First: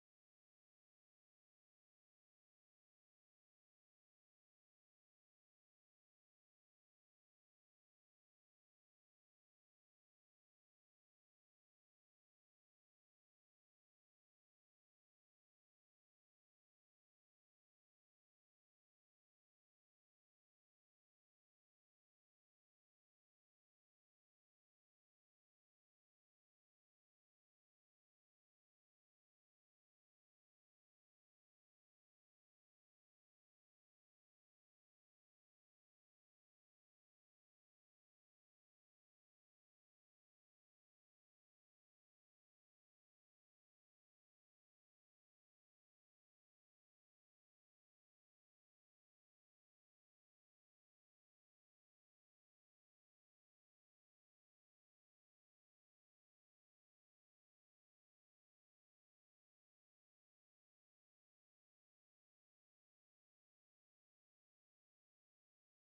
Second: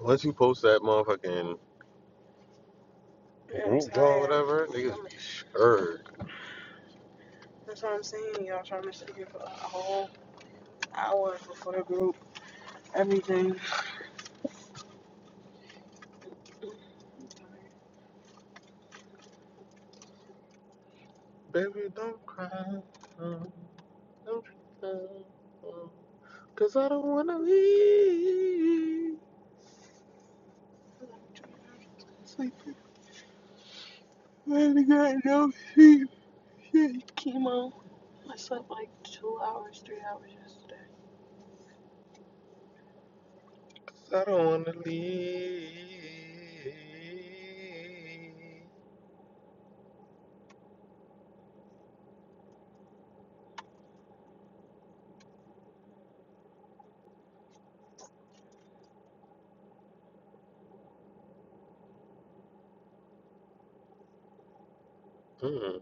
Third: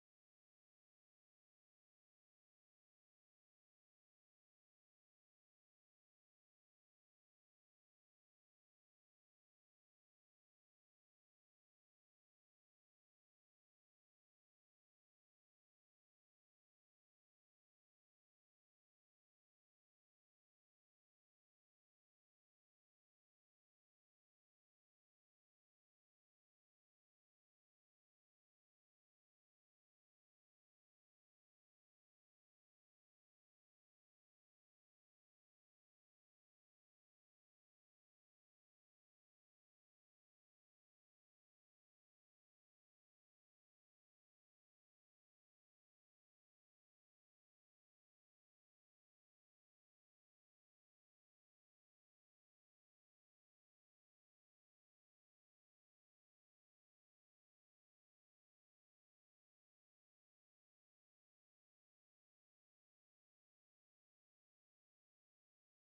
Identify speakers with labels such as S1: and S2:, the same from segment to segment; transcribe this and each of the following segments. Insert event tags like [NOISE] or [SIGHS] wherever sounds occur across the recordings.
S1: Once you post that motherfucking shirt, baby, don't cry. uh, Don't cry. uh, Cause I don't wanna leave. Cause I don't wanna leave. Mm,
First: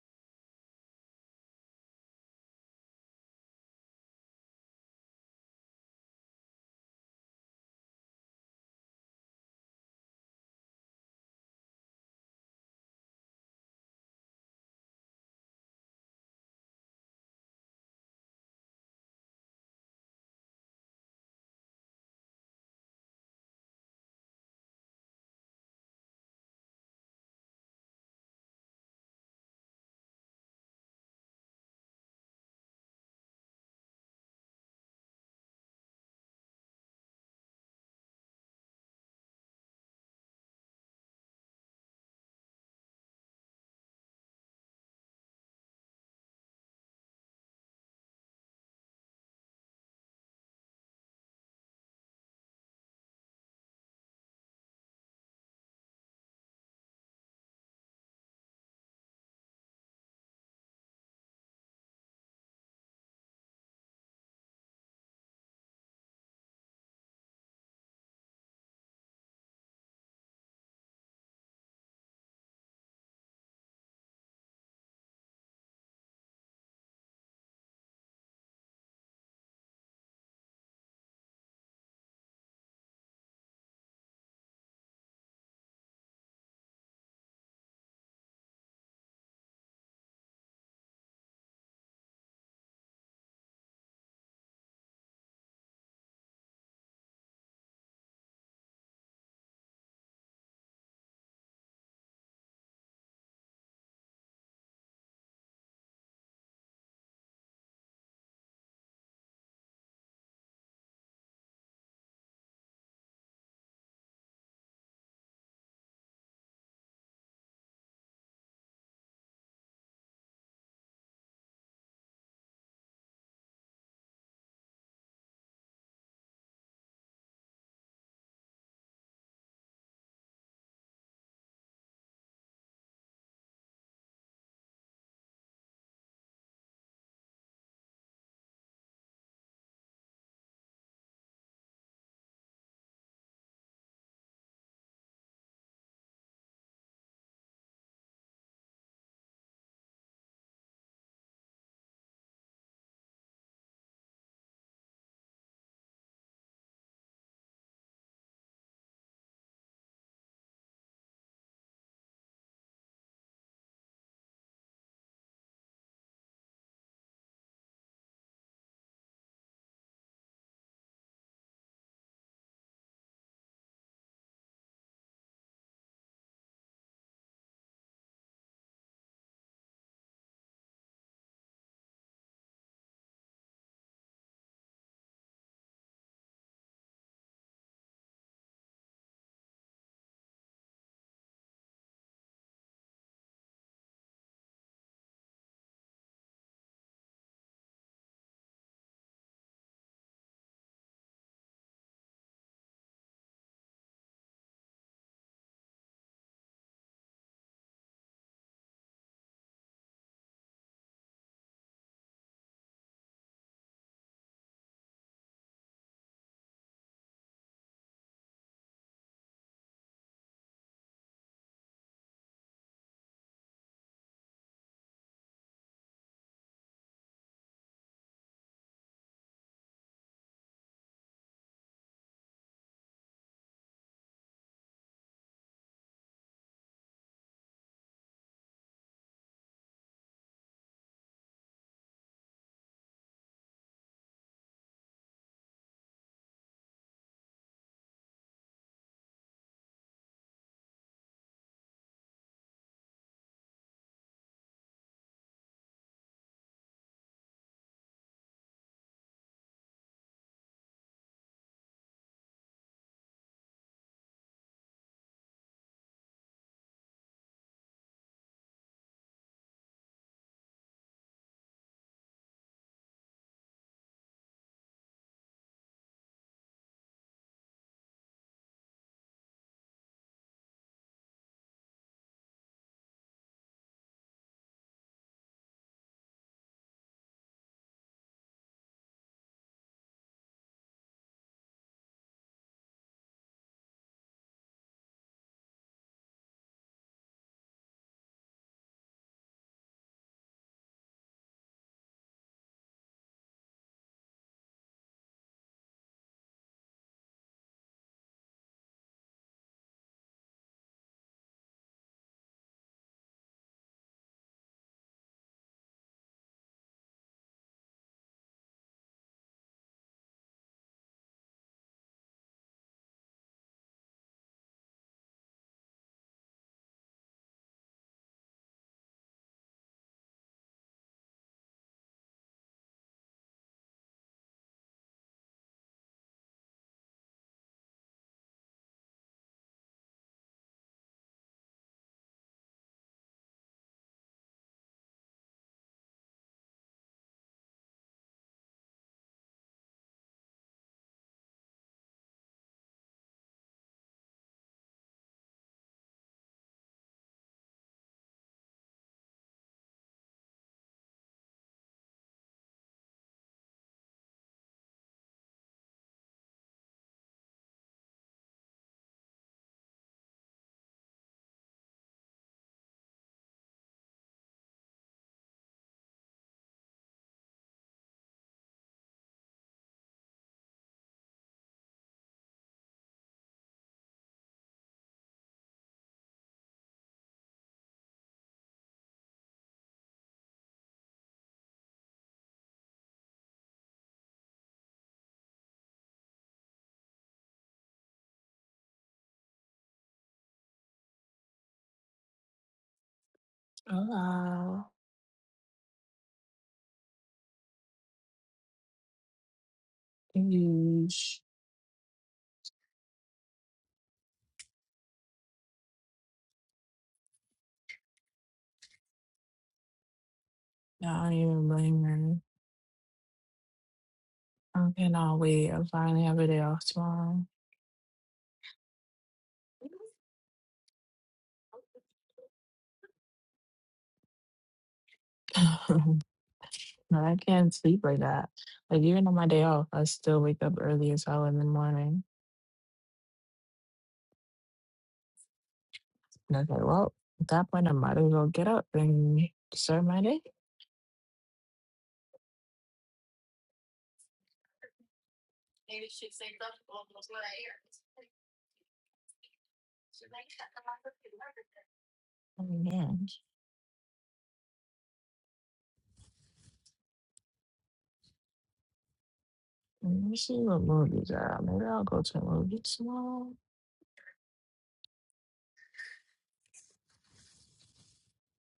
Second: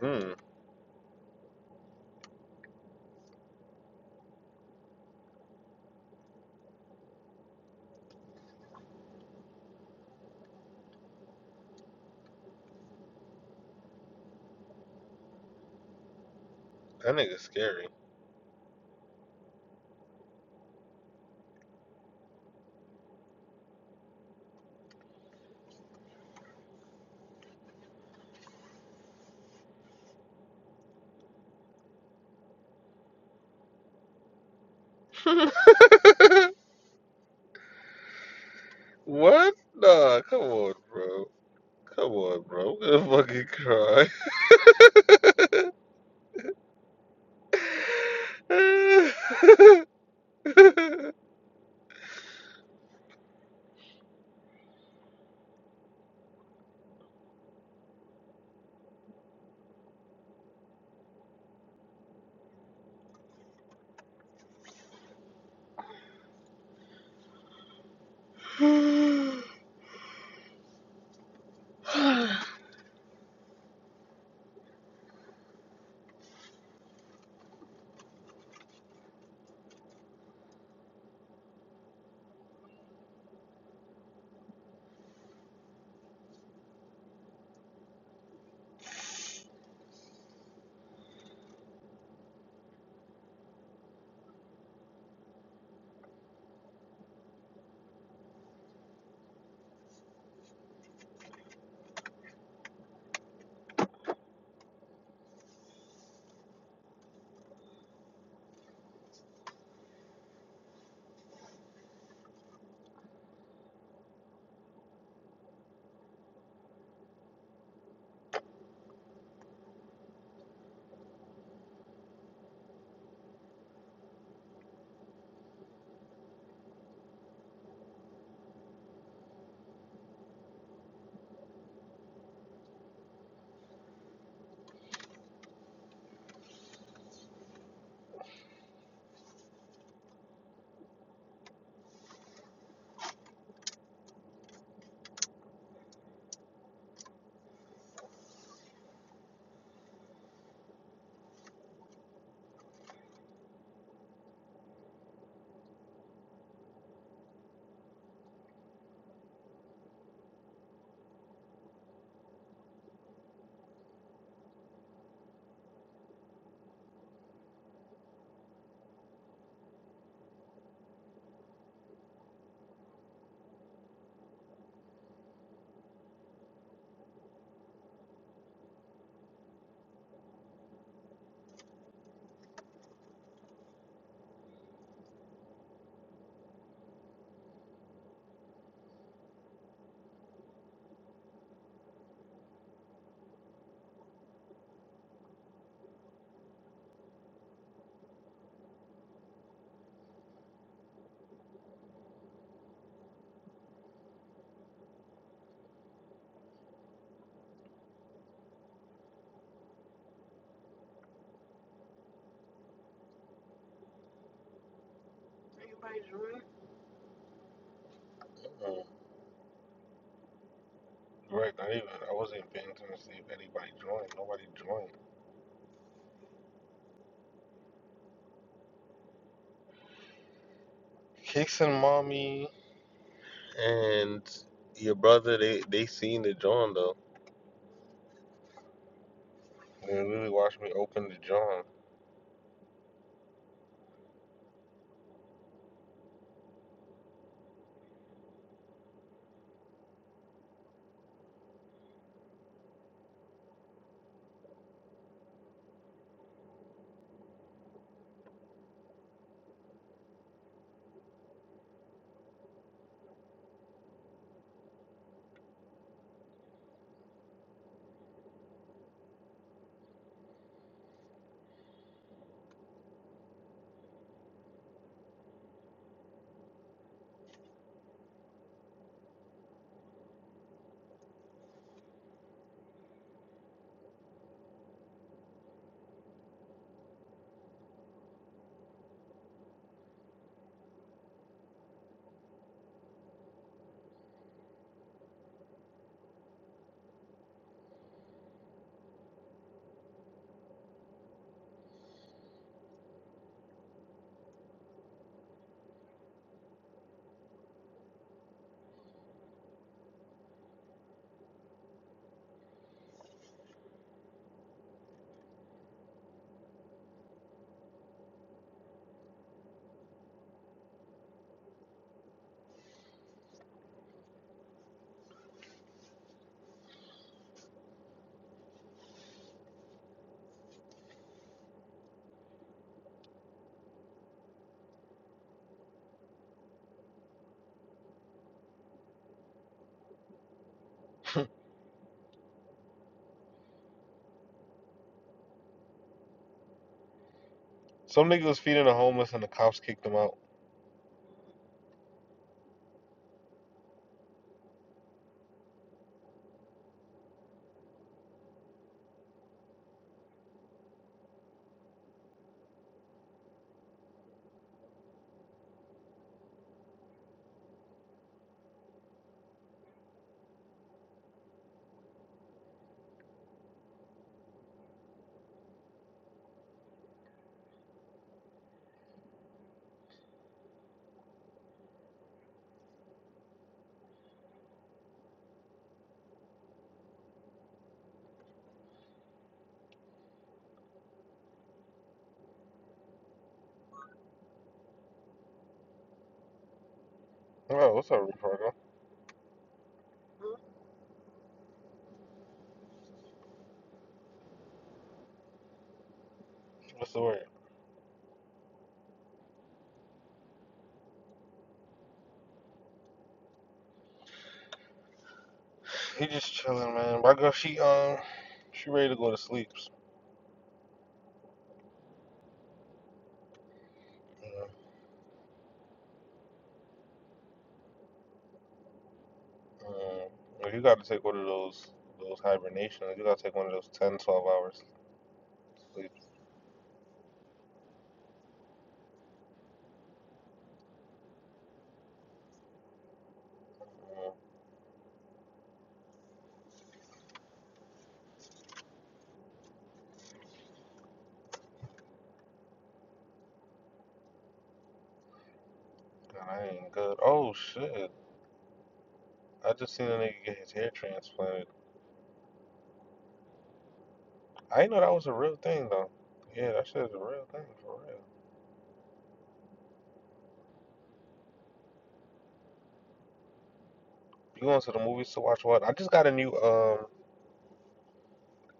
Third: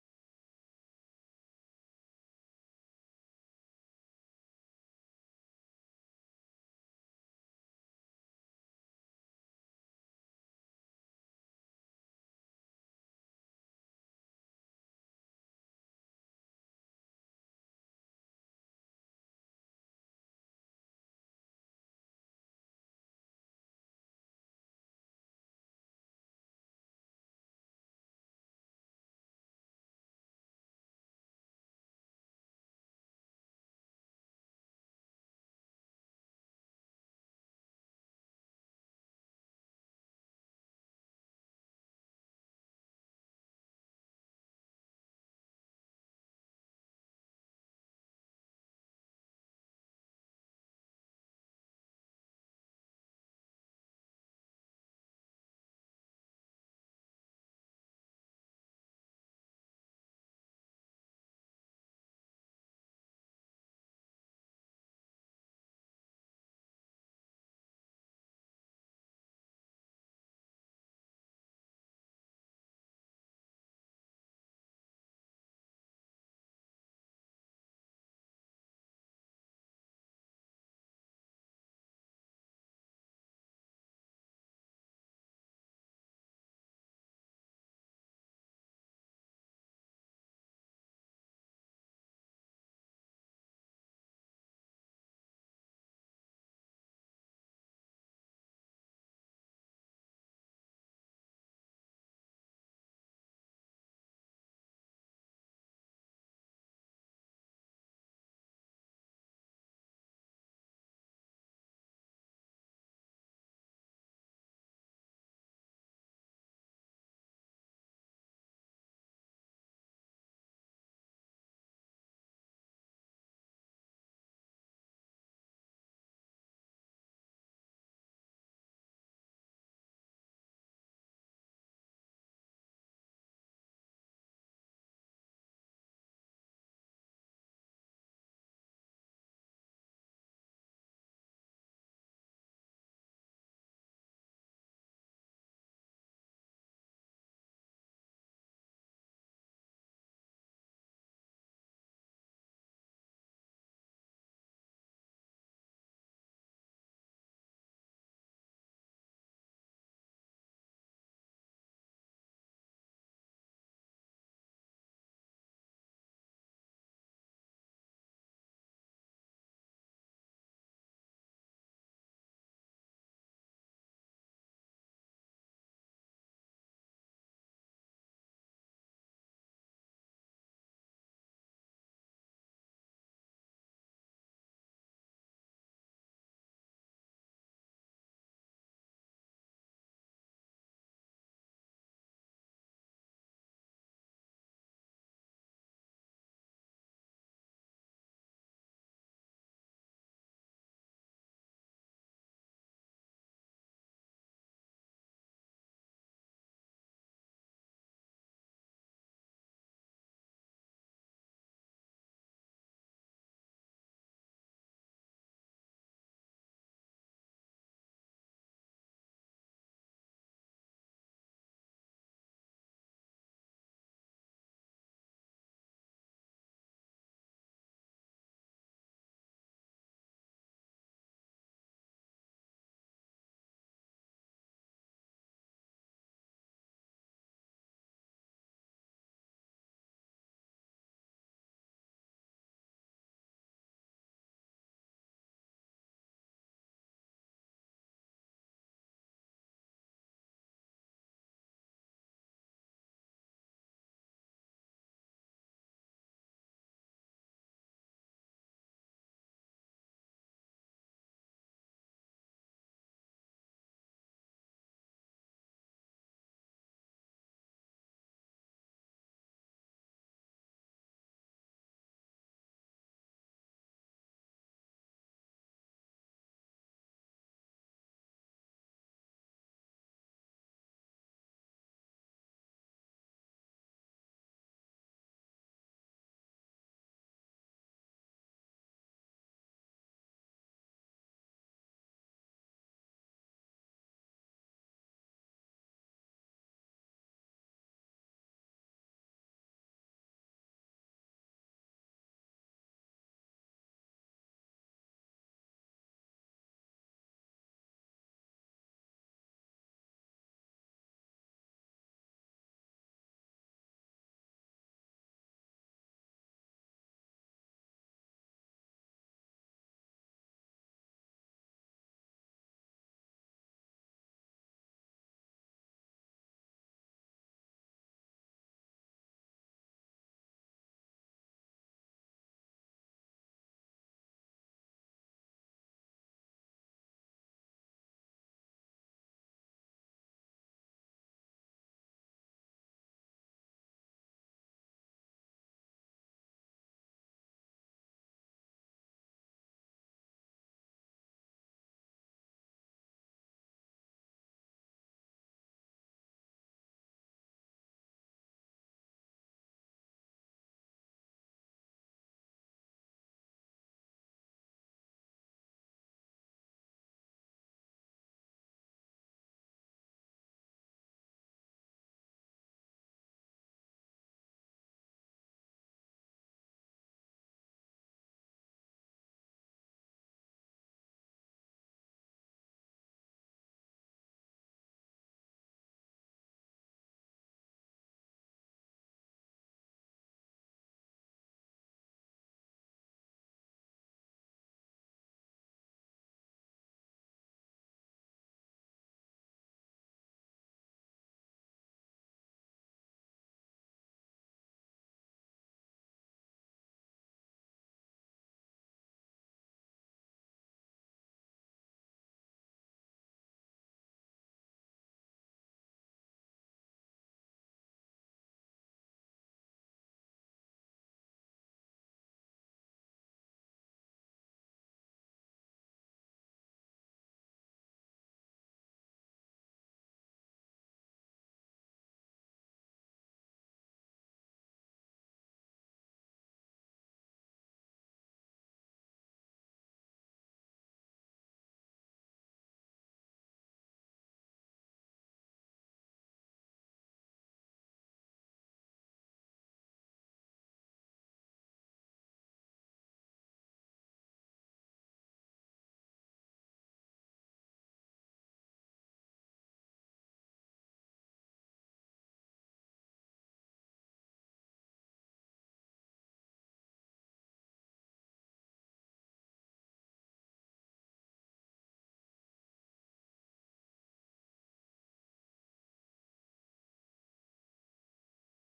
S1: mm, that nigga's scary. [LAUGHS] what? Nah, come on, bro. Come on, bro. I'm gonna fucking cry. [LAUGHS] [SIGHS] Uh, right, not even. I wasn't paying attention to see if anybody joined. Nobody joined. Kicks and mommy and your brother, they they seen the John though. They literally watched me open the John. Some nigga was feeding the homeless and the cops kicked him out. Oh, what's up, Ricardo?
S2: Uh,
S1: What's the word?
S2: huge.
S1: He just chilling, man. My girl, she um, she ready to go to sleep.
S2: No, I don't even blame her.
S1: Yeah.
S2: I cannot wait. i finally have a day off tomorrow.
S1: Um, you got to take one of those
S2: [LAUGHS]
S1: those hibernations, you got to take one of those ten, twelve 12 hours
S2: but
S1: sleeps.
S2: I can't sleep like that. Like even on my day off, I still wake up early as hell in the morning. And I was like, well, at that point, I might as well get up and start my day.
S1: And I ain't good. Oh shit! I just seen a nigga get his hair transplanted.
S2: Oh man,
S1: I didn't know that was a real thing though. Yeah, that shit is a real thing for real.
S2: Let me see what movies are. Maybe I'll go to a movie tomorrow.
S1: You going to the movies to watch what? I just got a new um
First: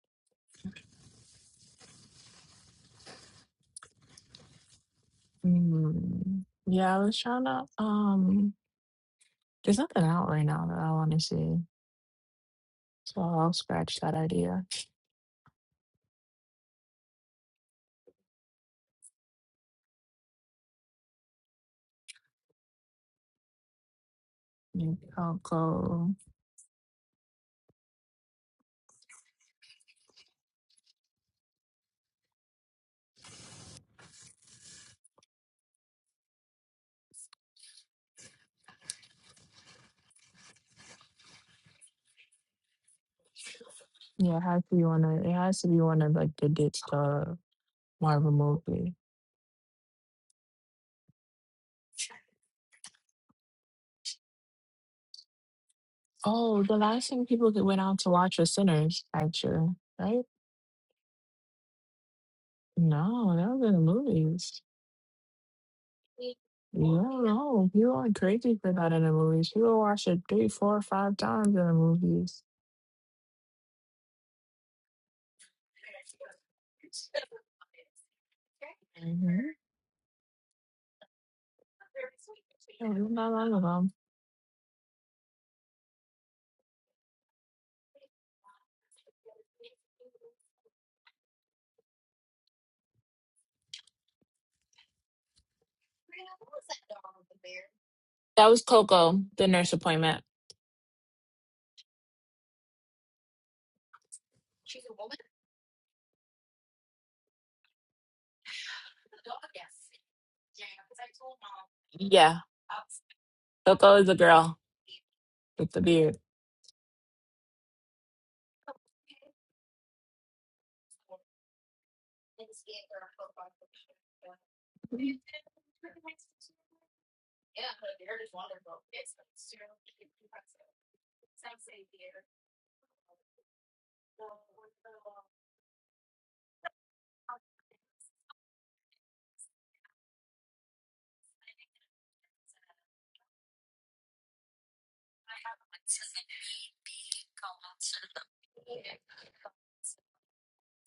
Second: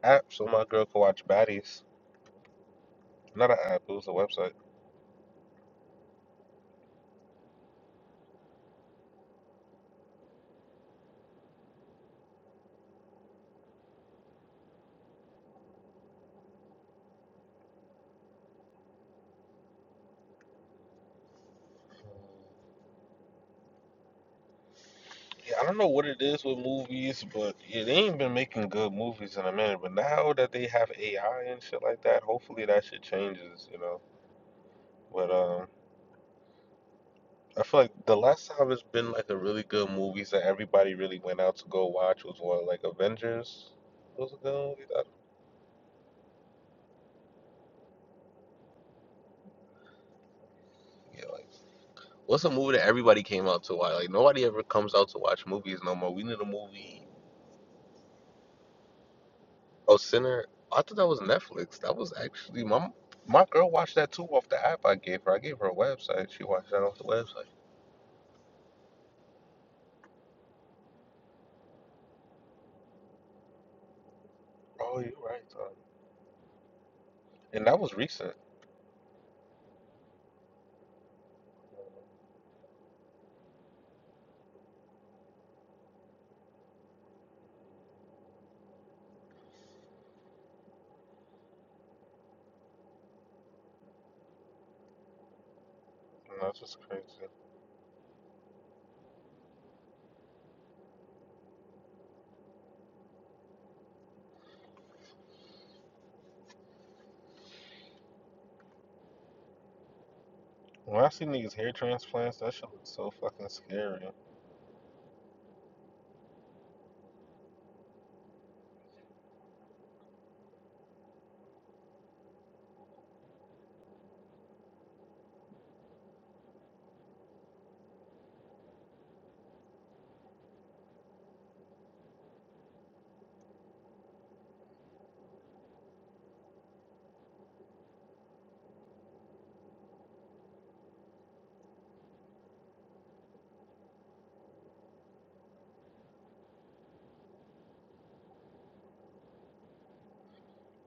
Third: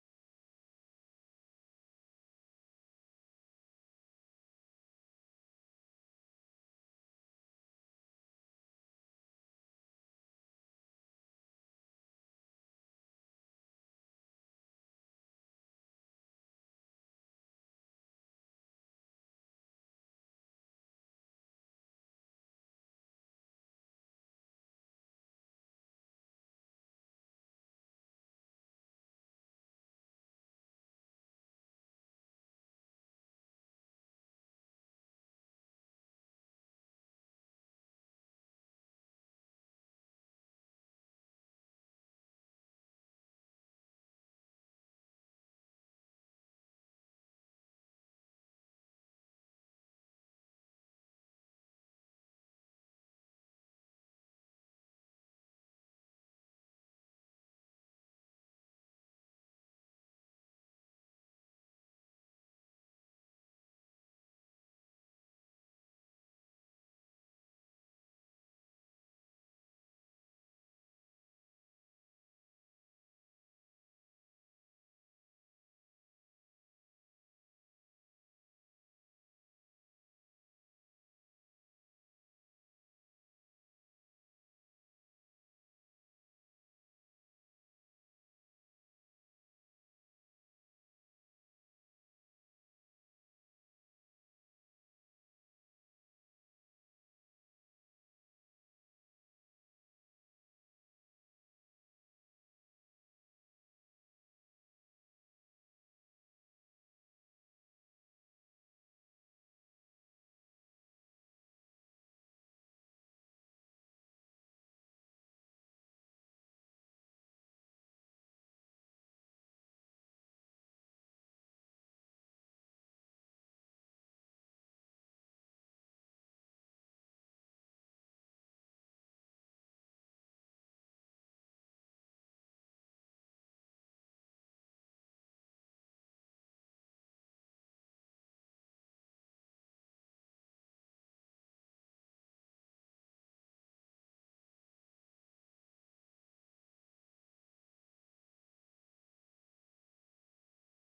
S1: app so my girl can watch Baddies. Not an app, it was a website.
S2: Mm, yeah, I was trying to. Um, there's nothing out right now that I want to see, so I'll scratch that idea. Maybe I'll
S1: Yeah, I don't know what
S2: go.
S1: it is with movies, but yeah, they ain't been making good movies in a minute. But now that they have AI and shit like that, hopefully that shit changes, you know. But um. I feel like the last time it's been like a really good movies that everybody really went out to go watch was what like Avengers was
S2: Yeah,
S1: a
S2: it
S1: good
S2: has to be
S1: movie.
S2: one
S1: I
S2: of. It has to be one of like the ditch the Marvel movie.
S1: yeah, like what's a movie that everybody came out to watch? Like nobody ever comes out to watch movies no more. We need a
S2: Oh, the
S1: movie.
S2: last thing people that went out to watch was Sinners, actually,
S1: Oh,
S2: right?
S1: Sinner. I thought that was Netflix. That was actually my
S2: No,
S1: my
S2: that was
S1: girl
S2: in the
S1: watched that too off
S2: movies.
S1: the app I gave her. I gave her a website. She watched that off the website.
S2: No, people went crazy for that in the movies. People watched it three, four, five times in the movies.
S1: Oh, you're right. Though. And that was recent.
S2: Mm-hmm. Not long ago.
S1: And that's just crazy.
S2: That was Coco, the nurse appointment.
S1: When I see niggas hair
S2: Yeah,
S1: transplants, that shit looks so fucking
S2: Coco
S1: scary.
S2: is a girl with the beard.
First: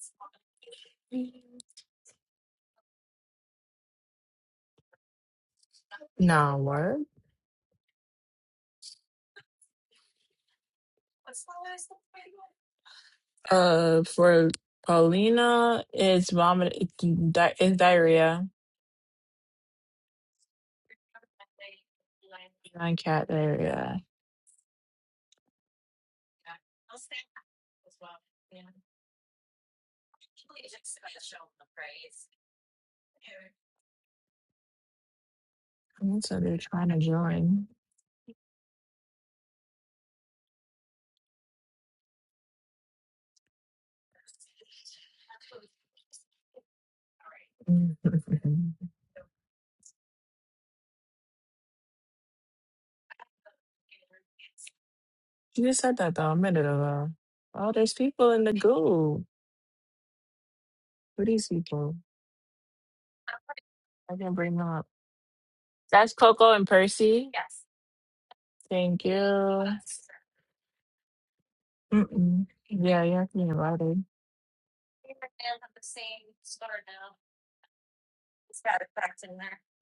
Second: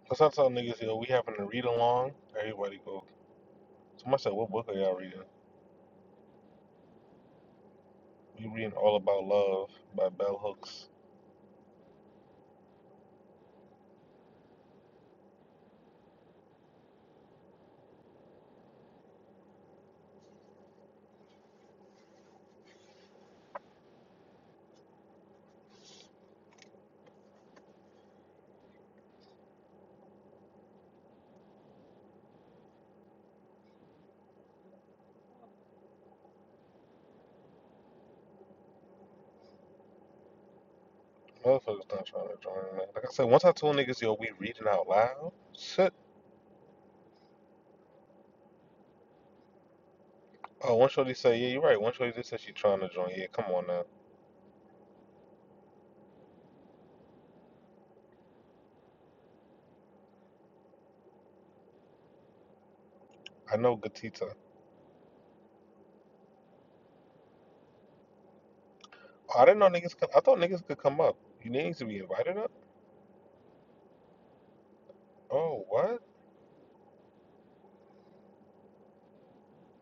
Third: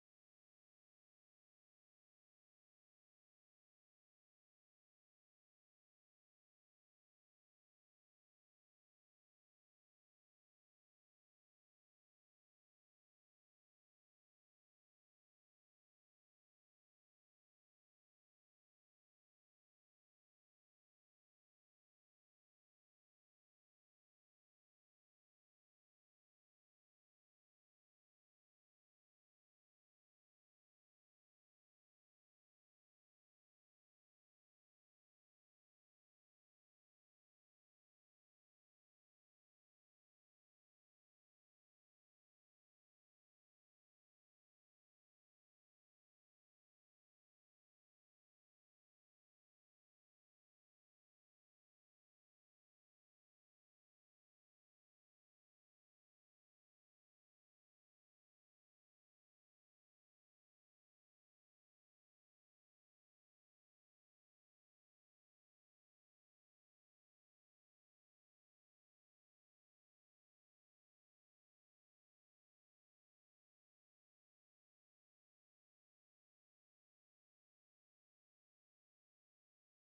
S1: That's I tell niggas, yo, we having to read along. Everybody go. Somebody said, what book are y'all reading?
S2: No what?
S1: We reading All About Love by Bell Hooks.
S2: Uh, for Paulina, it's vomit. It's, di- it's diarrhea. Canine cat diarrhea. And so they're trying to join.
S1: Motherfuckers not trying to join, Like I said, once I told niggas, yo, we reading out loud, shit.
S2: [LAUGHS] you
S1: Oh, one shorty say, yeah, you're right. One shorty just said she trying to join. Yeah, come on now.
S2: just said that though a minute ago. Oh, there's people in the group. Who are these people?
S1: I know
S2: I
S1: Gatita.
S2: can bring them up. That's Coco and Percy. Thank
S1: Oh, I didn't
S2: you.
S1: know niggas could, I thought niggas could come up. You niggas to be invited
S2: Mm-mm.
S1: up?
S2: Yeah, you're invited.
S1: Oh, what?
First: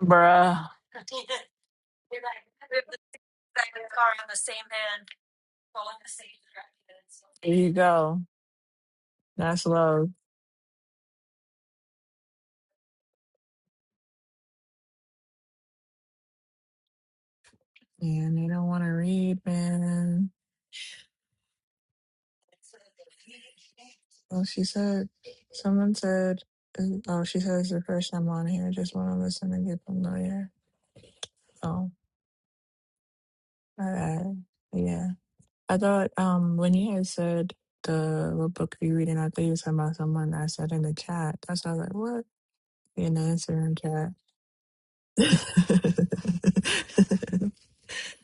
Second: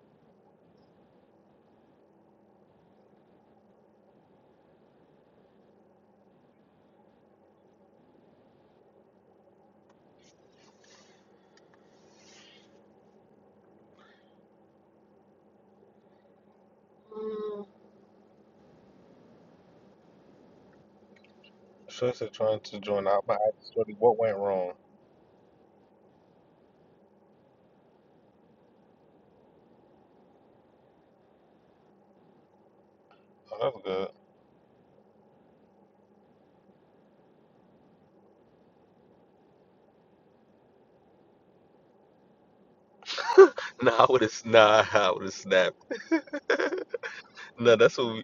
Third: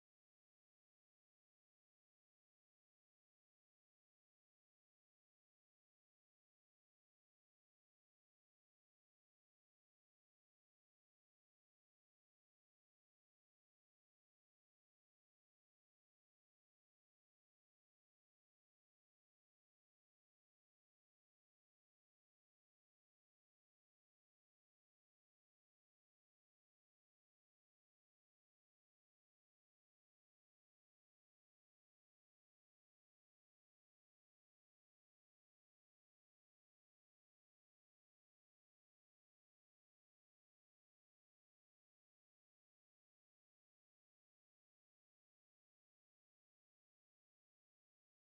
S2: Bruh, here you go. That's love. And they don't want to read, man.
S1: Shorty said trying to join out. My shorty, what went
S2: Well, she
S1: wrong?
S2: said, someone said, oh, she says the first time on here, just want to listen and get familiar. Oh,
S1: Oh, that was
S2: alright. yeah. I thought um when you had said the what book are you reading, I thought you were talking about someone I said in the chat. That's why I was like, what? In the
S1: good. [LAUGHS]
S2: Instagram
S1: Nah, I would have. Nah, [LAUGHS] I
S2: chat.
S1: would have snapped. [LAUGHS]
S2: [LAUGHS]
S1: no, that's what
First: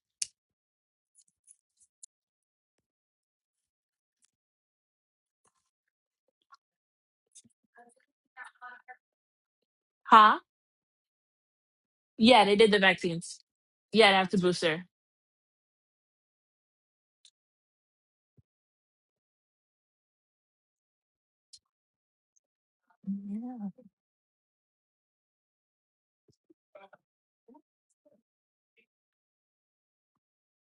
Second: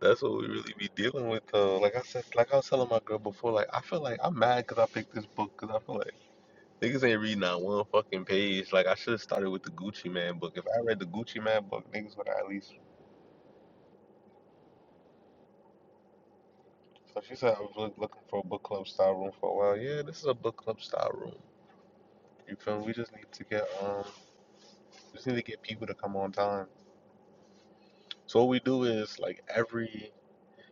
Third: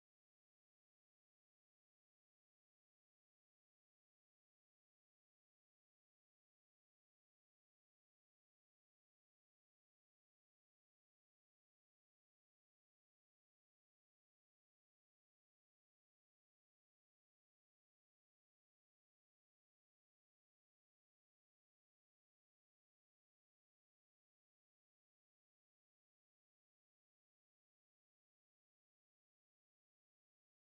S1: That's what we really be dealing with, though. Like I said, like I was telling my girl before, like I feel like I'm mad because I picked this book because I feel like niggas ain't reading not one fucking page. Like I should have started with the Gucci Man
S2: Huh?
S1: book. If I read the Gucci Man book, niggas would have
S2: Yeah,
S1: at
S2: they did
S1: least.
S2: the vaccines. Yeah, after booster.
S1: So she said I was look, looking for a book club style room for a while. Yeah, this is a book club style room. You feel me? We just need to
S2: yeah,
S1: get um, we just need to get people to come on time. So what we do is like every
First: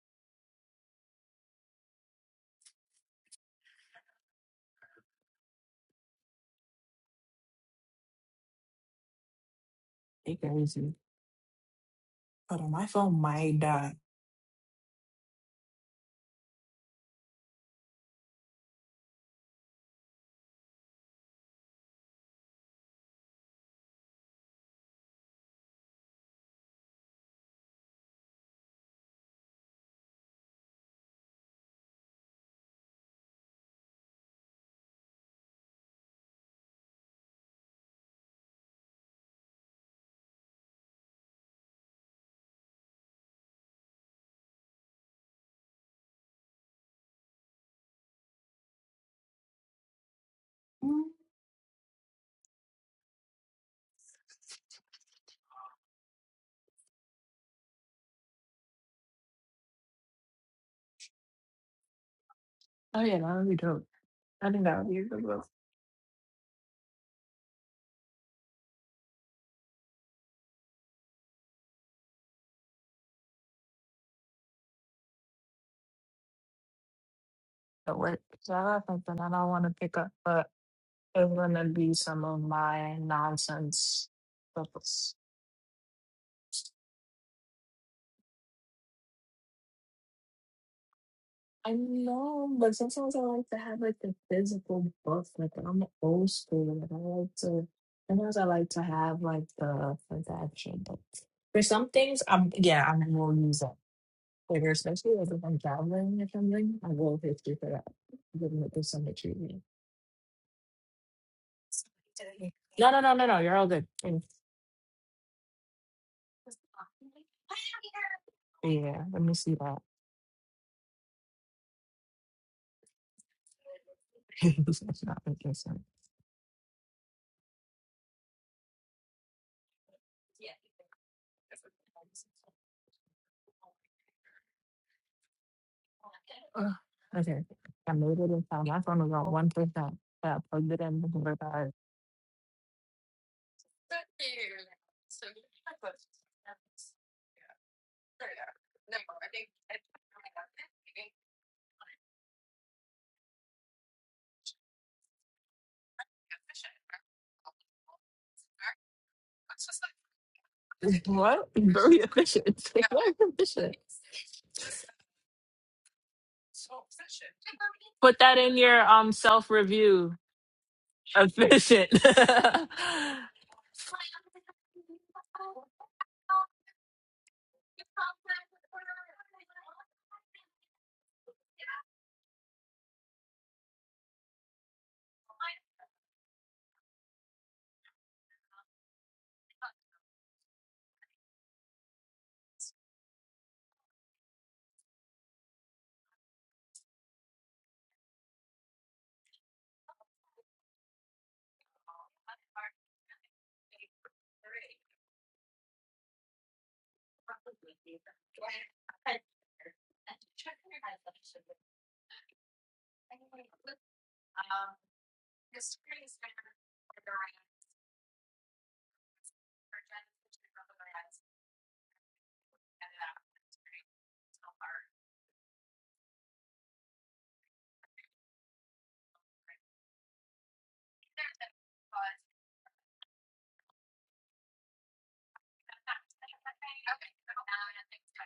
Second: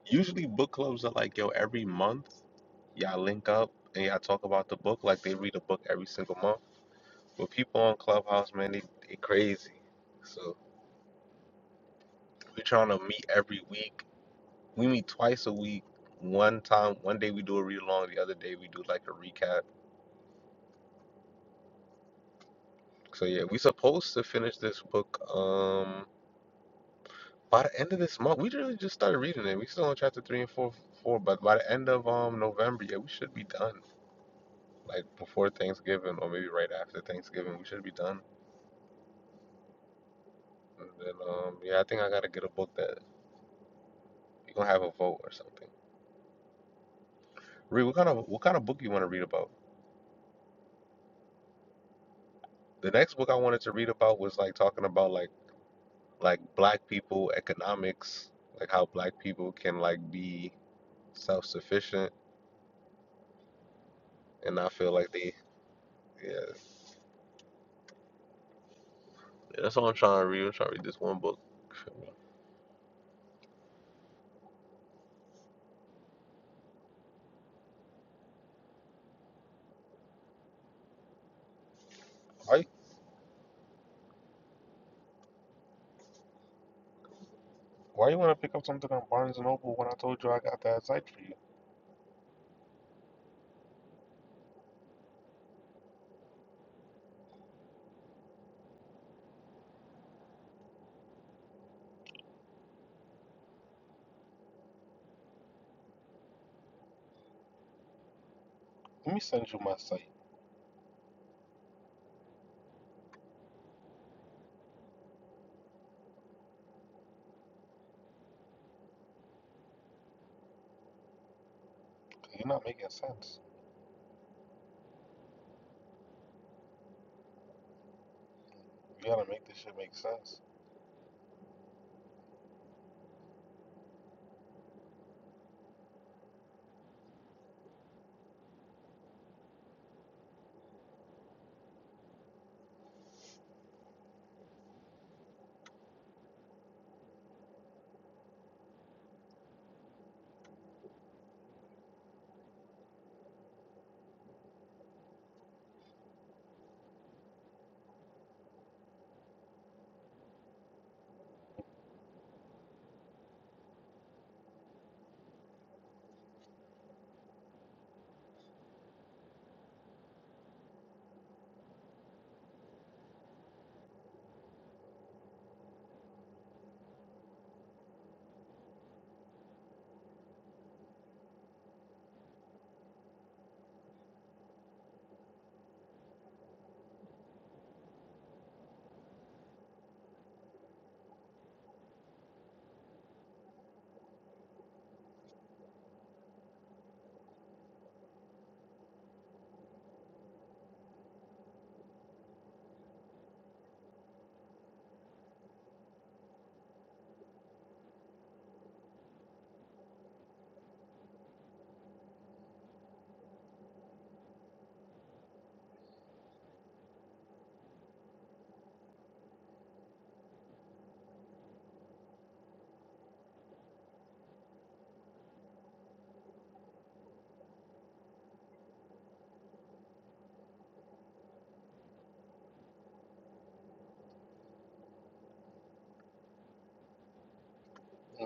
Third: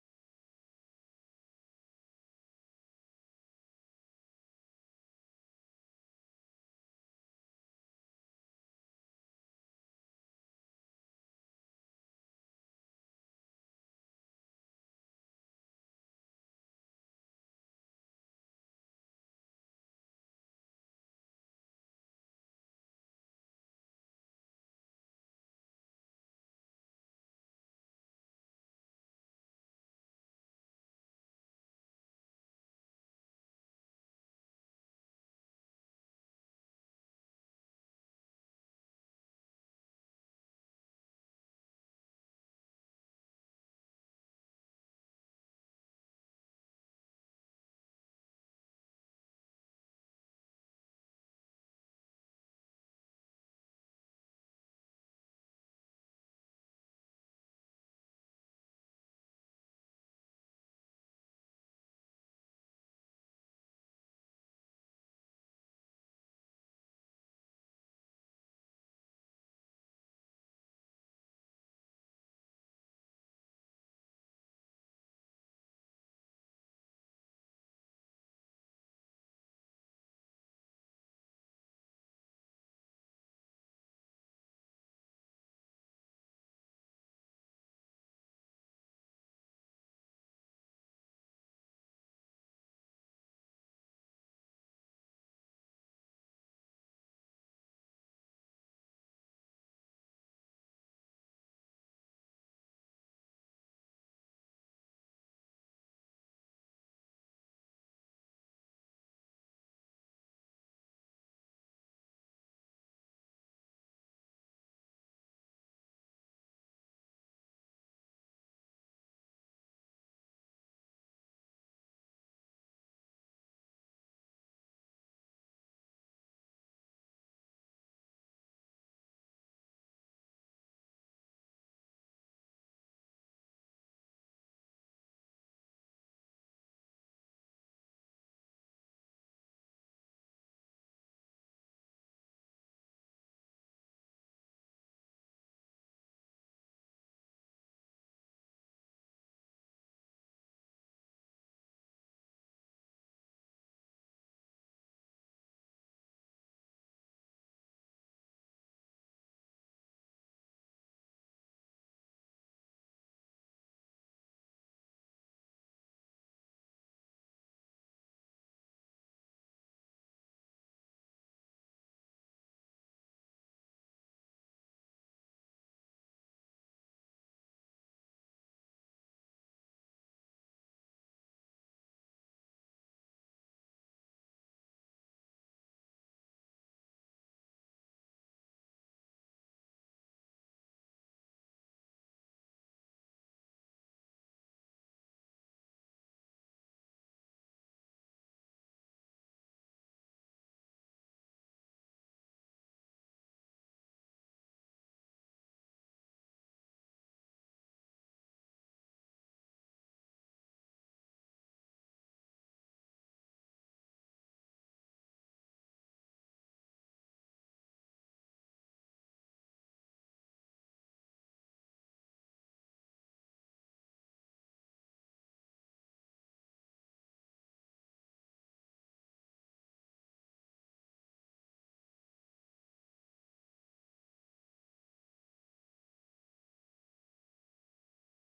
S1: usually book clubs are like yo every month y'all link up and y'all talk about the book like they read a book every single month But people on Clubhouse, man, they, they crazy.
S2: they
S1: So
S2: crazy. Hold
S1: we're
S2: on, my
S1: trying to
S2: phone
S1: meet
S2: might
S1: every
S2: die.
S1: week. We meet twice a week. One time, one day we do a read along, the other day we do like a recap. So yeah, we supposed to finish this book um by the end of this month. We really just started reading it. We still on chapter three and four four, but by the end of um November, yeah, we should be done. Like before Thanksgiving or maybe right after Thanksgiving, we should be done. And then um yeah, I think I gotta get a book that we gonna have a vote or something. Reed, what kind of what kind of book you wanna read about?
S2: Mm.
S1: The next book I wanted to read about was like talking about like like black people economics, like how black people can like be self-sufficient
S2: Oh yeah, that would be dope. I
S1: and
S2: think
S1: not
S2: that would
S1: feel
S2: be a
S1: like
S2: good
S1: they
S2: one
S1: yeah. yeah that's all I'm trying to read. I'm trying to read this one book.
S2: to work. So I got something I don't want to pick up, but it's gonna be some of
S1: Why,
S2: my nonsense books.
S1: why you want to pick up something on Barnes& and Noble when I told you I got that site for you?
S2: I know, but sometimes I like to have like the physical book. Like I'm old school. Like I like to. Sometimes I like to have like the like the actual book. For some things, I'm yeah, I will use it. Like especially like if I'm traveling or something, I will history for that. Give it to some
S1: Let me send
S2: retreat.
S1: you my site.
S2: No, no, no, no, no. You're all good. And- Yeah, let me see that.
S1: you are not making sense.
S2: [LAUGHS] That's not making sense.
S1: You gotta make this shit make sense.
S2: Ugh. Okay, I made it in time. My phone was on one percent, but I plugged it in before I died. [LAUGHS] What? Very efficient. [LAUGHS] Like, What is efficient? Put that in your um self review. Efficient. [LAUGHS] yeah,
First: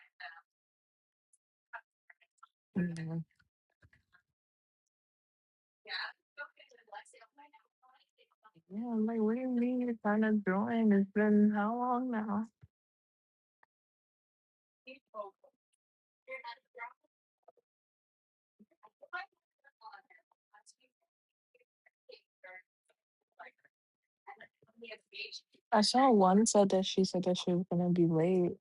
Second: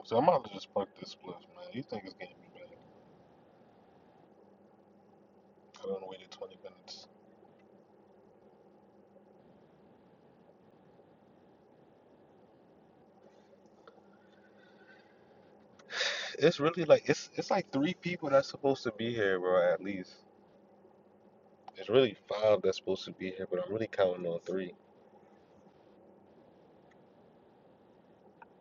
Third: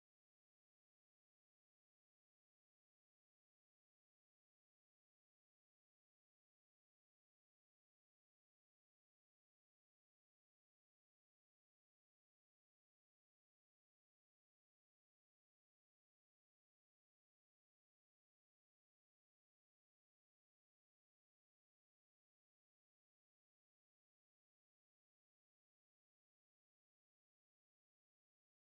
S1: So I'm about to just park this spliff, man. You think it's getting me back? I done waited 20 minutes.
S2: I'm like, what do you mean you're trying to join? It's been how long now?
S1: It's really like it's it's like three people that's supposed to be here, bro. At least it's really five that's supposed to be here, but I'm really counting on three.
S2: I saw one said that she said that she was gonna be late.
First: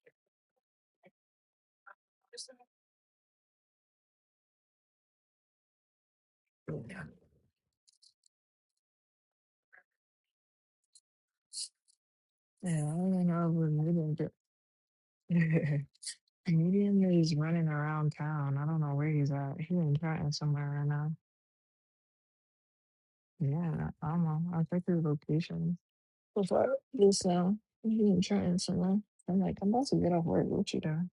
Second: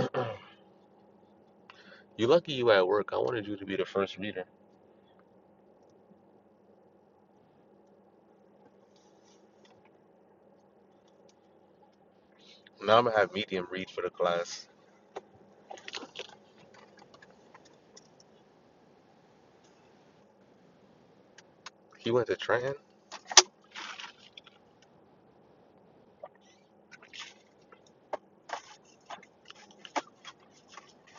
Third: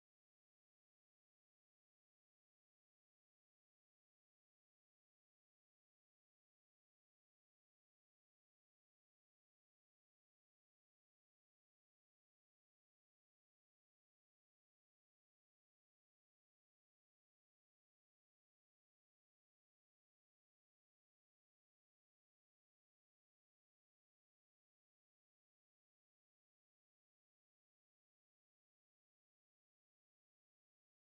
S1: Mhm. [CLEARS THROAT] You lucky you at work. I wanted you to be the first reader.
S2: Yeah, I
S1: Now I'm gonna
S2: don't
S1: have
S2: know if
S1: medium
S2: we're
S1: read for the
S2: meeting.
S1: class.
S2: [LAUGHS] Comedian that he's running around town. I don't know where he's at. He's in Trenton somewhere right now.
S1: He went to Trenton.
S2: Yeah, I don't know. I checked his location before this now. He's in Trenton somewhere. I'm like, I'm about to get off work. What you doing?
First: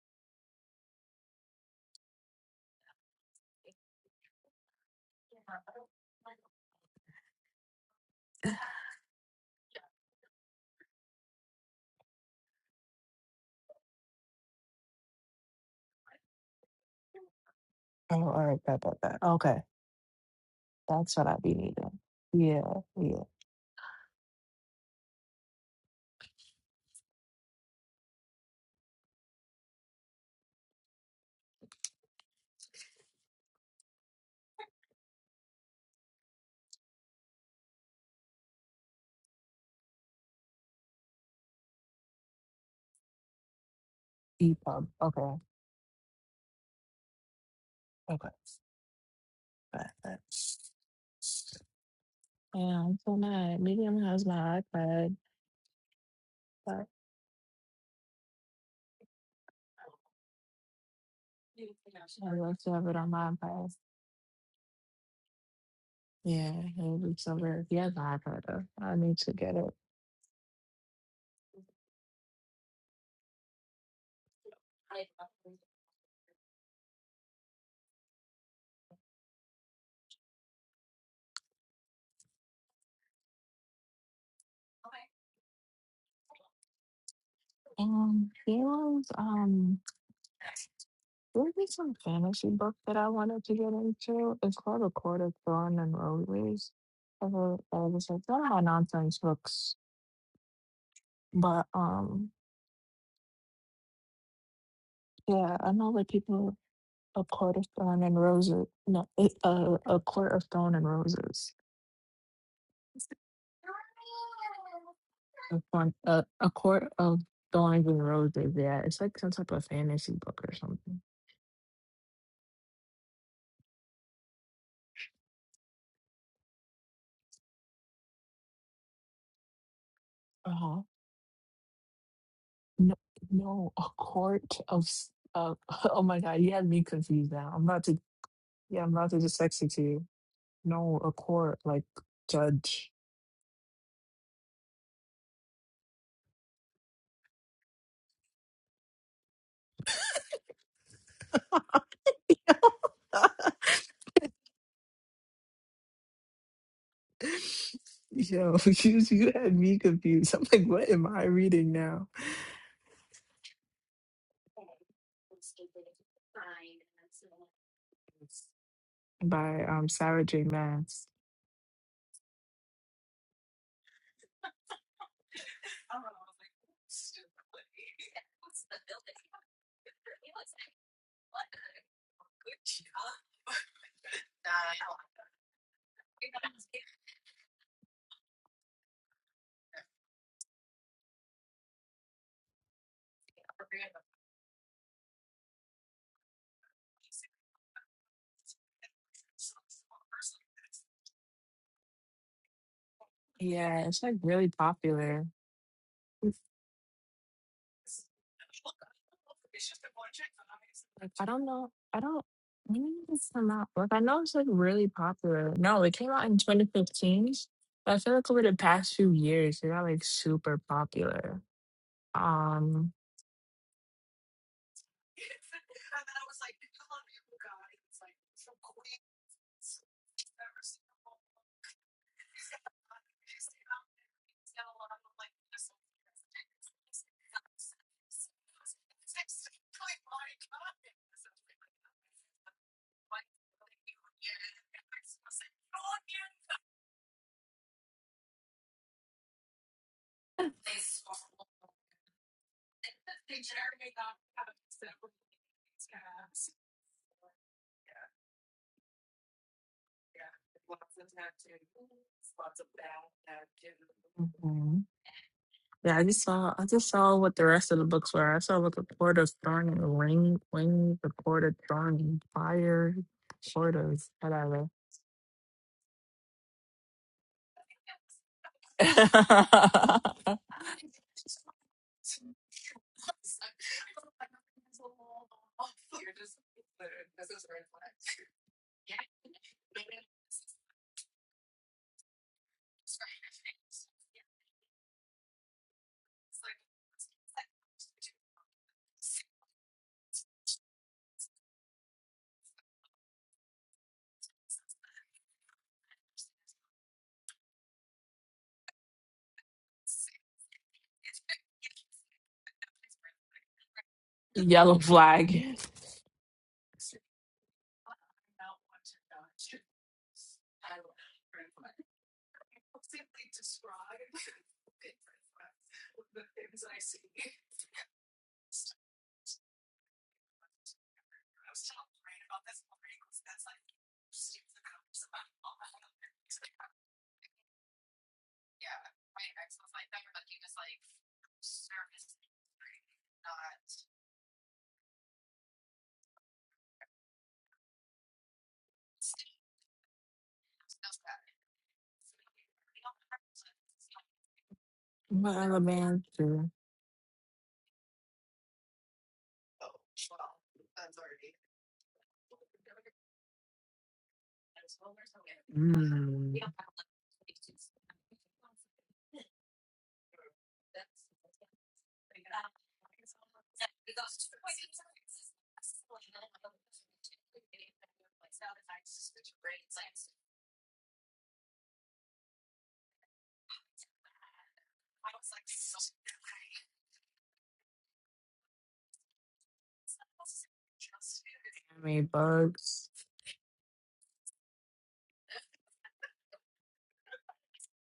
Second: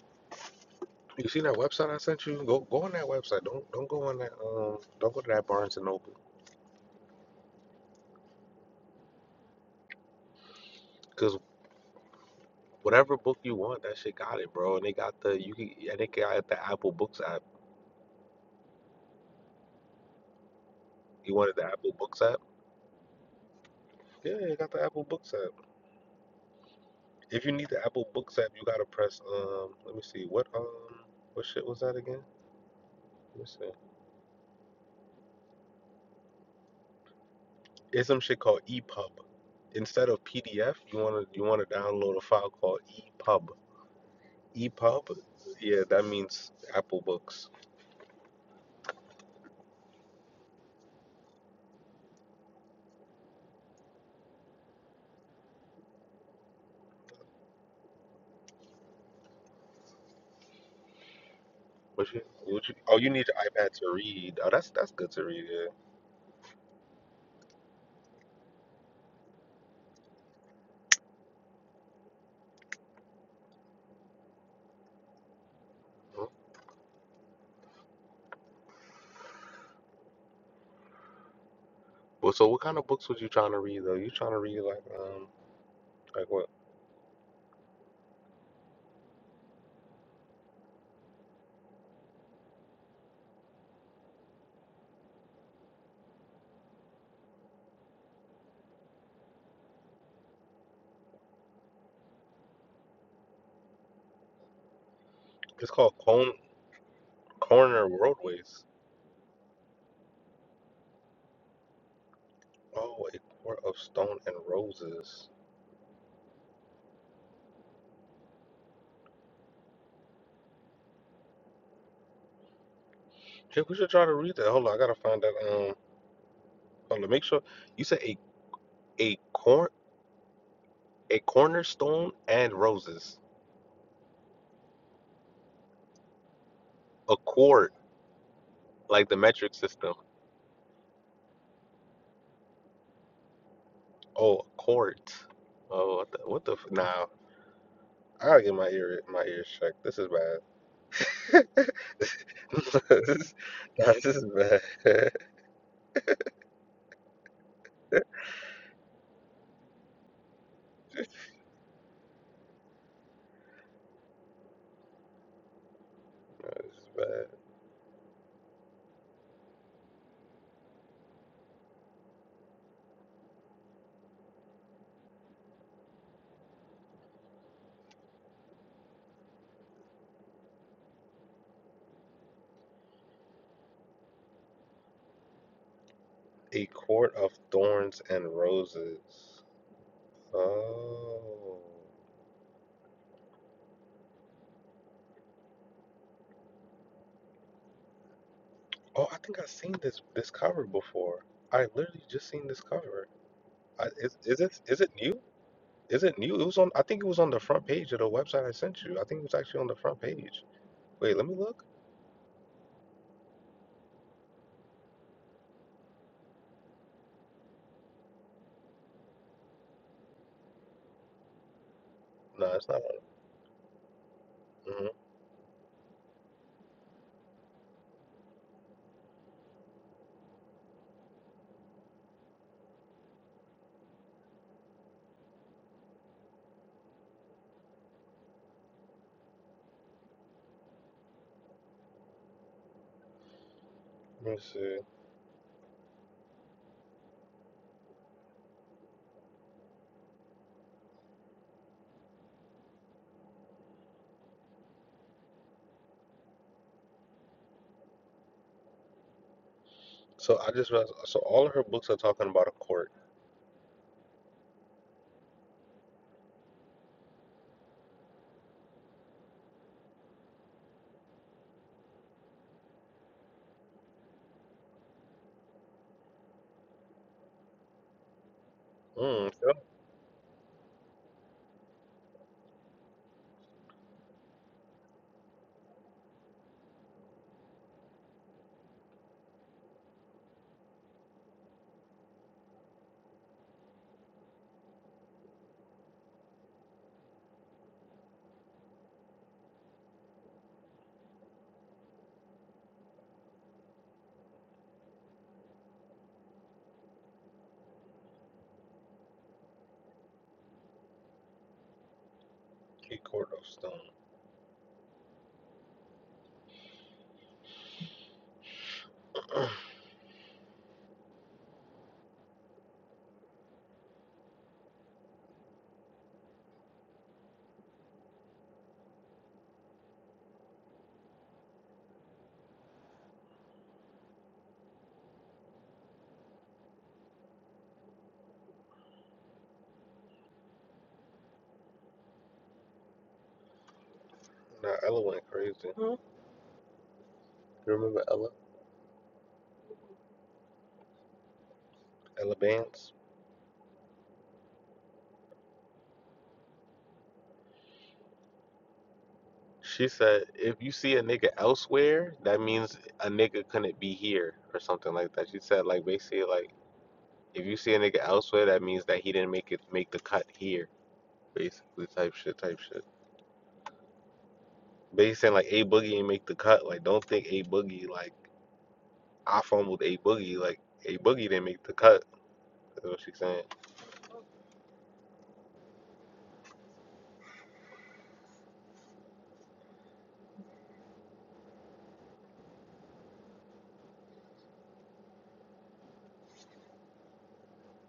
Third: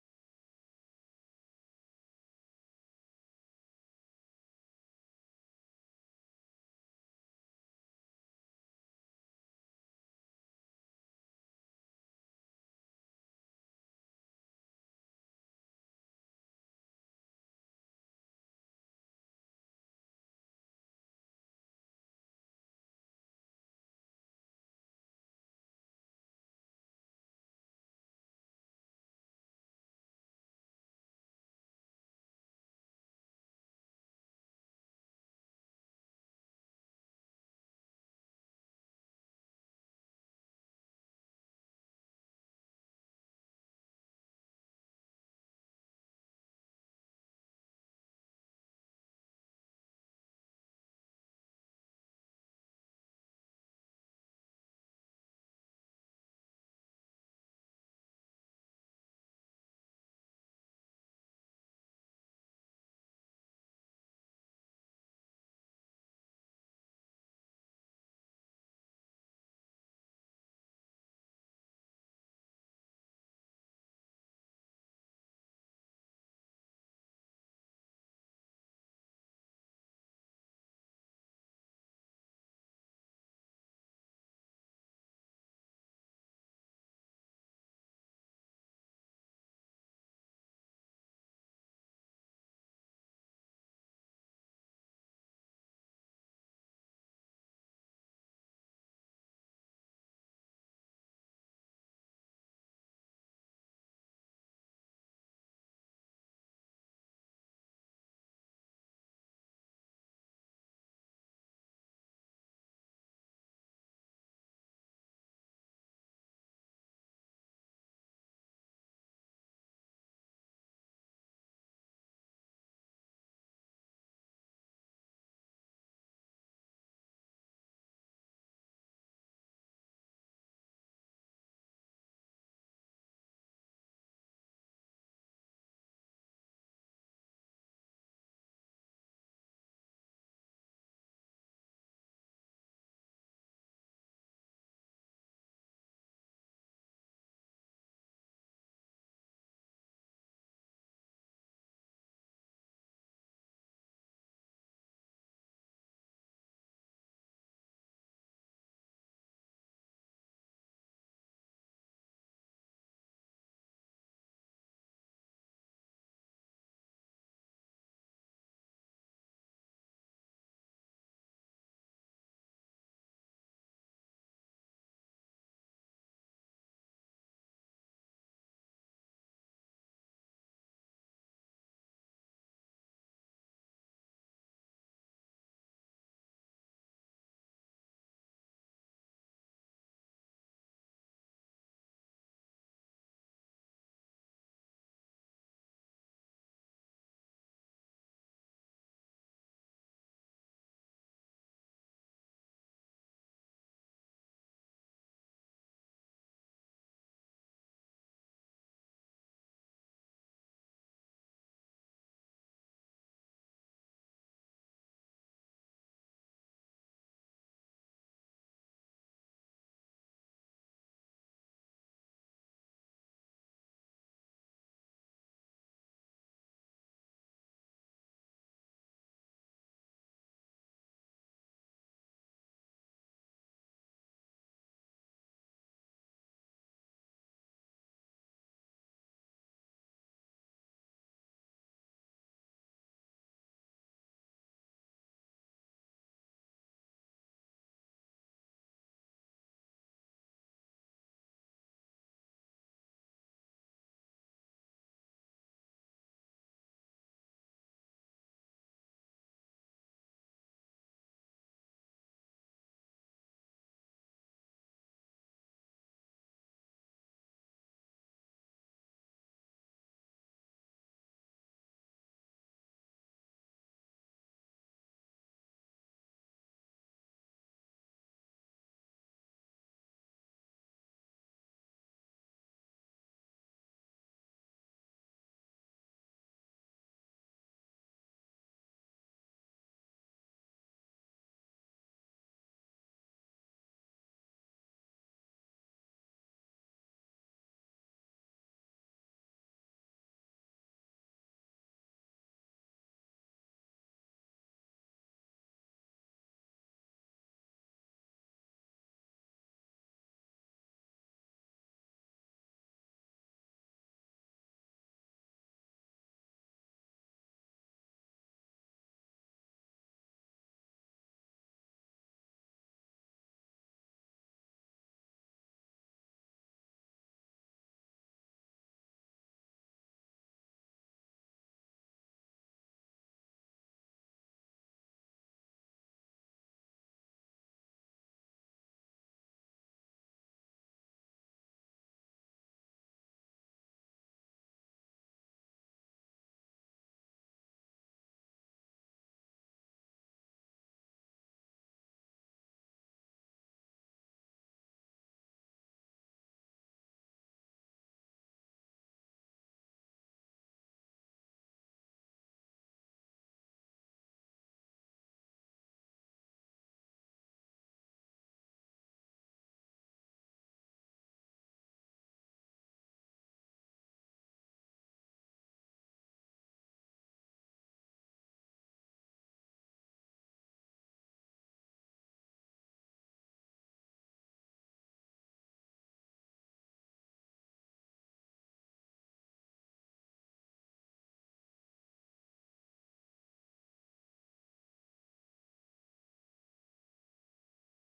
S1: You seen that website I sent you? Go go on that website. Don't don't go on that um don't go to that Barnes and Noble. Cause whatever book you want, that shit got it, bro. And they got the you can and they got the Apple Books app.
S2: Oh, all right, bet, bet, bet. Okay, that's what
S1: You
S2: I be
S1: wanted the Apple
S2: needing.
S1: Books app?
S2: Yeah, yeah.
S1: Yeah, they got the Apple Books app. If you need the Apple Books app, you gotta press um. Let me see what um what shit was that again? Let me see. It's some shit called EPUB. Instead of PDF, you wanna you wanna download a file called EPUB.
S2: EPUB.
S1: EPUB,
S2: Okay,
S1: yeah, that means Apple Books.
S2: okay, bet, bet. Yeah, I'm so mad. Medium has my iPad, but
S1: What you,
S2: I love
S1: what
S2: to
S1: you,
S2: have it
S1: oh, you
S2: on
S1: need
S2: my
S1: your
S2: iPad.
S1: iPad to read. Oh, that's that's good to read. Yeah.
S2: Yeah, it would be so weird. He has an iPad though. I need to get it.
S1: Huh? Well, so what kind of books was you trying to read though? You trying to read like um like what?
S2: And there was um there was some fantasy book that I wanted to get into. It's called A Court of Thorn and Roses. I was like, one of my nonsense books. But um yeah, I
S1: It's
S2: know
S1: called
S2: that
S1: Cone,
S2: people A Court of
S1: Corner
S2: Thorn and
S1: Roadways.
S2: Roses no it, uh, A Court of Thorn and Roses.
S1: Oh, a court of stone and roses.
S2: A, thorn, uh, a Court of Thorns and Roses, yeah. It's like some type of fantasy book or something.
S1: Yeah, we should try to read that. Hold on, I gotta find that. Um, hold on, make sure you said a a corn a cornerstone and
S2: No,
S1: roses,
S2: no, a court of, s- uh, [LAUGHS] oh my God, you had me
S1: a
S2: confused now. I'm
S1: quart
S2: about to, yeah, I'm
S1: like
S2: about
S1: the
S2: to just
S1: metric
S2: text it to
S1: system.
S2: you. No, a court, like judge.
S1: Oh, a quart. Oh, what the what the f- Wow. I gotta get my ear my ears checked. This is bad. [LAUGHS]
S2: [LAUGHS]
S1: this, is, nah, this is bad. [LAUGHS]
S2: Yo, [LAUGHS] you, you had me confused. I'm like, what am I reading now?
S1: Nah, this is bad.
S2: By um Sarah J. Maas.
S1: A quart of thorns and roses. Oh. Oh, I think I've seen this this cover before. I literally just seen this cover.
S2: Yeah,
S1: I,
S2: it's like
S1: is, is
S2: really
S1: it is it new?
S2: popular.
S1: Is it new? It was on. I think it was on the front page of the website I sent you. I think it was actually on the front page.
S2: Like,
S1: Wait,
S2: I
S1: let me
S2: don't
S1: look.
S2: know. I don't. When did this come out? Like, I know it's like really popular. No, it came out in 2015. But I feel like over the past few years, it got like super popular.
S1: No, it's not.
S2: Um,
S1: On, mhm. Let me see. So I just realized. So all of her books are talking about a court.
S2: mm, yeah, I just saw. I just saw what the rest of the books were. I saw what the Court of Thorn and Ring, Wing, the Court of Thorn and Fire, Court of whatever.
S1: Mm, yeah.
S2: [LAUGHS]
S1: Key Court of Stone.
S2: Yellow Flag.
S1: [CLEARS THROAT] now Ella went crazy. You remember Ella? Ella Vance.
S2: What other bands do?
S1: She said, "If you see a nigga elsewhere, that means a nigga couldn't be here, or something like that." She said,
S2: Mm,
S1: like basically, like if you see a nigga elsewhere, that means that he didn't make it make the cut here basically type shit, type shit. But he's saying like a boogie did make the cut. Like don't think a boogie like I fumbled a boogie. Like a boogie didn't make the cut. That's what she's saying.
S2: Anime Bugs.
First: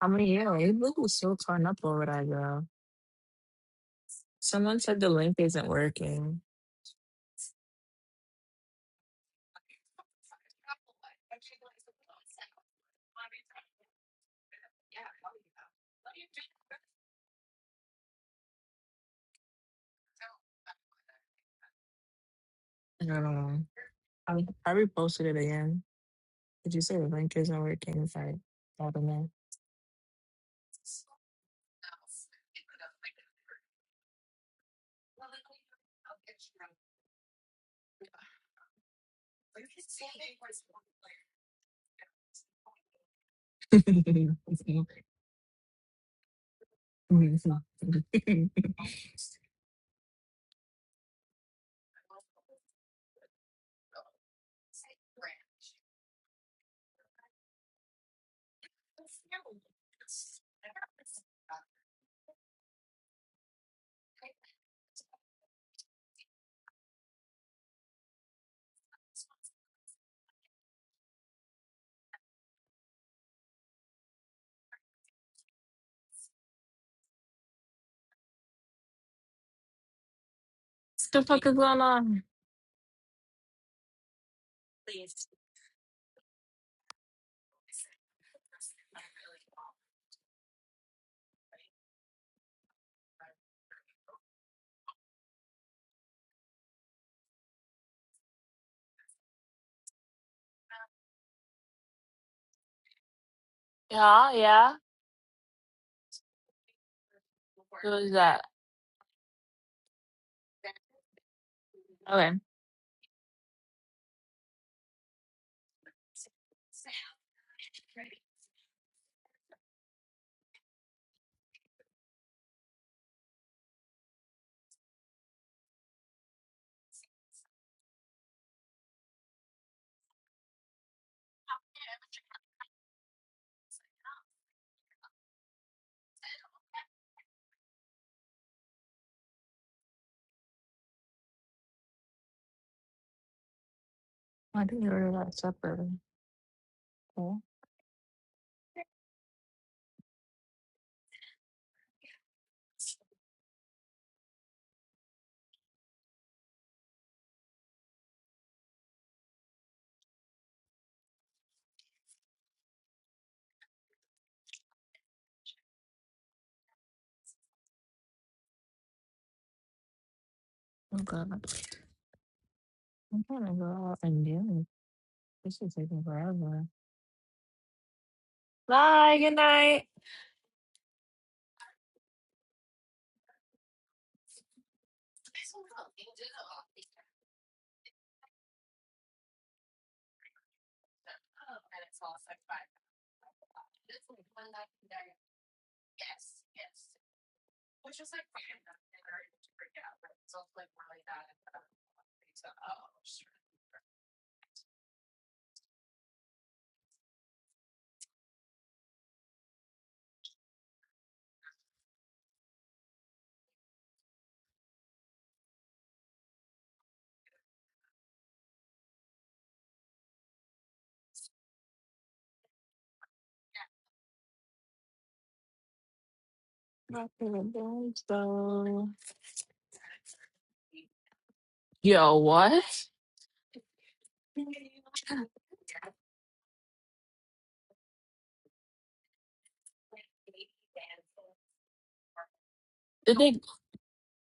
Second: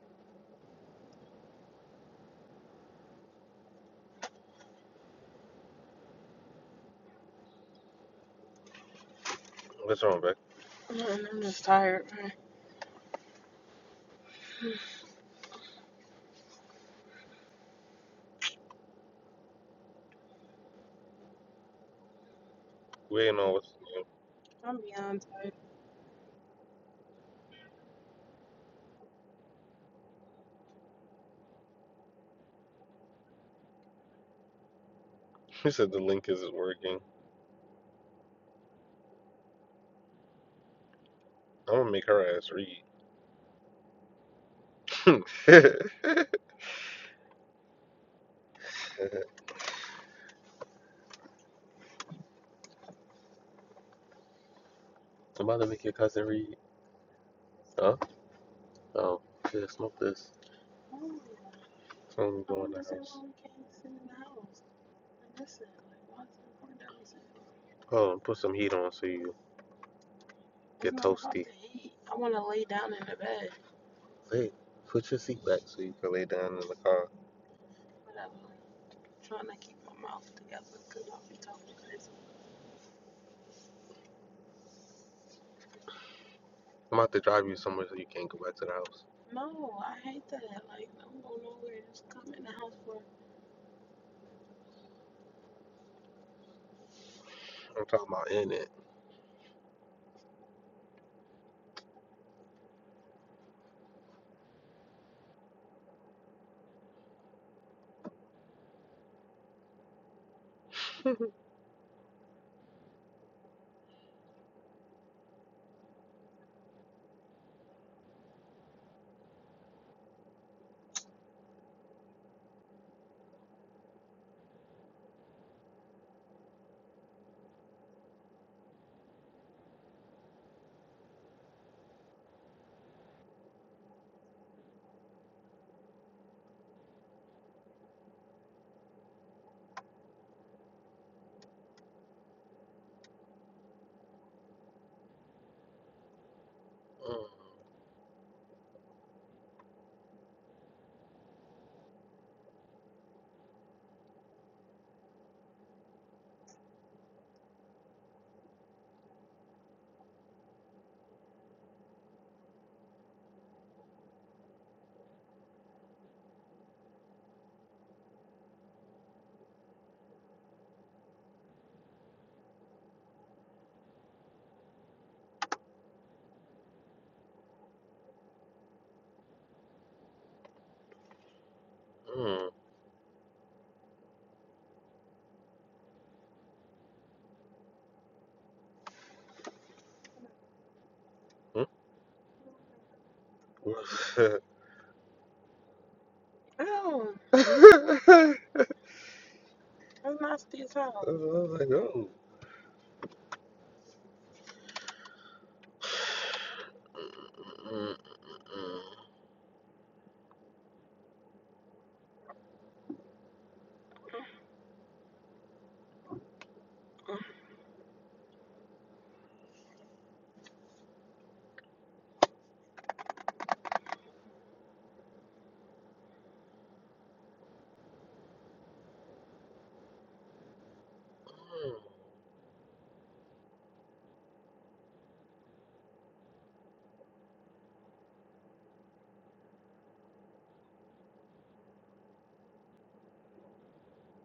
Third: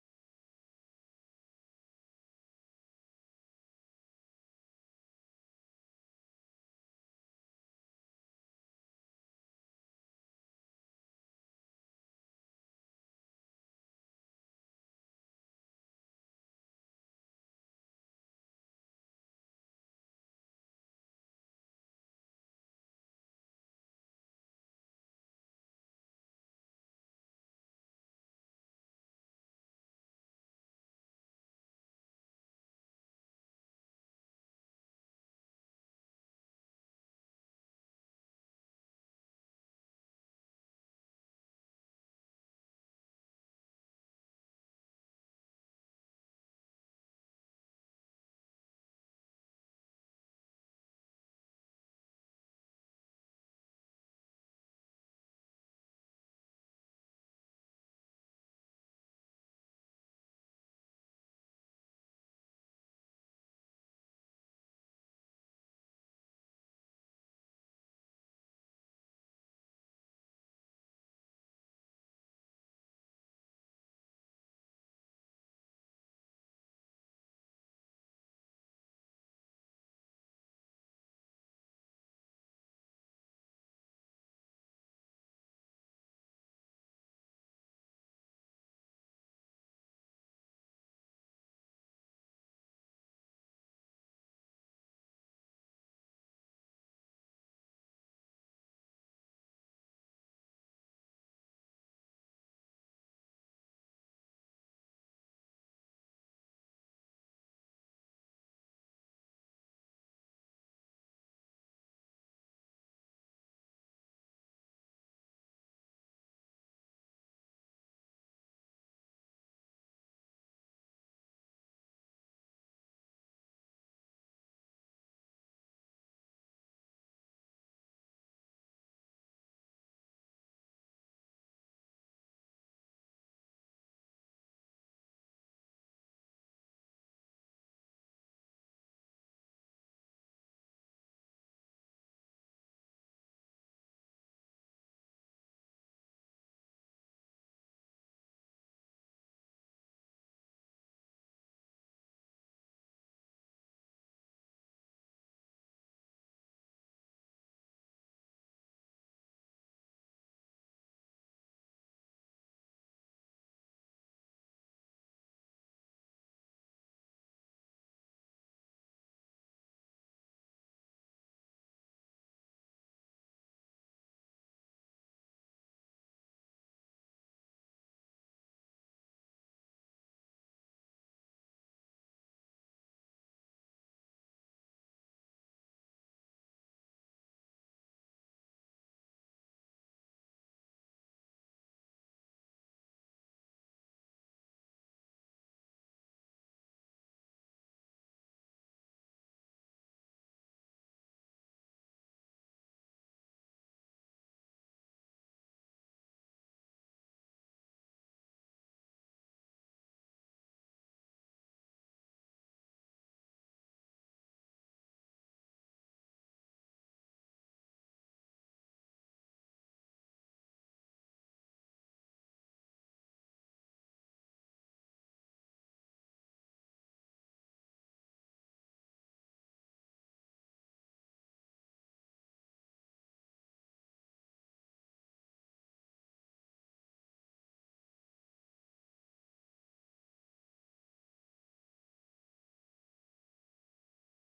S2: I mean, yeah, it Luke was so torn up over that girl. Someone said the link isn't working.
S1: What's wrong, Beck?
S2: I don't
S1: We ain't know
S2: know.
S1: what's. You know. [LAUGHS]
S2: I, I reposted it again. Did you say the link isn't working? It's like, I don't
S1: She said the link isn't working. I'm gonna make her ass read.
S2: know. [LAUGHS]
S1: [LAUGHS] I'm about to make your cousin read. Huh? Oh, yeah, smoke this. Some, oh, and put some heat on so you Hey, Put your seat back so you can lay down in the car.
S2: Mom.
S1: I'm about to drive you somewhere so you can't go back to the house. I'm talking about in it.
S2: Yeah, yeah. is that? Okay. I think you ordered that separately.
S1: Mm.
S2: Oh, oh God. I'm trying to go out and do it. This is taking forever. Bye, good night.
S1: Mm. Mm. [LAUGHS] I was like, oh. Mm, mm,
S2: Not feeling good, so-
S1: mm.
S2: Yo, what? Did they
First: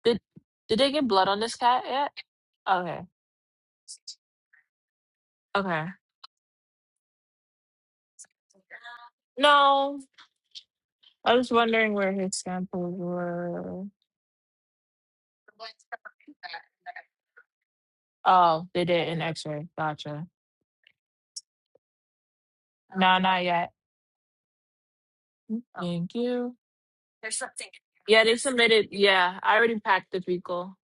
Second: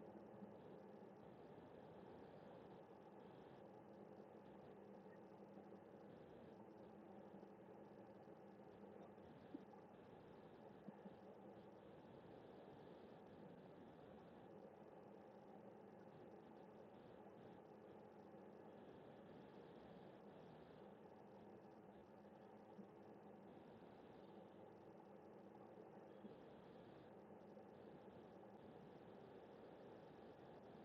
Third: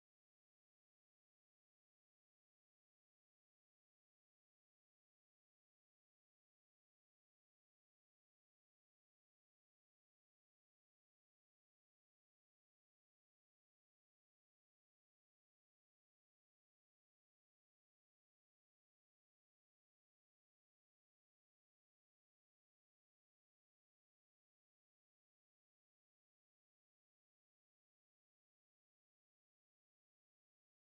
S2: Did did they get blood on this cat yet? Okay. Okay. No. I was wondering where his samples were. Oh, they did an X-ray. Gotcha. No, not yet. Thank you. Yeah, they submitted. Yeah, I already packed the vehicle.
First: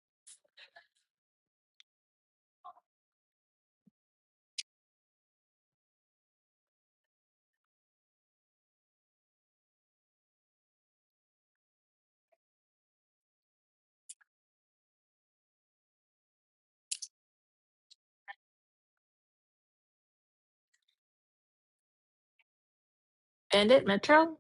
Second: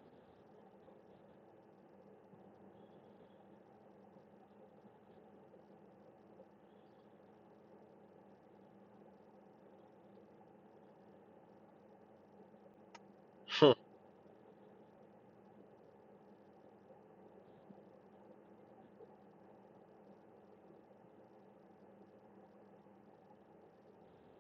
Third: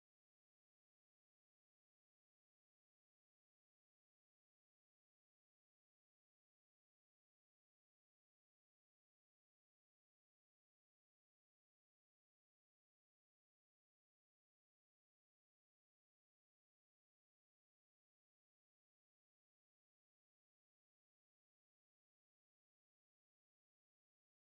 S1: [LAUGHS]
S2: And it Metro?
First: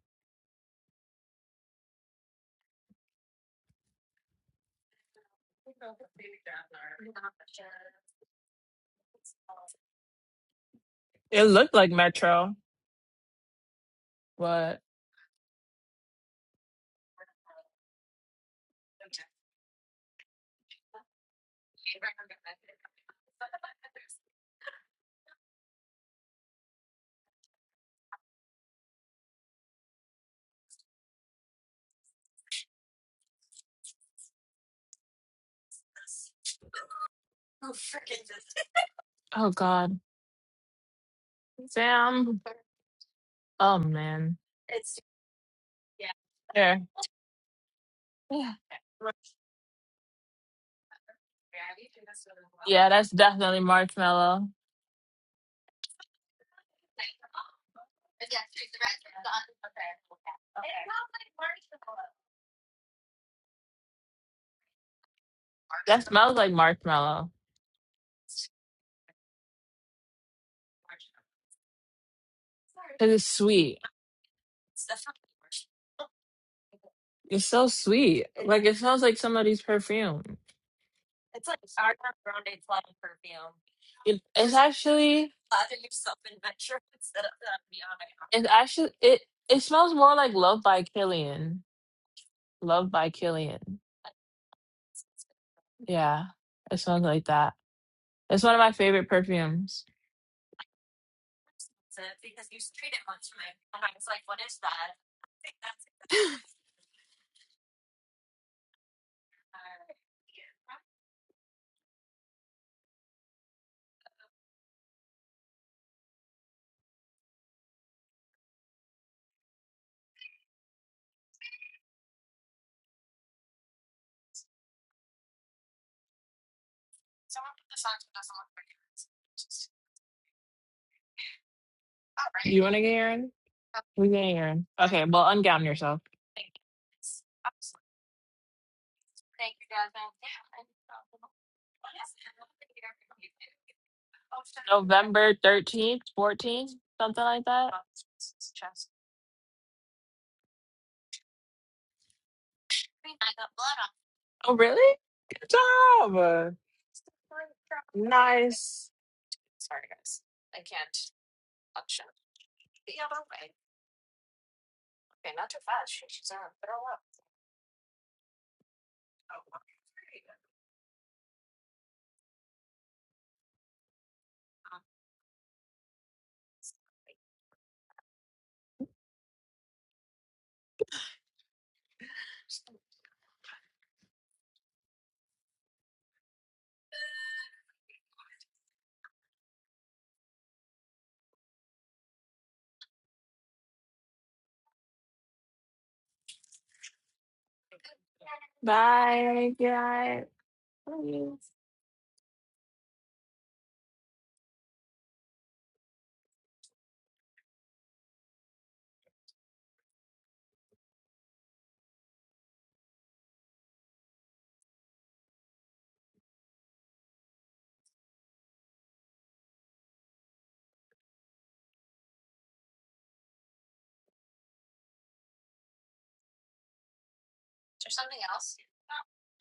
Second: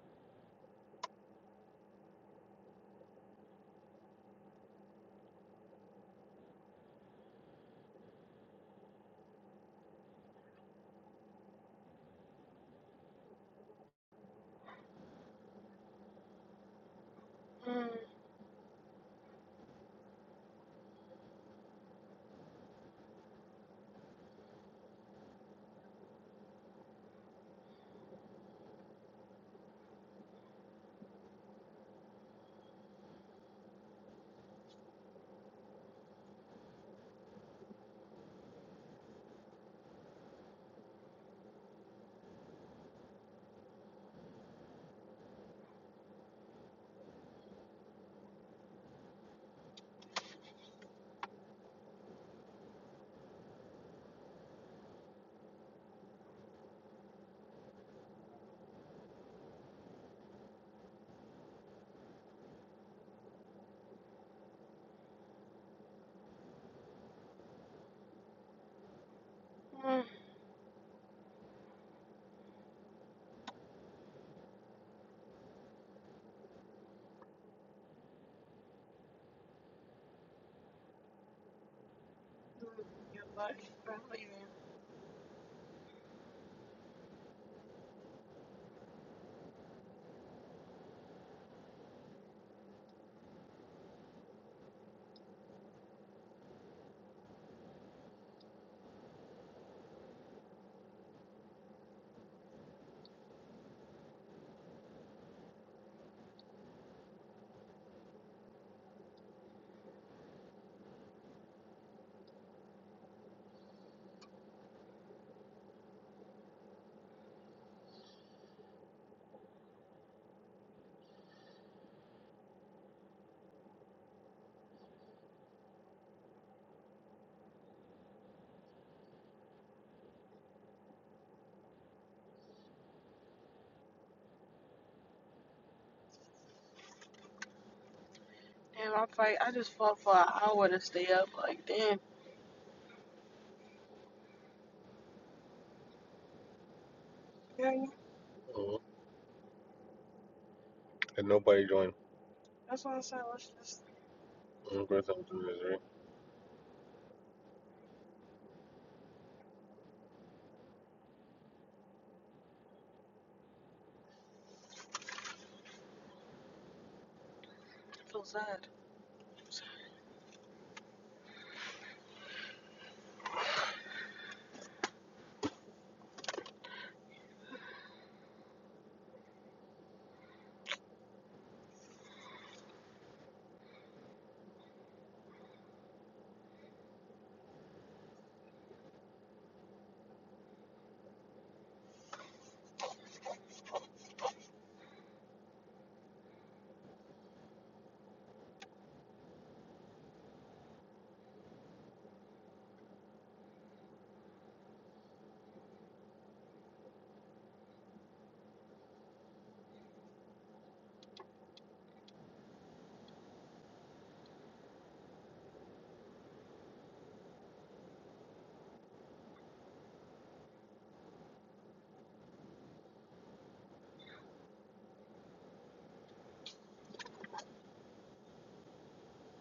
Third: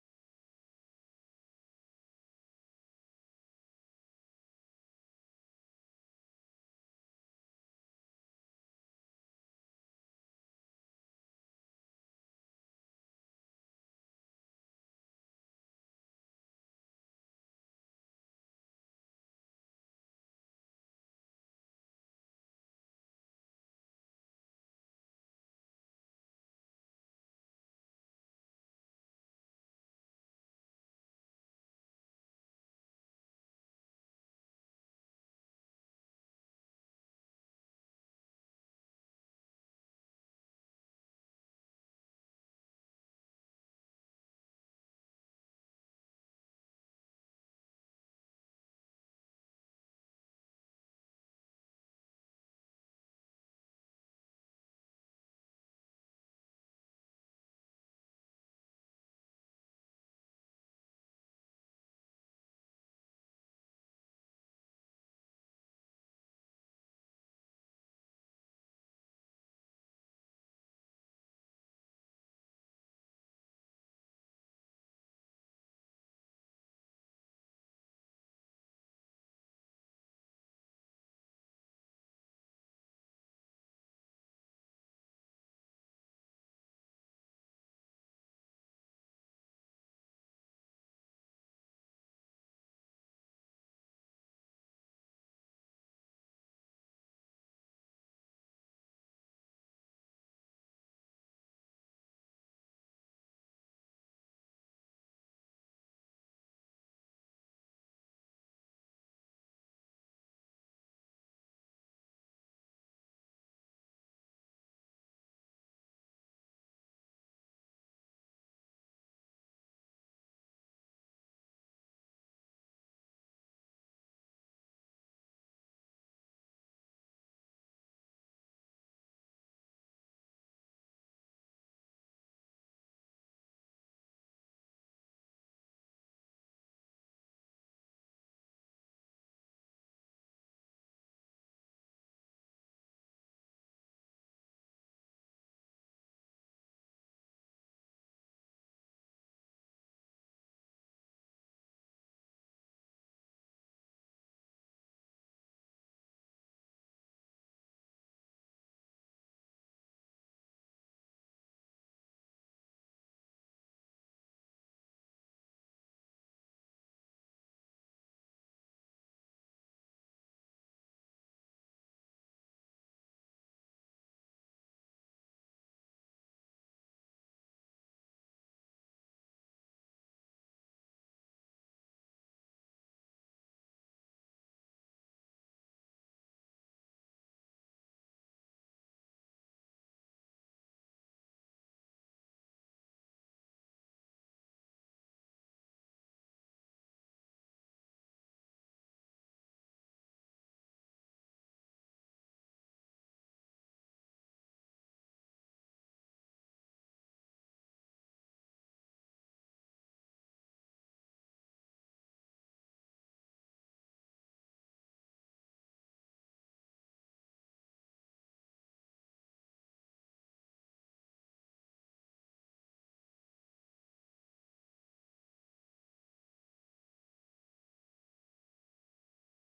S2: It looked like Metro, but Oh God. Sam. Oh man. yeah. Yeah, that's definitely marshmallow. It smells like marshmallow. Cause it's sweet. It's so sweet. Like it smells like somebody's perfume. It, it's actually it's actually it it smells more like Love by Killian. Love by Killian. Yeah. It smells like that. It's one of my favorite perfumes. You wanna get Aaron? We get Aaron. Okay, well ungown yourself. November thirteenth, fourteenth, something like that.
S1: Mm. And nobody joined.
S2: Oh
S1: Mm,
S2: really?
S1: Great time to do
S2: Good
S1: this, right?
S2: job.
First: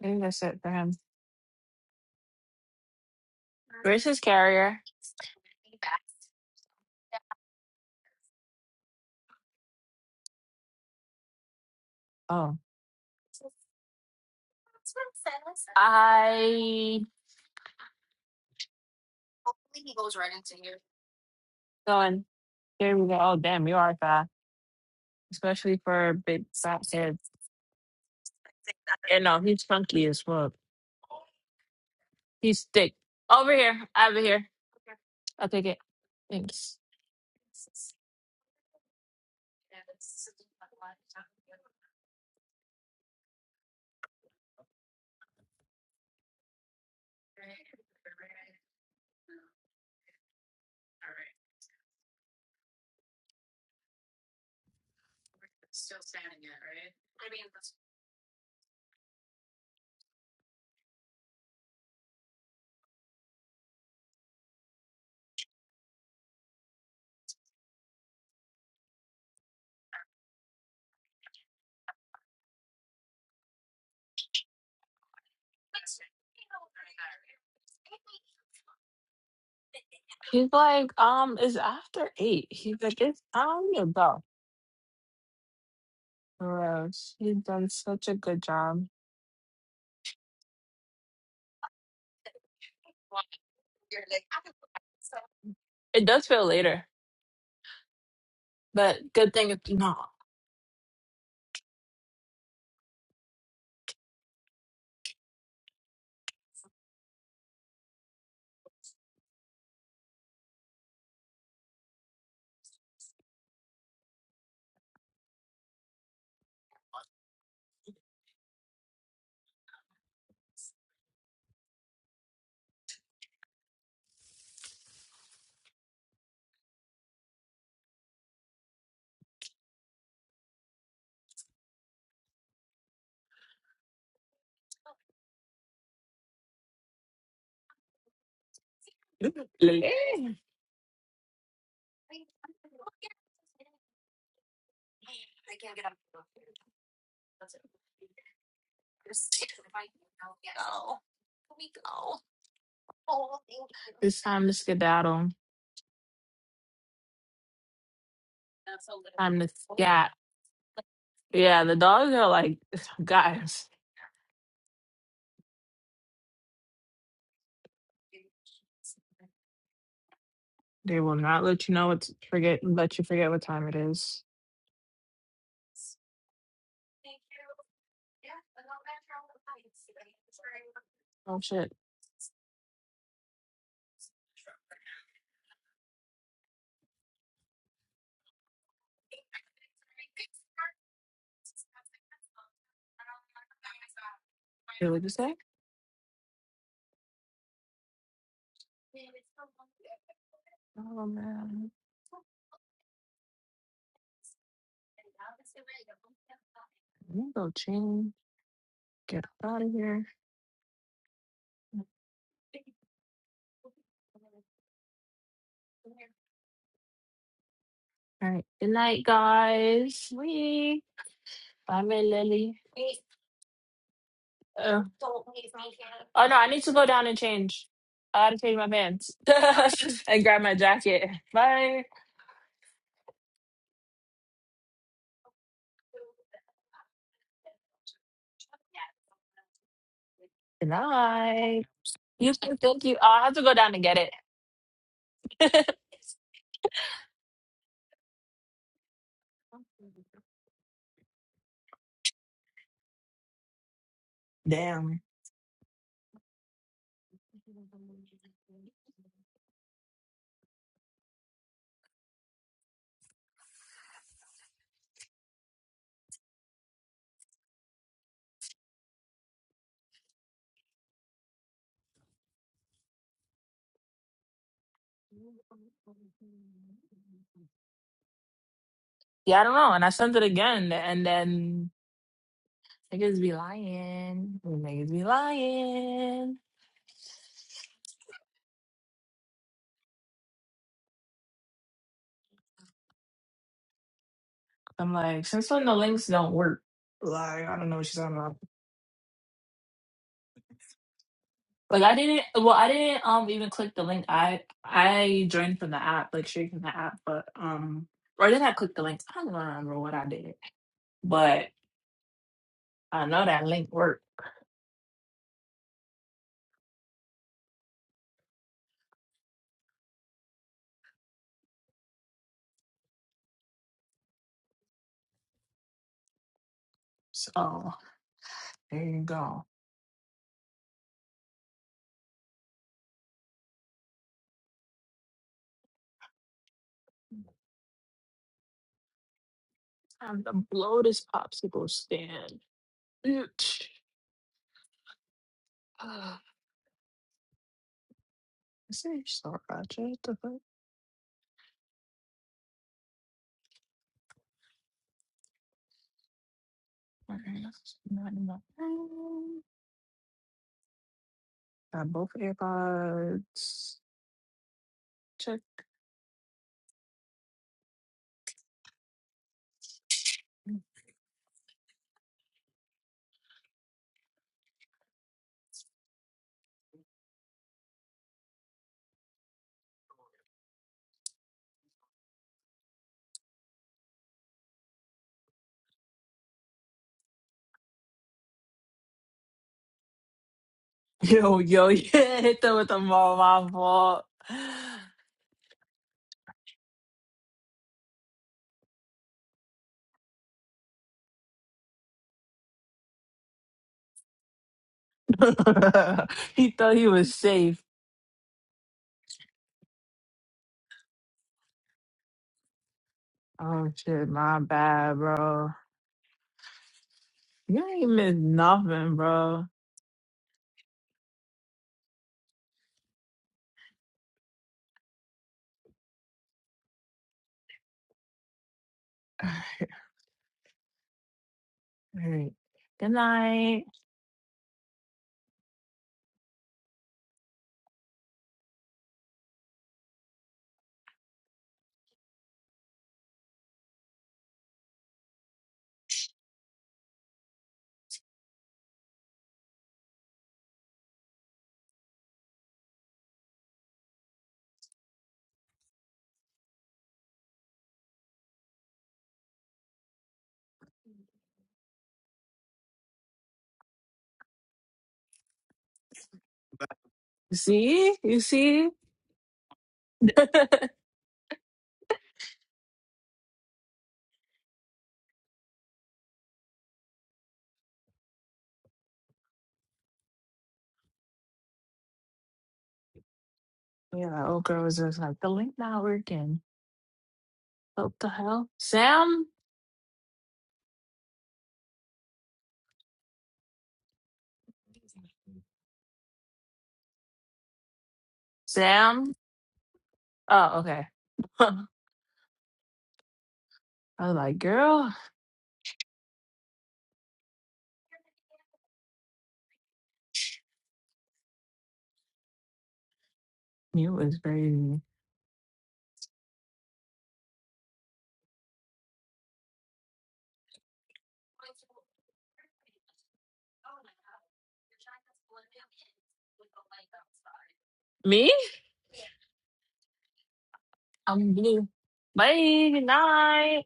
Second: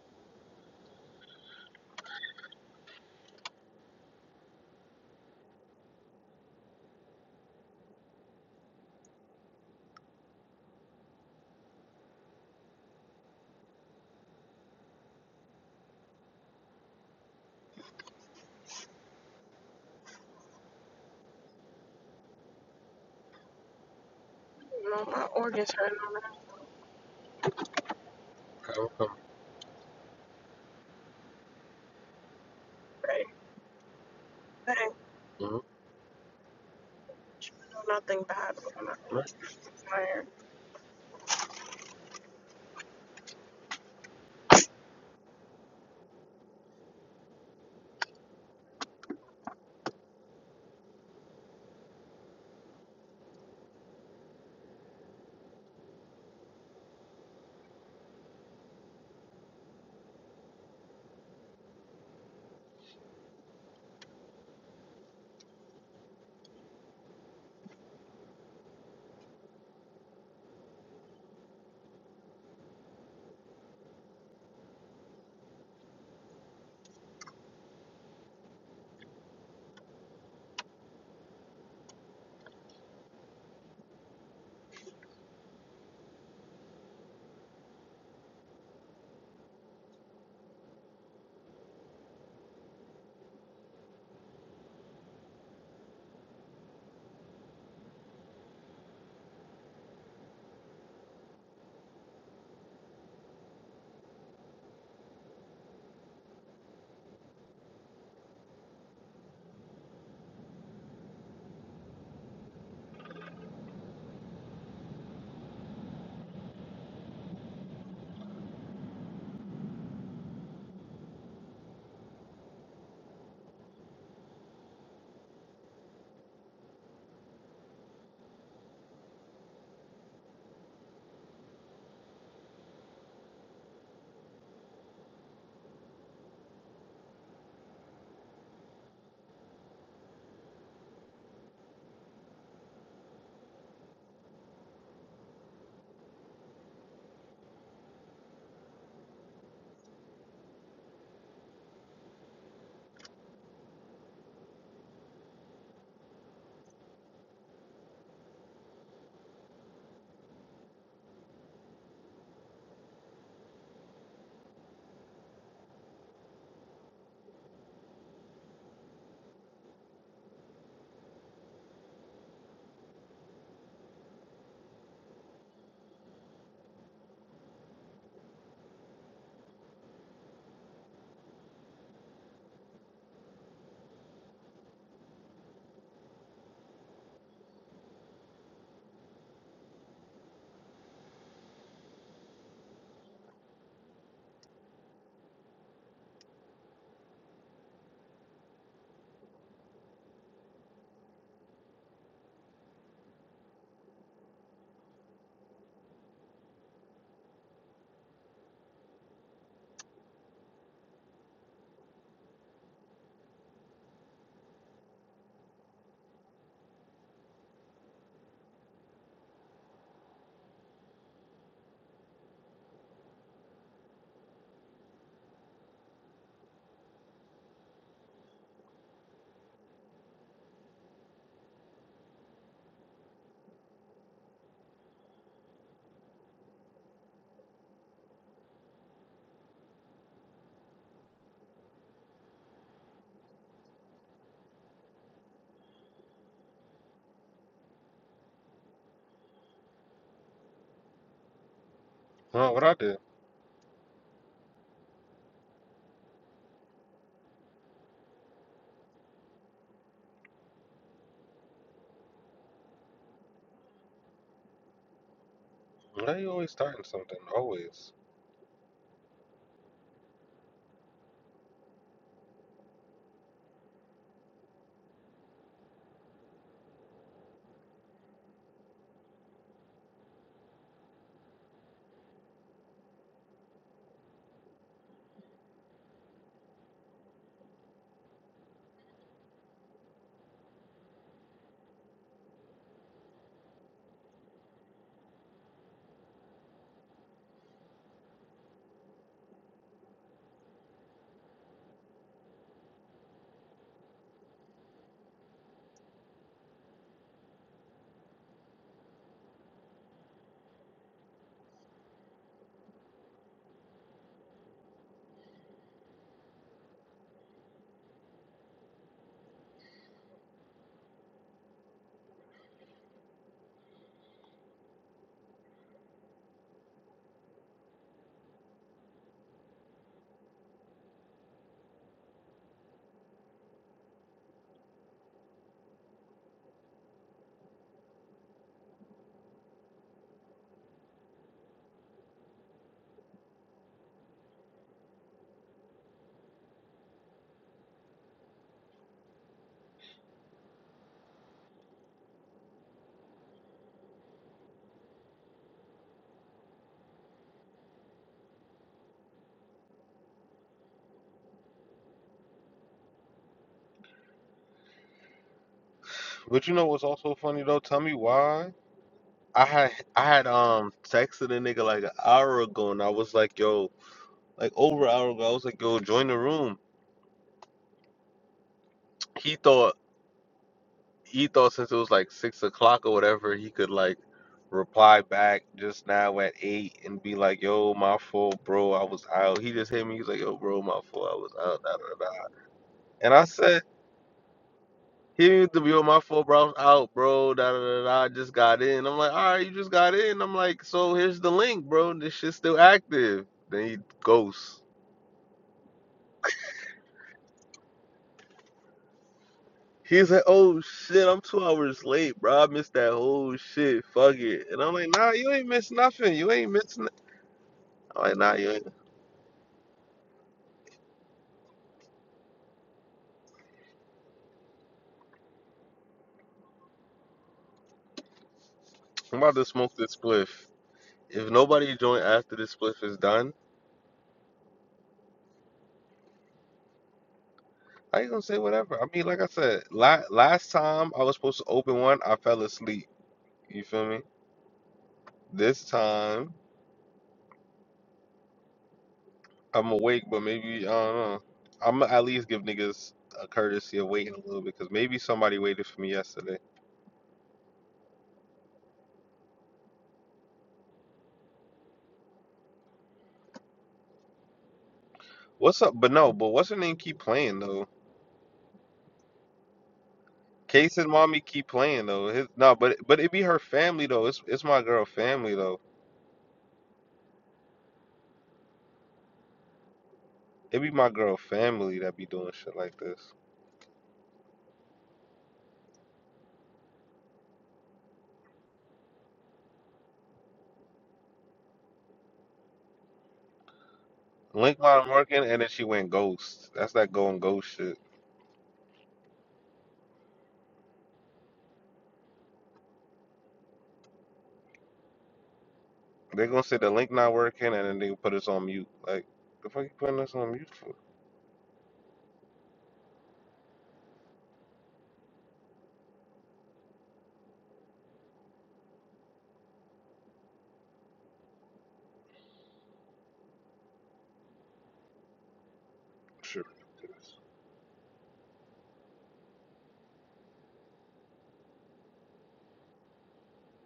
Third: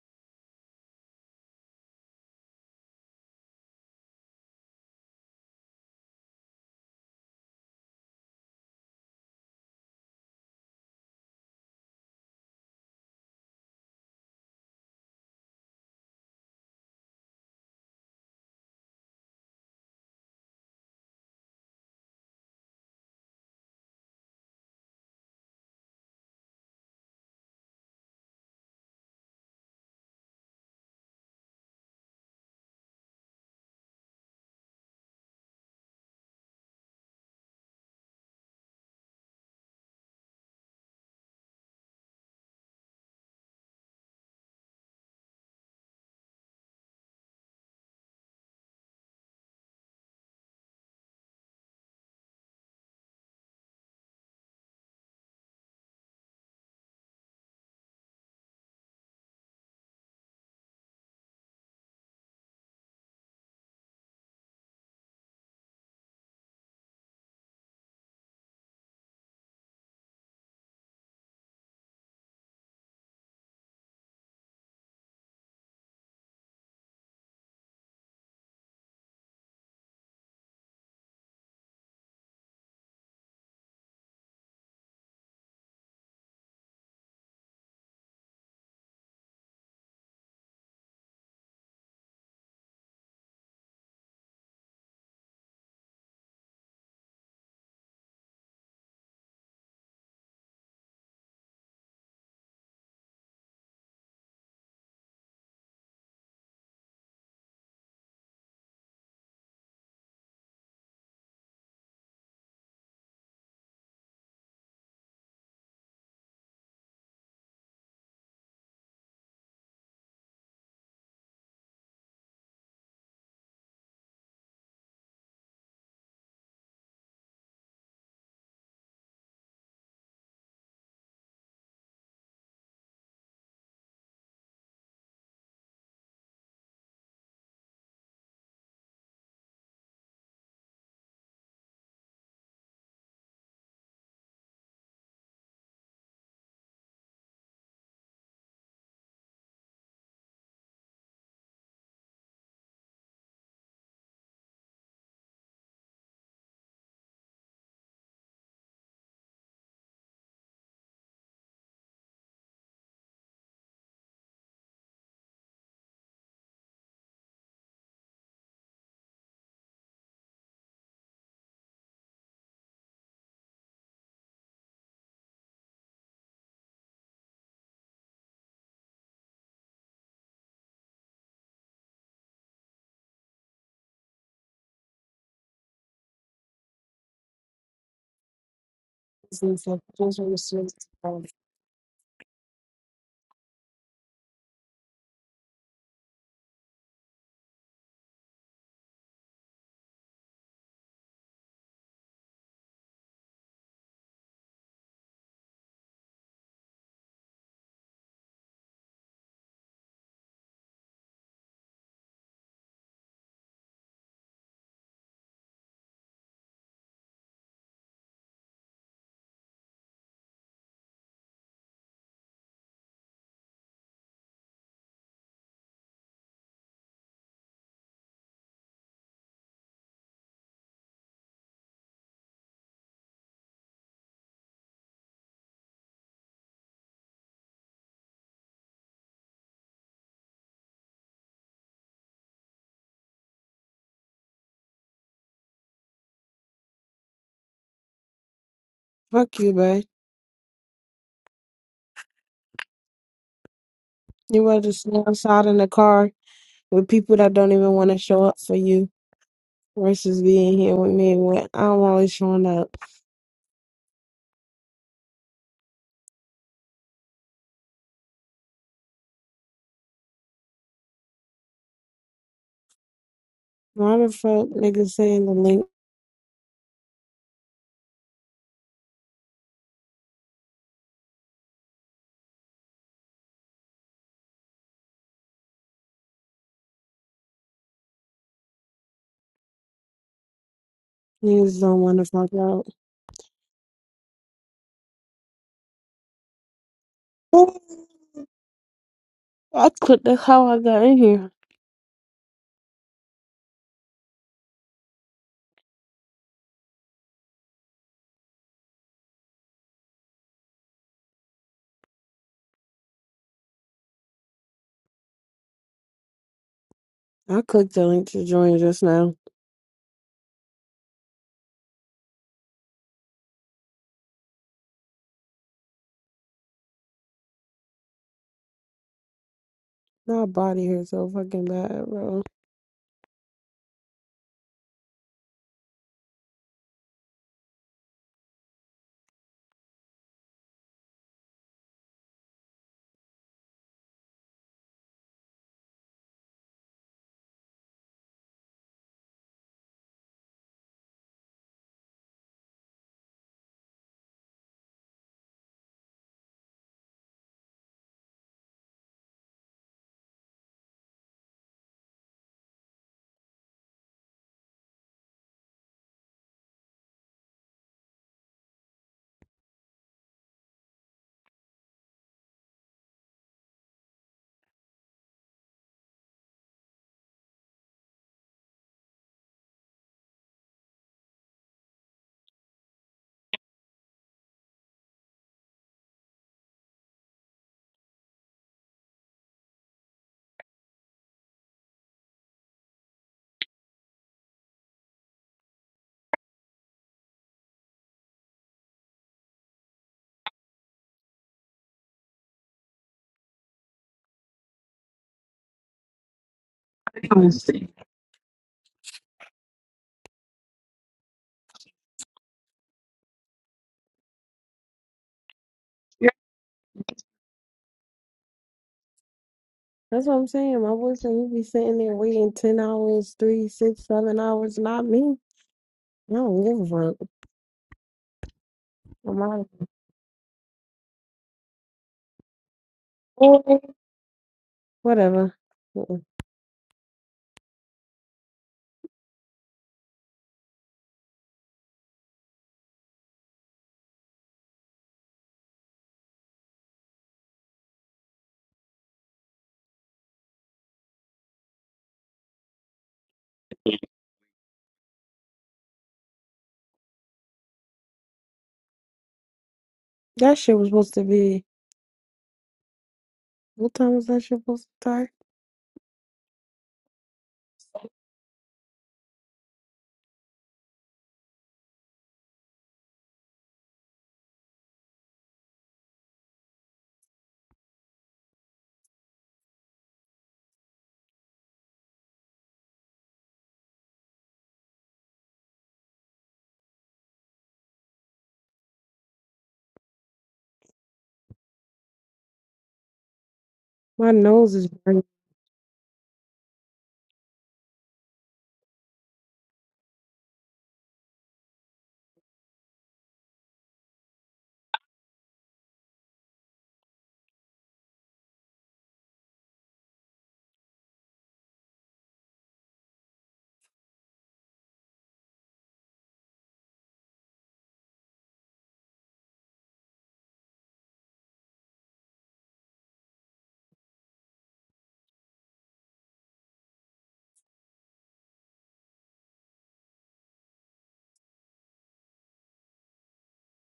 S2: I think that's it for him. Where's his carrier? Oh. I going. Here we go. Oh damn, you are fast. especially for big fat kids.
S1: How come?
S2: And no, he's funky as fuck. He's thick. Over here, over here. I'll
S1: Mm,
S2: take it. Thanks.
S1: right.
S2: He's like, um, it's after eight. He's like, it's time to go. Gross. He's done such a good job. It does feel later, but good thing it's not. late. It's time to skedaddle from the cat. Yeah, the dogs are like, [LAUGHS] guys, they will not let you know what to forget, let you forget what time it is. Oh shit.
S3: Fuck
S2: what did you say? Oh man. I'm gonna go change, get up out of here. All right. Good night, guys. We. Bye, my Lily. Uh, oh, no, I need to go down and change. I gotta change my pants [LAUGHS] and grab my jacket. Bye. Good night. You can thank you. I have to go down and get it.
S3: you, babe.
S1: Huh, what I did?
S3: You rather just
S2: Damn.
S3: outside in the car with people that don't even want to show up for you versus being here with me when I'm always showing up.
S1: Why you always starting something? Always.
S3: Why the fuck niggas saying the link
S2: Yeah, I don't know. And I sent it again, and then niggas be lying. Niggas be lying.
S3: niggas don't want to fuck out?
S2: I'm like, since when the links don't work? Like, I
S3: Ooh,
S2: don't know what she's talking about.
S3: I clicked that's how I got in here.
S2: Like I didn't well I didn't um even click the link. I I joined from the app, like straight from the app, but um or did I click the link? I don't remember what I did. But I know that link worked.
S3: I clicked the link to join just now.
S2: So there you go.
S3: My body hurts so fucking bad, bro.
S2: Time to blow this popsicle stand. Bitch. Ah, Is it so Roger? What the fuck? Mm, Not in my phone. Got both AirPods. Check.
S1: But you know what's also funny though? Tell me why. I had I had um texted a nigga like an hour ago and I was like, yo, like over an hour ago, I was like, yo, join the room. He thought he thought since it was like six o'clock or whatever, he could like reply back just now at eight and be like, "Yo, my fault, bro. I was out." He just hit me. He's like, "Yo, bro, my
S2: [LAUGHS]
S1: fault. I was
S2: Yo,
S1: out."
S2: yo,
S1: Da da da.
S2: yeah,
S1: da."
S2: hit them with them
S1: And
S2: all
S1: I
S2: my
S1: said,
S2: fault.
S1: "He didn't even do, yo, my fault, bro. I was out, bro. Da da da da. I just got in." I'm like, "All right, you just got in." I'm like, "So here's the link, bro. This shit's still active." Then he ghosts.
S2: [LAUGHS] he thought he
S3: That's
S2: was safe.
S1: He's like, oh shit, I'm two hours late, bro. I missed that whole
S2: Oh
S1: shit.
S2: shit,
S1: Fuck
S2: my
S1: it. And I'm like,
S2: bad,
S1: nah, you ain't
S2: bro.
S1: missed nothing. You ain't missed
S2: You ain't
S1: Like,
S2: missed
S1: nah, you ain't-
S2: nothing, bro.
S3: what I'm saying. My boy said you be sitting there waiting ten hours, three, six, seven hours, not me. I don't give a fuck.
S1: I'm
S3: I'm
S2: All
S1: about
S3: out
S1: to smoke this spliff. If nobody join
S2: right.
S1: after this spliff
S2: Good
S1: is done,
S3: here.
S2: night.
S3: Whatever. Mm-mm.
S1: I ain't gonna say whatever. I mean, like I said, la last time I was supposed to open one, I fell asleep. You feel me? This time I'm awake, but maybe I don't know. I'm gonna at least give niggas a courtesy of waiting a little bit, cause maybe somebody waited for me yesterday.
S3: That shit was supposed to be. What time was that shit supposed to start?
S1: What's up? But no, but what's her name? Keep
S2: You
S1: playing though.
S2: see? You see? [LAUGHS] yeah,
S1: Case and mommy keep playing though. His, no, but but it be her family though. It's it's my girl family though. It be my girl family that be doing shit like this.
S2: that old girl was just like, the link not working. What the hell? Sam?
S3: My nose
S1: Link
S3: is
S1: not
S3: burning.
S1: working, and then she went ghost. That's that going ghost shit.
S2: Sam? Oh, okay. [LAUGHS] I was like, girl,
S1: They gonna say the link not working, and then they put us on mute. Like, the fuck you putting us on mute for?
S2: you was crazy.
S1: Shit. ridiculous.
S2: Me? I'm blue. Bye, good night.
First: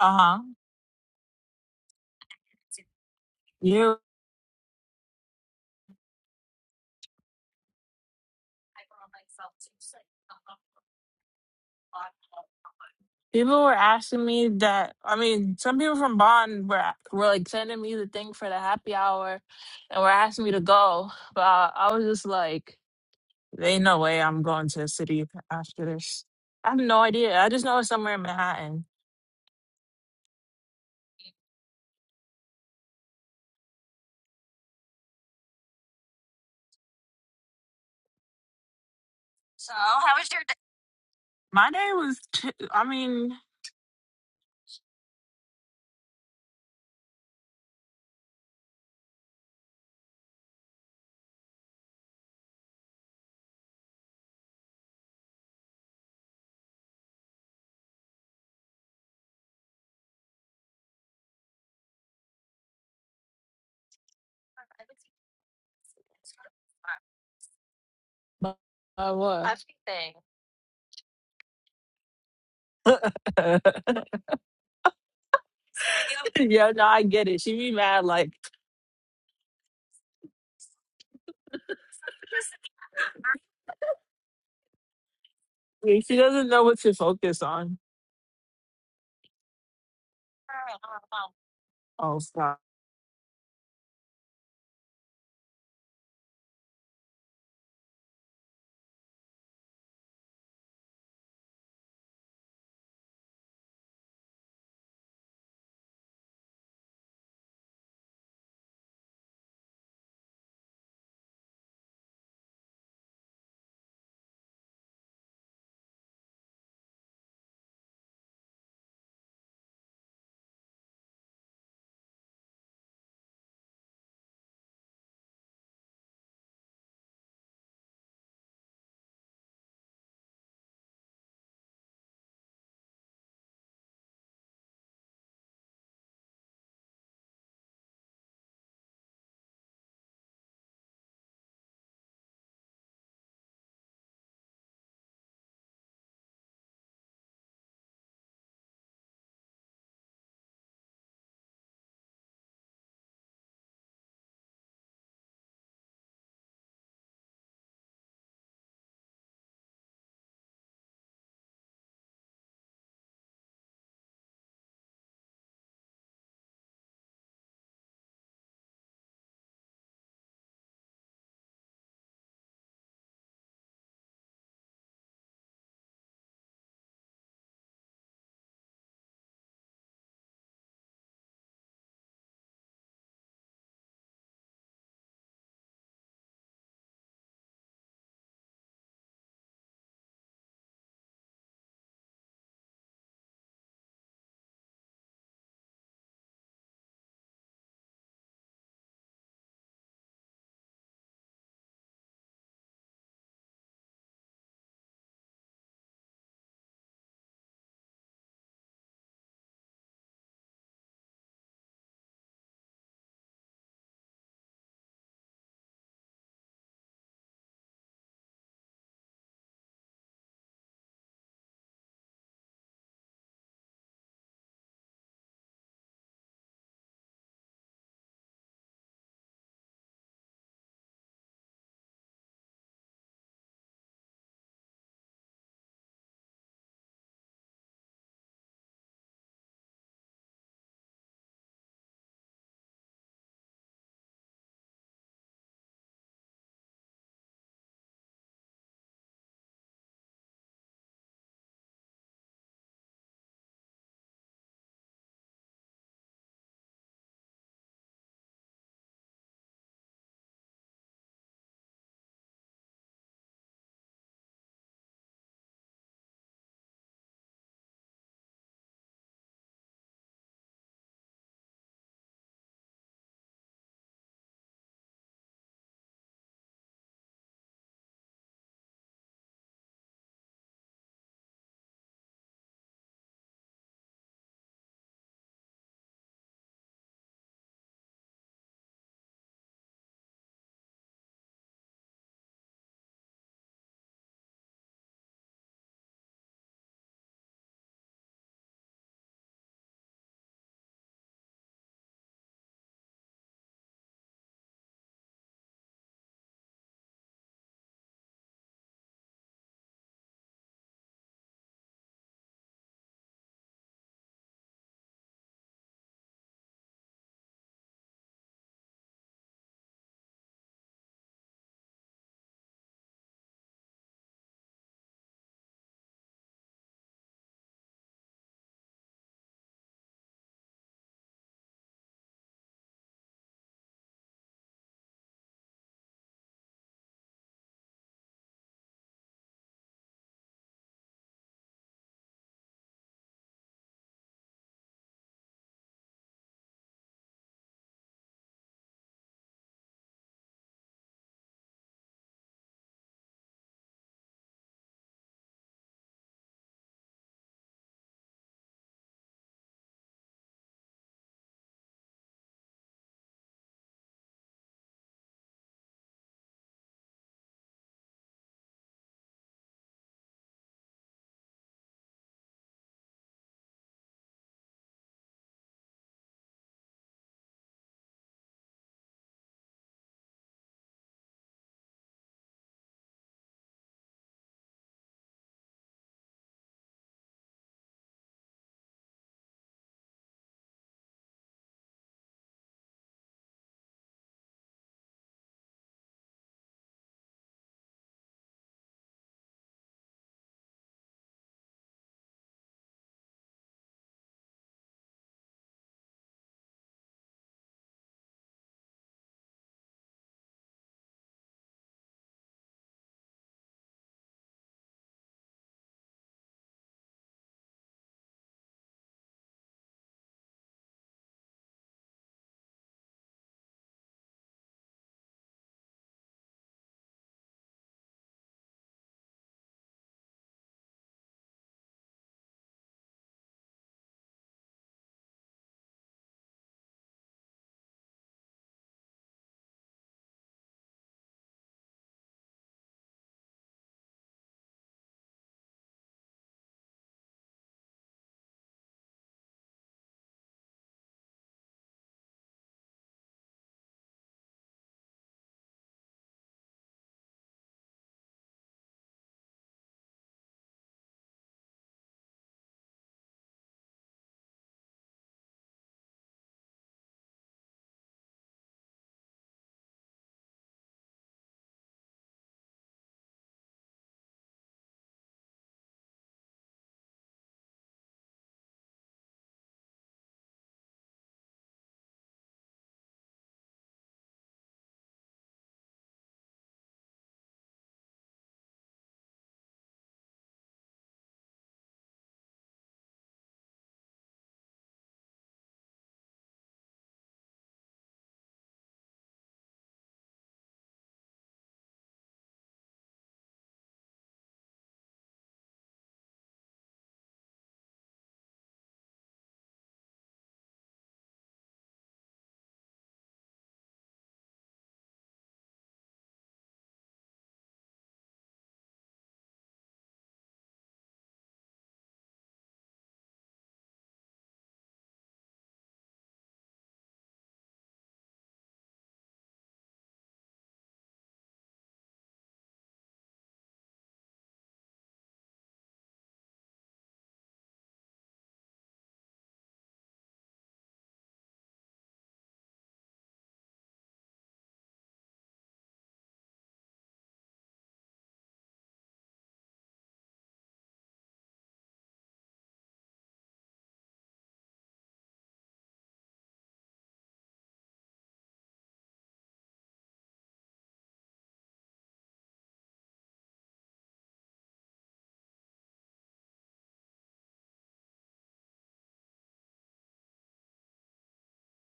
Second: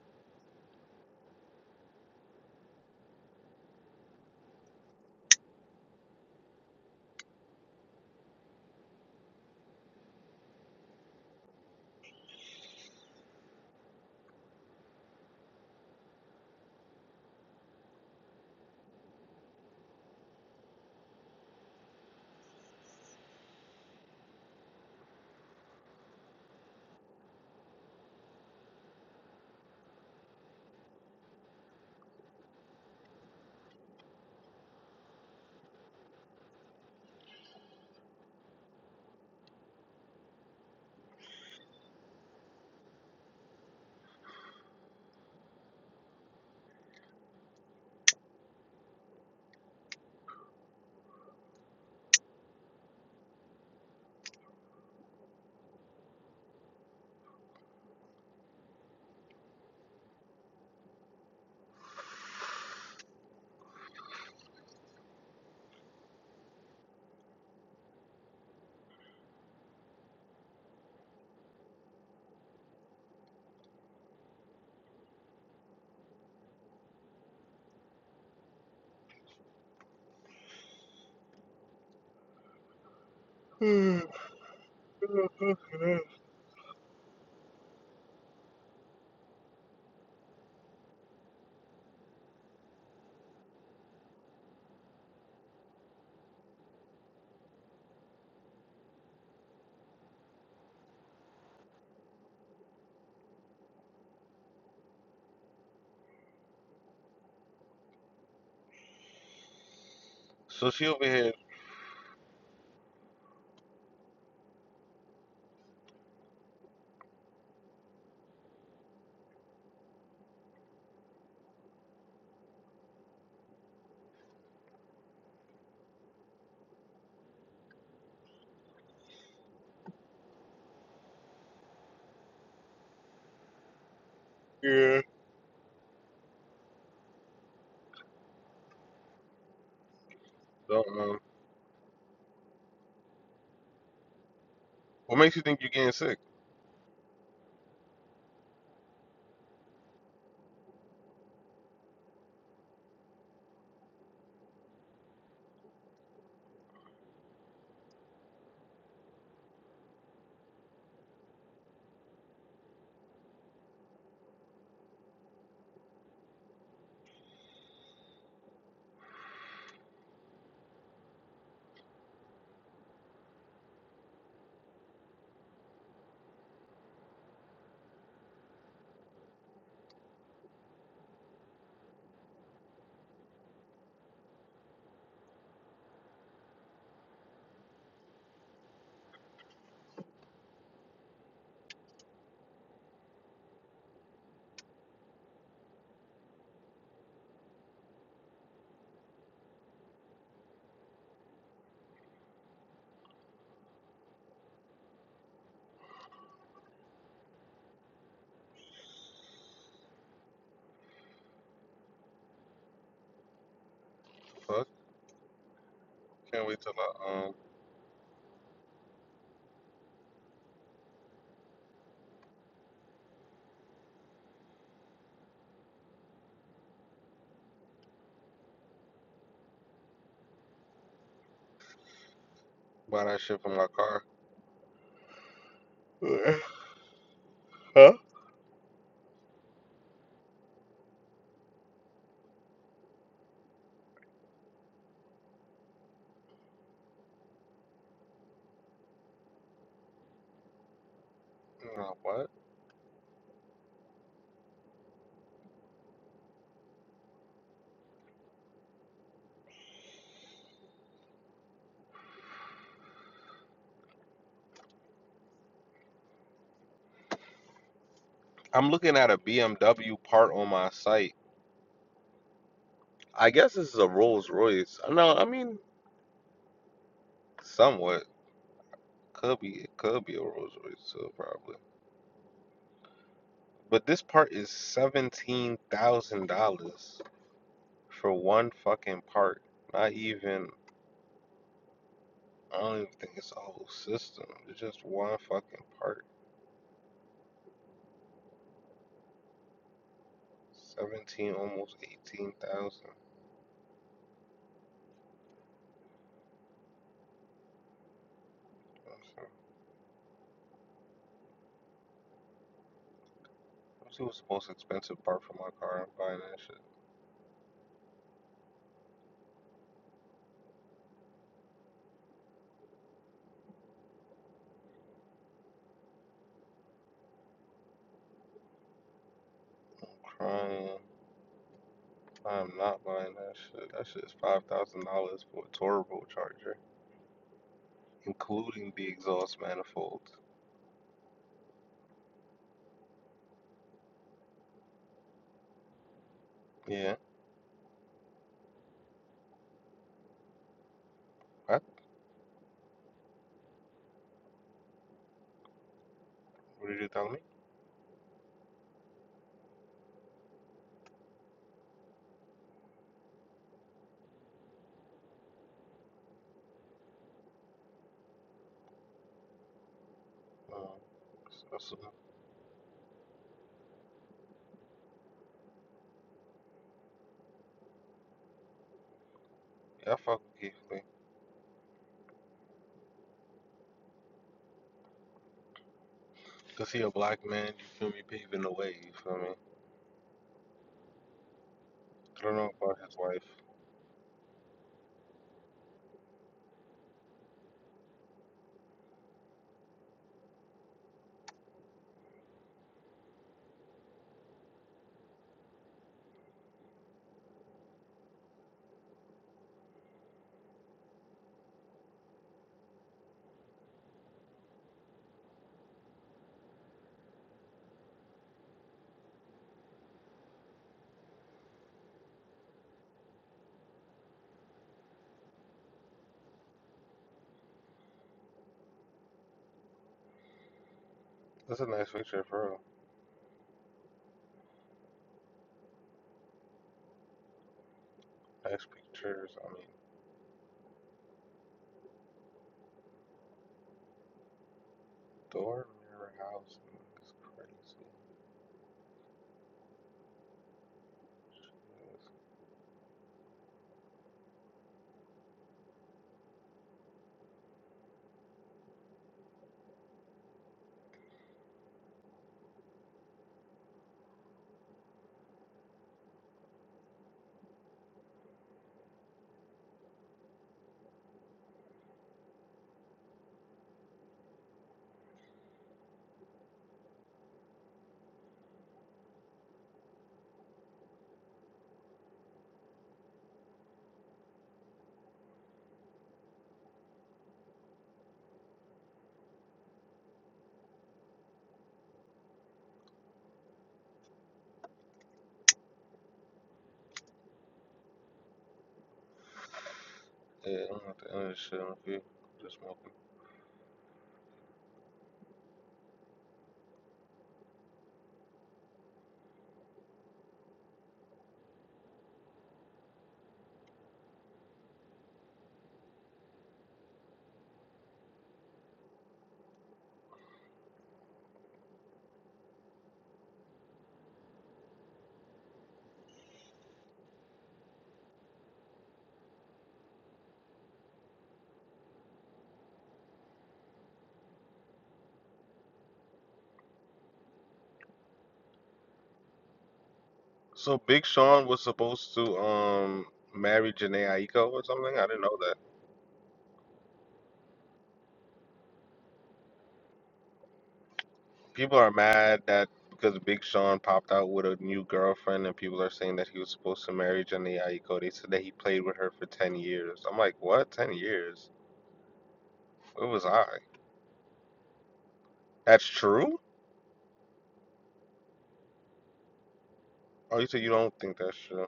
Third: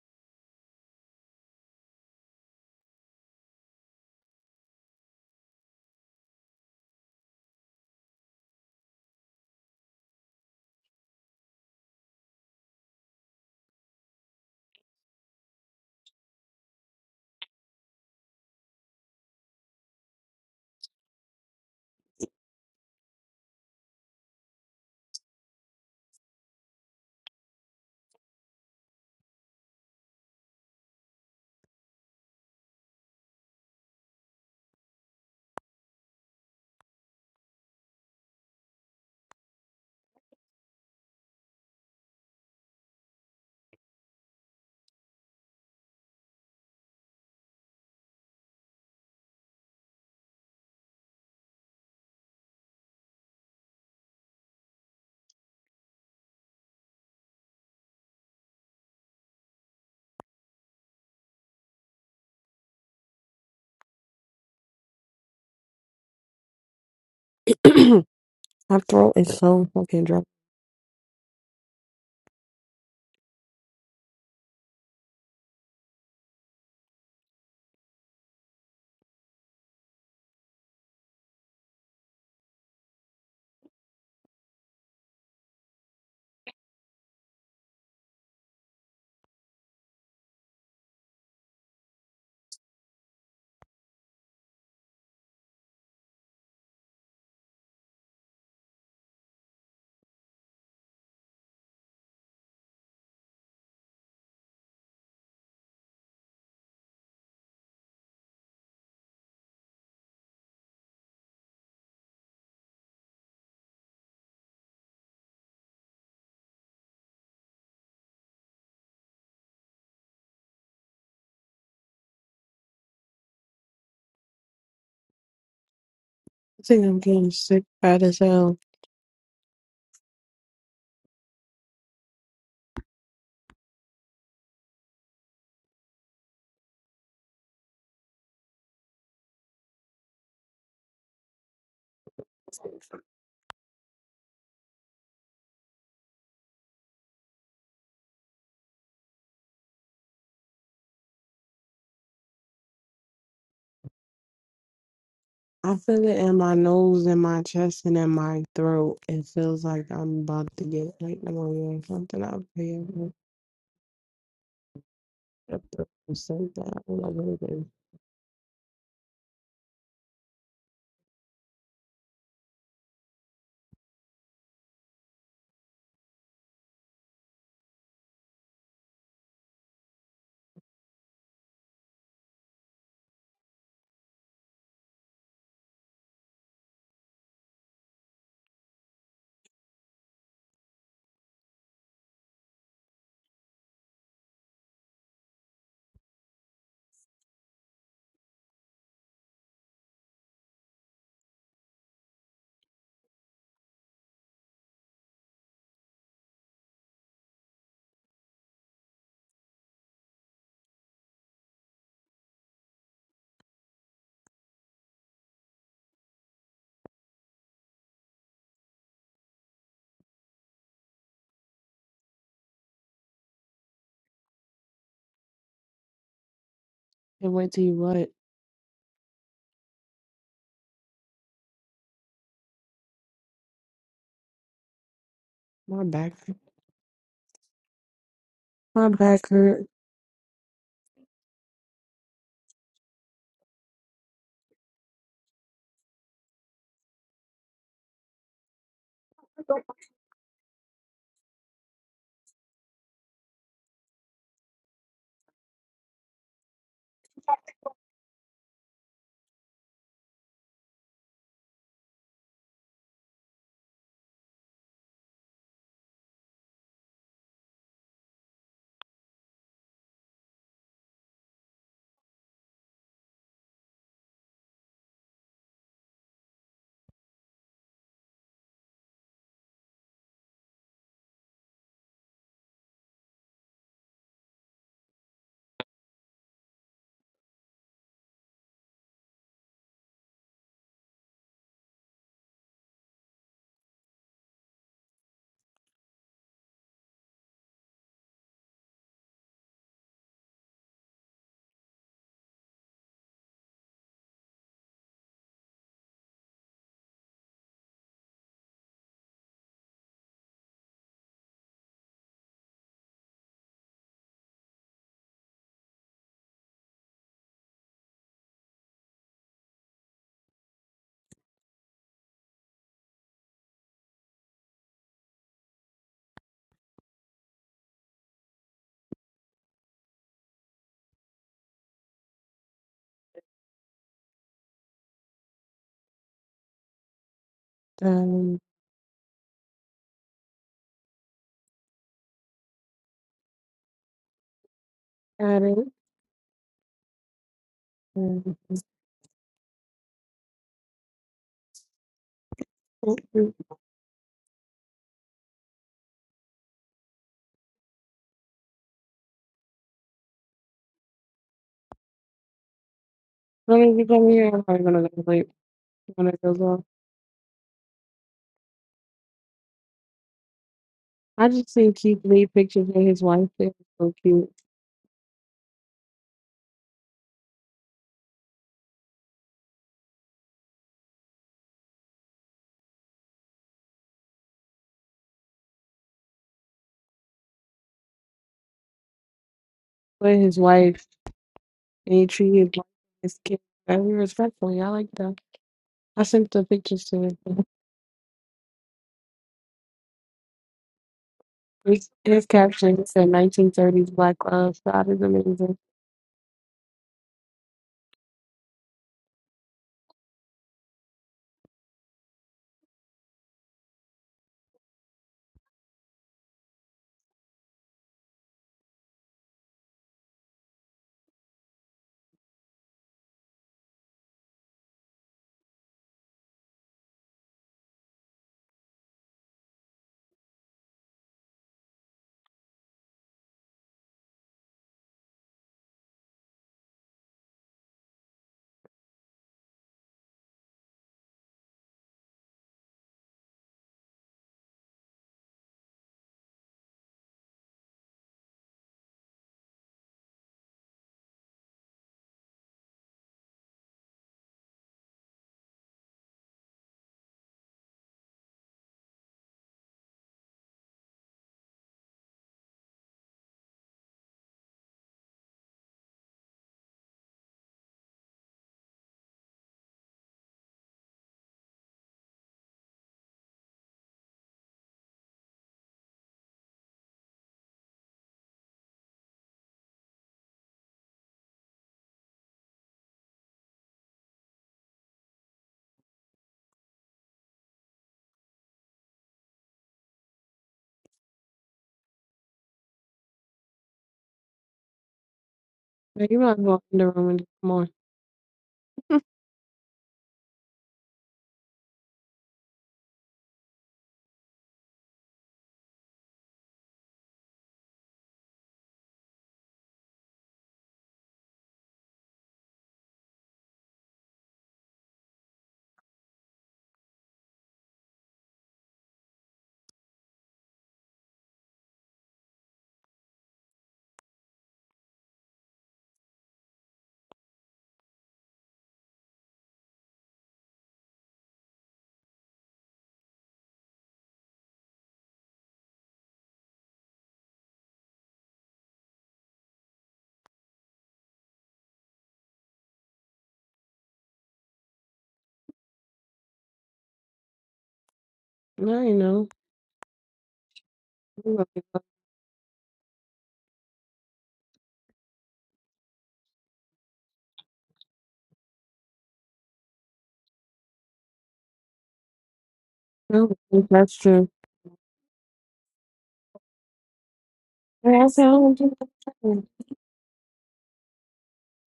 S2: Uh-huh. You. People were asking me that. I mean, some people from Bond were were like sending me the thing for the happy hour, and were asking me to go. But I, I was just like, "There "Ain't no way I'm going to the city after this." I have no idea. I just know it's somewhere in Manhattan. My day was. T- I mean,
S3: [CLEARS THROAT] My
S2: uh,
S3: throat is
S2: what?
S3: so fucking dry. I
S2: [LAUGHS] yeah, no, I get it. She be mad like she doesn't know what to focus on. Oh, stop.
S1: So she over here.
S3: think I'm getting sick bad as hell.
S1: Yeah. Don't know. What makes you think you getting sick?
S3: I feel it in my nose and my chest and in my throat. It feels like I'm about to get like pneumonia or something. I'll pay it. So bad. I don't know what it is.
S1: Fuck. Can't wait till I um
S3: And wait till you what?
S1: buy that shit for my car.
S3: My back.
S1: [LAUGHS] huh?
S3: My back hurt.
S1: Nah, what? I'm looking at a BMW part on my site. I guess this is a Rolls Royce. No, I mean somewhat. Could be it could be a Rolls Royce too, probably. But this part is seventeen thousand dollars for one fucking part. Not even I don't even think it's a whole system. It's just one fucking part. Seventeen, almost eighteen thousand. what's the most expensive part for my car. I'm buying that shit. Crying. I'm not buying that shit. That shit is five thousand dollars for a turbocharger,
S3: Um,
S1: including the exhaust manifold.
S3: got it.
S1: Yeah. What?
S3: As
S1: What did you tell me?
S3: soon as you come here, I'm probably gonna go to sleep when it goes off.
S1: Uh,
S3: I just
S1: that's
S3: seen
S1: a,
S3: Keith Lee pictures of his wife. They were so cute.
S1: yeah, I fuck with Keith Lee. Cause he a black man, you feel me, paving the way, you feel me?
S3: But his wife, and he
S1: I don't know
S3: treated his wife
S1: about his
S3: and his
S1: wife.
S3: kid very respectfully. I like that. I sent the pictures to him. His, his caption it said 1930s Black Love. So that is amazing.
S1: That's a nice picture bro. Nice pictures. I mean, door, mirror, house, it's
S3: Now, you might walk in the room and come on.
S1: crazy. Yeah, I'm at the end of this shit, I'm good. Just smoking. So Big Sean was supposed to um marry Janae Aiko or something? I didn't know that.
S3: No, you know. You might as
S1: People
S3: well.
S1: are mad that because Big Sean popped out with a new girlfriend and people are saying that he was supposed to marry Jenny Aiko. They said that he played with her for 10 years. I'm like, what? 10 years? Where was
S3: No,
S1: I?
S3: no, that's true.
S1: That's true?
S3: And I said, oh, I'm just-
S1: Oh, you said you don't think that's true.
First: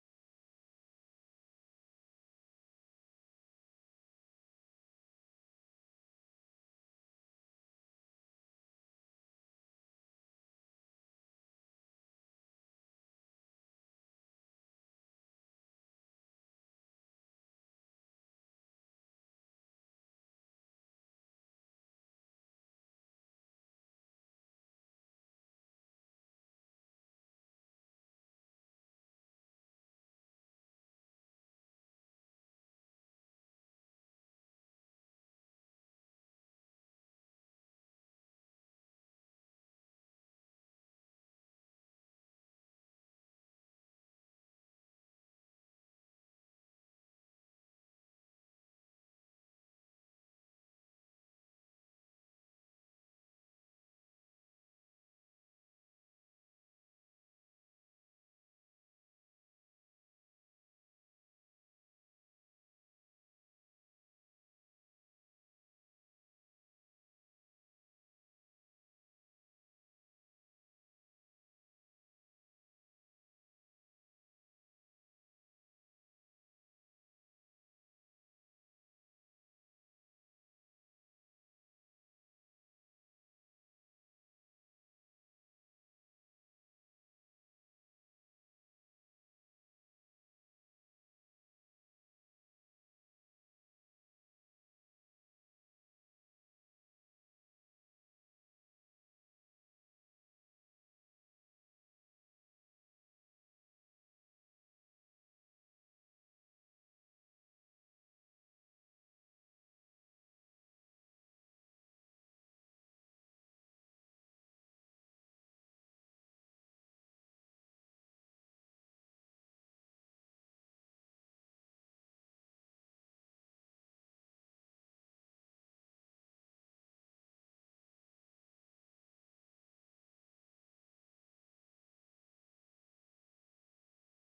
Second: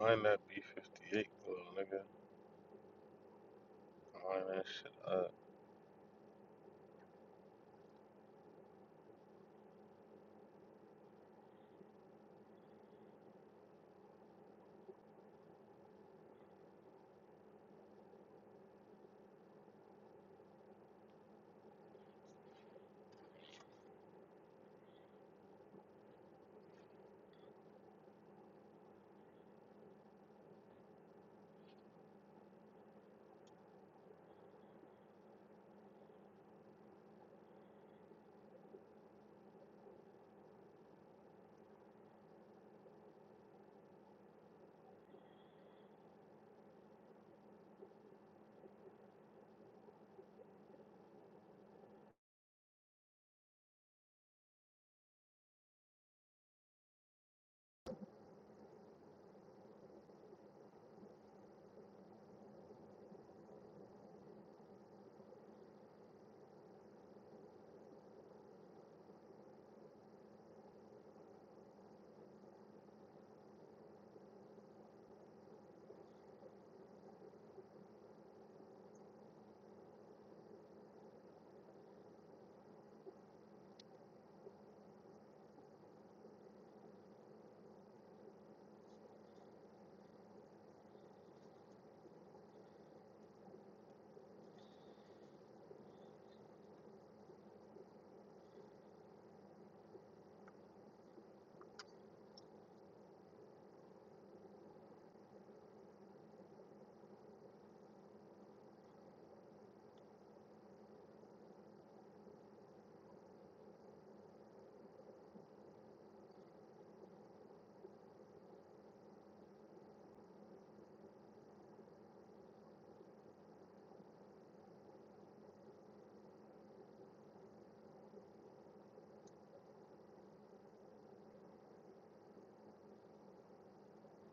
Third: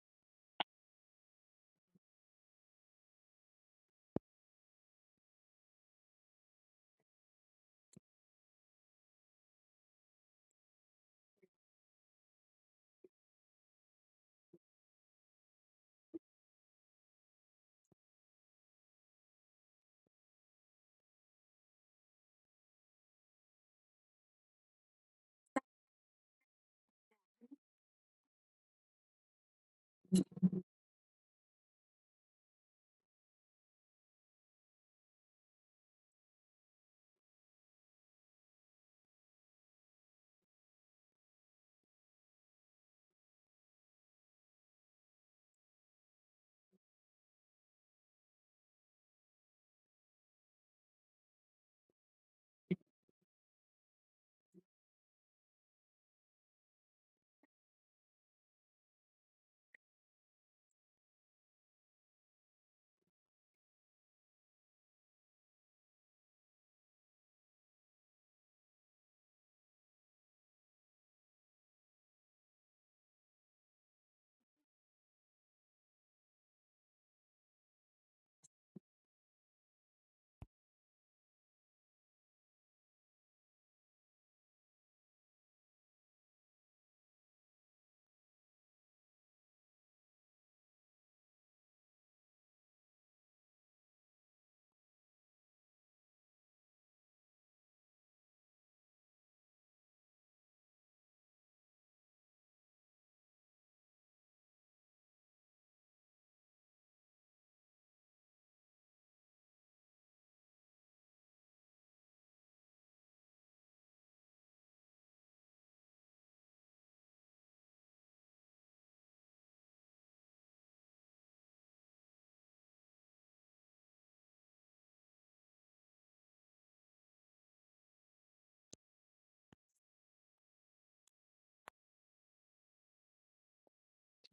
S1: Line that B58, little nigga. Line that shit up.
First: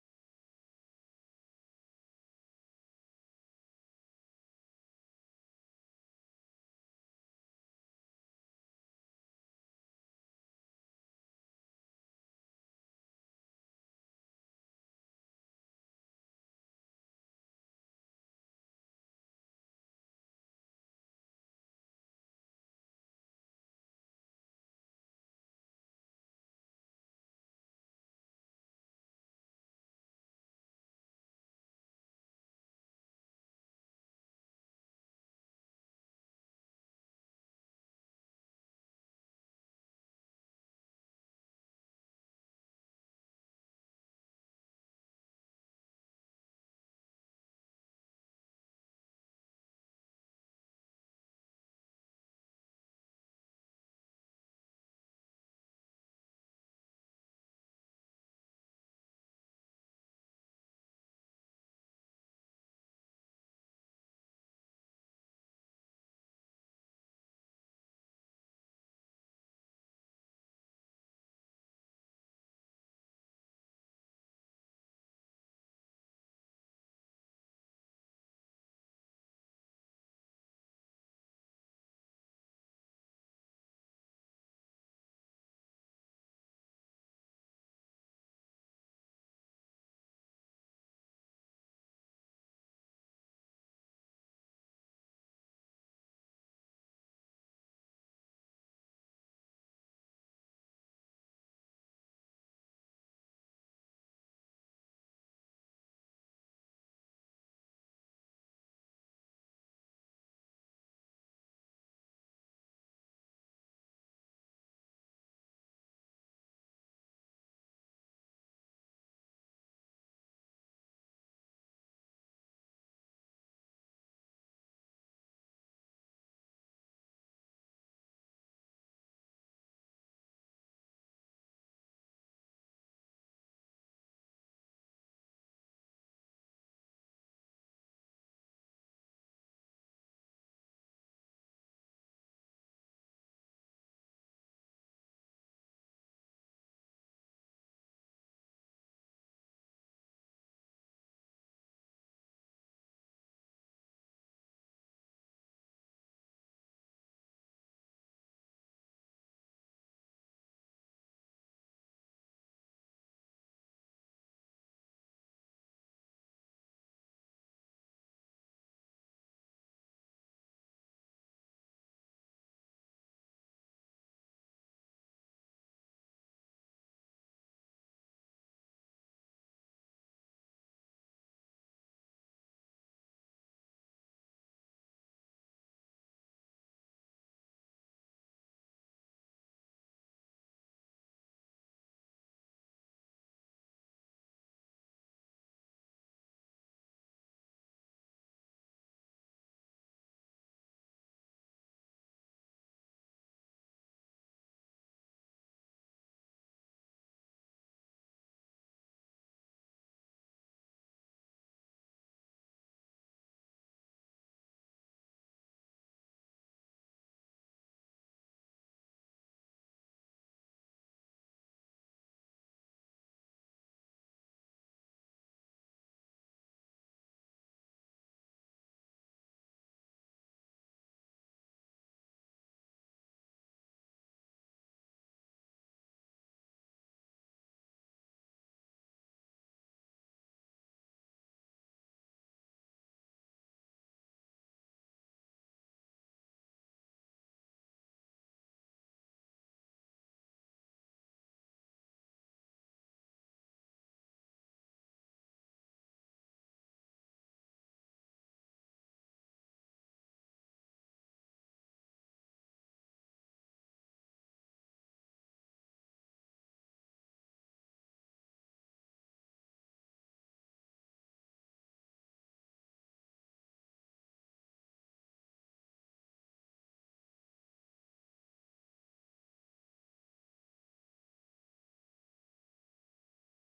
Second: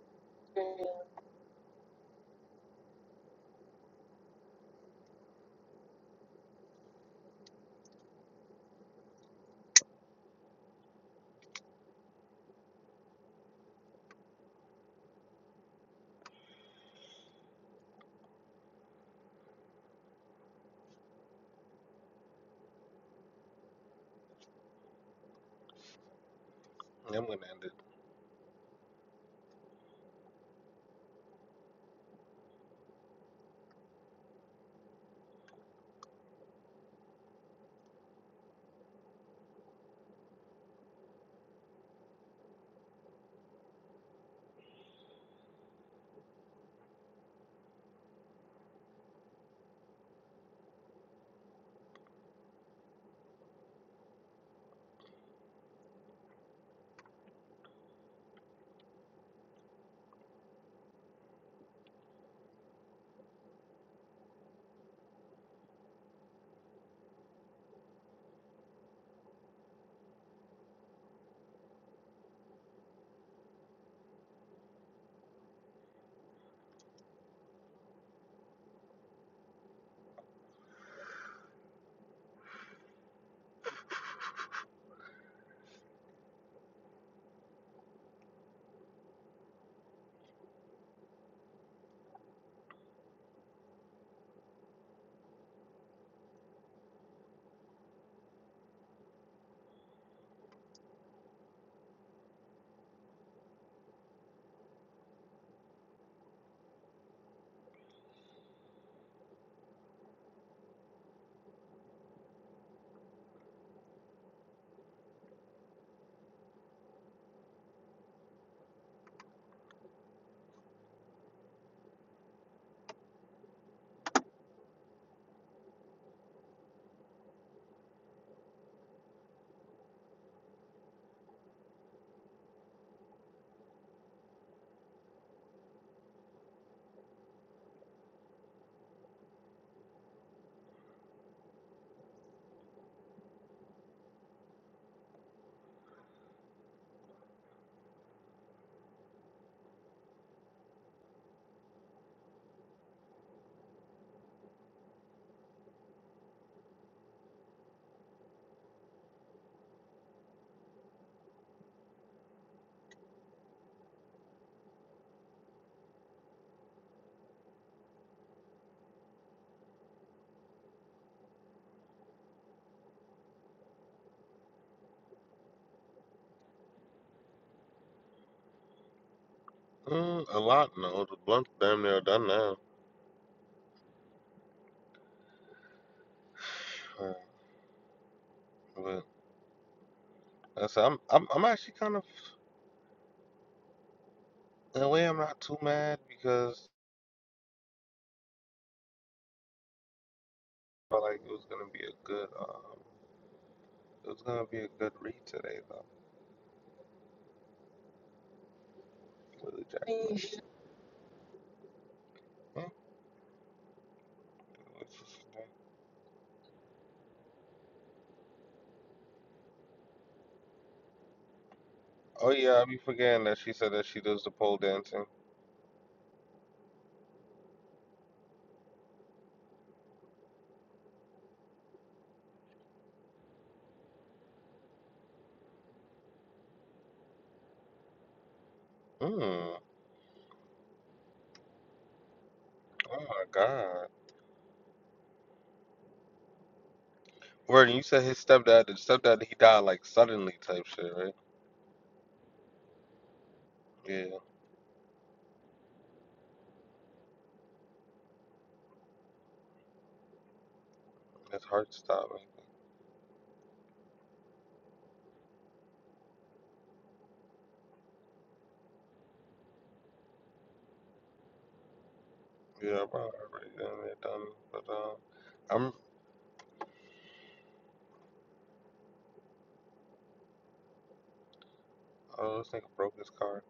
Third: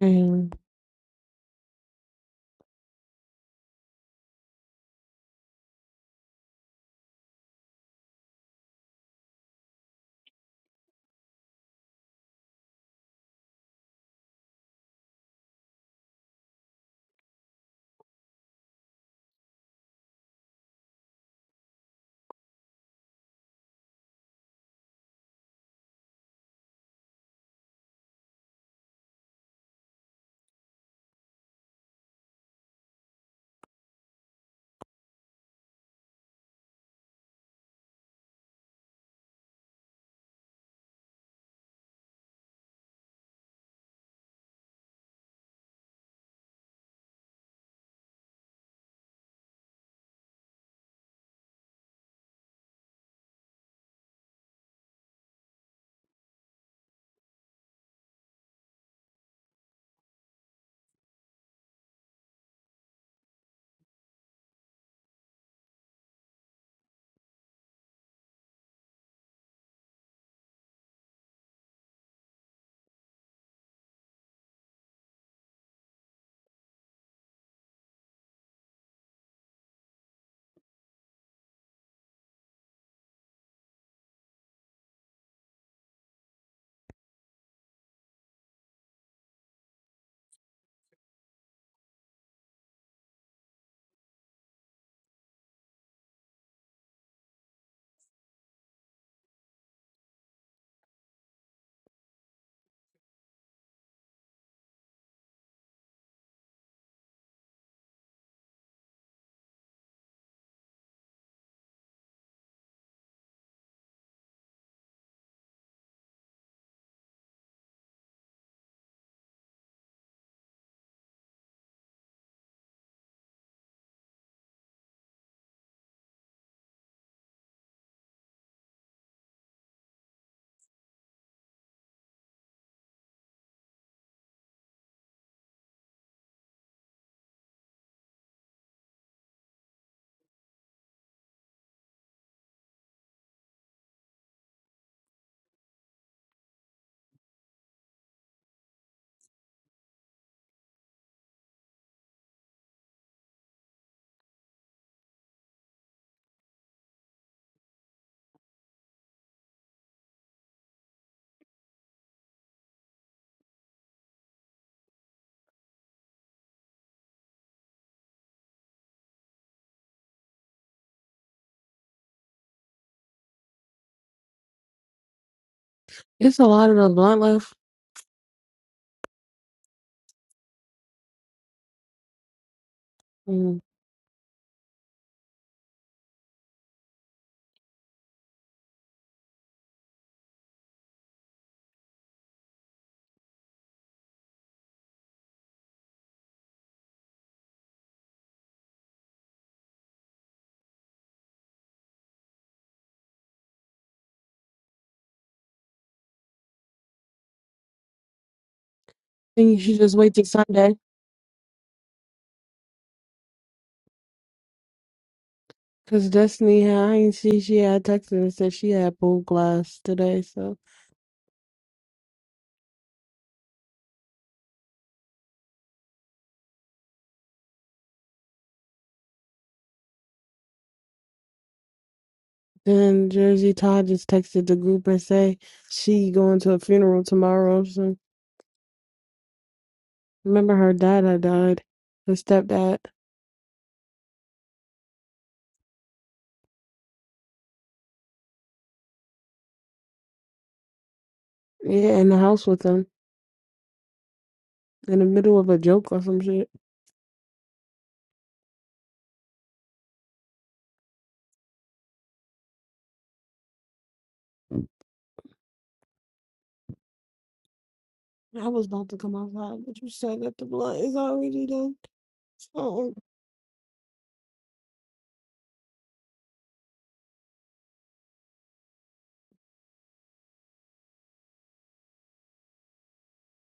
S3: And
S1: Yeah, I'm gonna end it.
S3: [LAUGHS] it's a lot of the blunt left.
S1: Mm, a lot, no. The blunt's damn near done now.
S3: Mm. I
S1: Uh, But I said, I'm, I'm, I'm actually kind of, in a way, I'm not too mad because I felt like it was gonna be a good. um, It was gonna be a good read today, though.
S3: think you
S1: Lily
S3: should
S1: Jack.
S3: just wait till Sunday.
S1: Hmm? What's this today?
S3: Cause Destiny had, I ain't see she had texted and said she had bold glass today. So
S1: Oh yeah, I be forgetting that she said that she does the pole dancing.
S3: then Jersey Todd just texted the group and say she going to a funeral tomorrow. So
S1: Mm. Oh
S3: remember her dad had died, her stepdad.
S1: my God. Word, you said his stepdad, the stepdad, he died like suddenly type shit, right?
S3: Yeah, in the house with them
S1: Yeah,
S3: in the middle of a joke or some shit.
S1: his heart stopping.
S3: I was about to come outside, but you said that the blood is already done.
S1: Yeah,
S3: Oh.
S1: bro. Right down there, done. But uh, I'm. Oh, this nigga broke his car.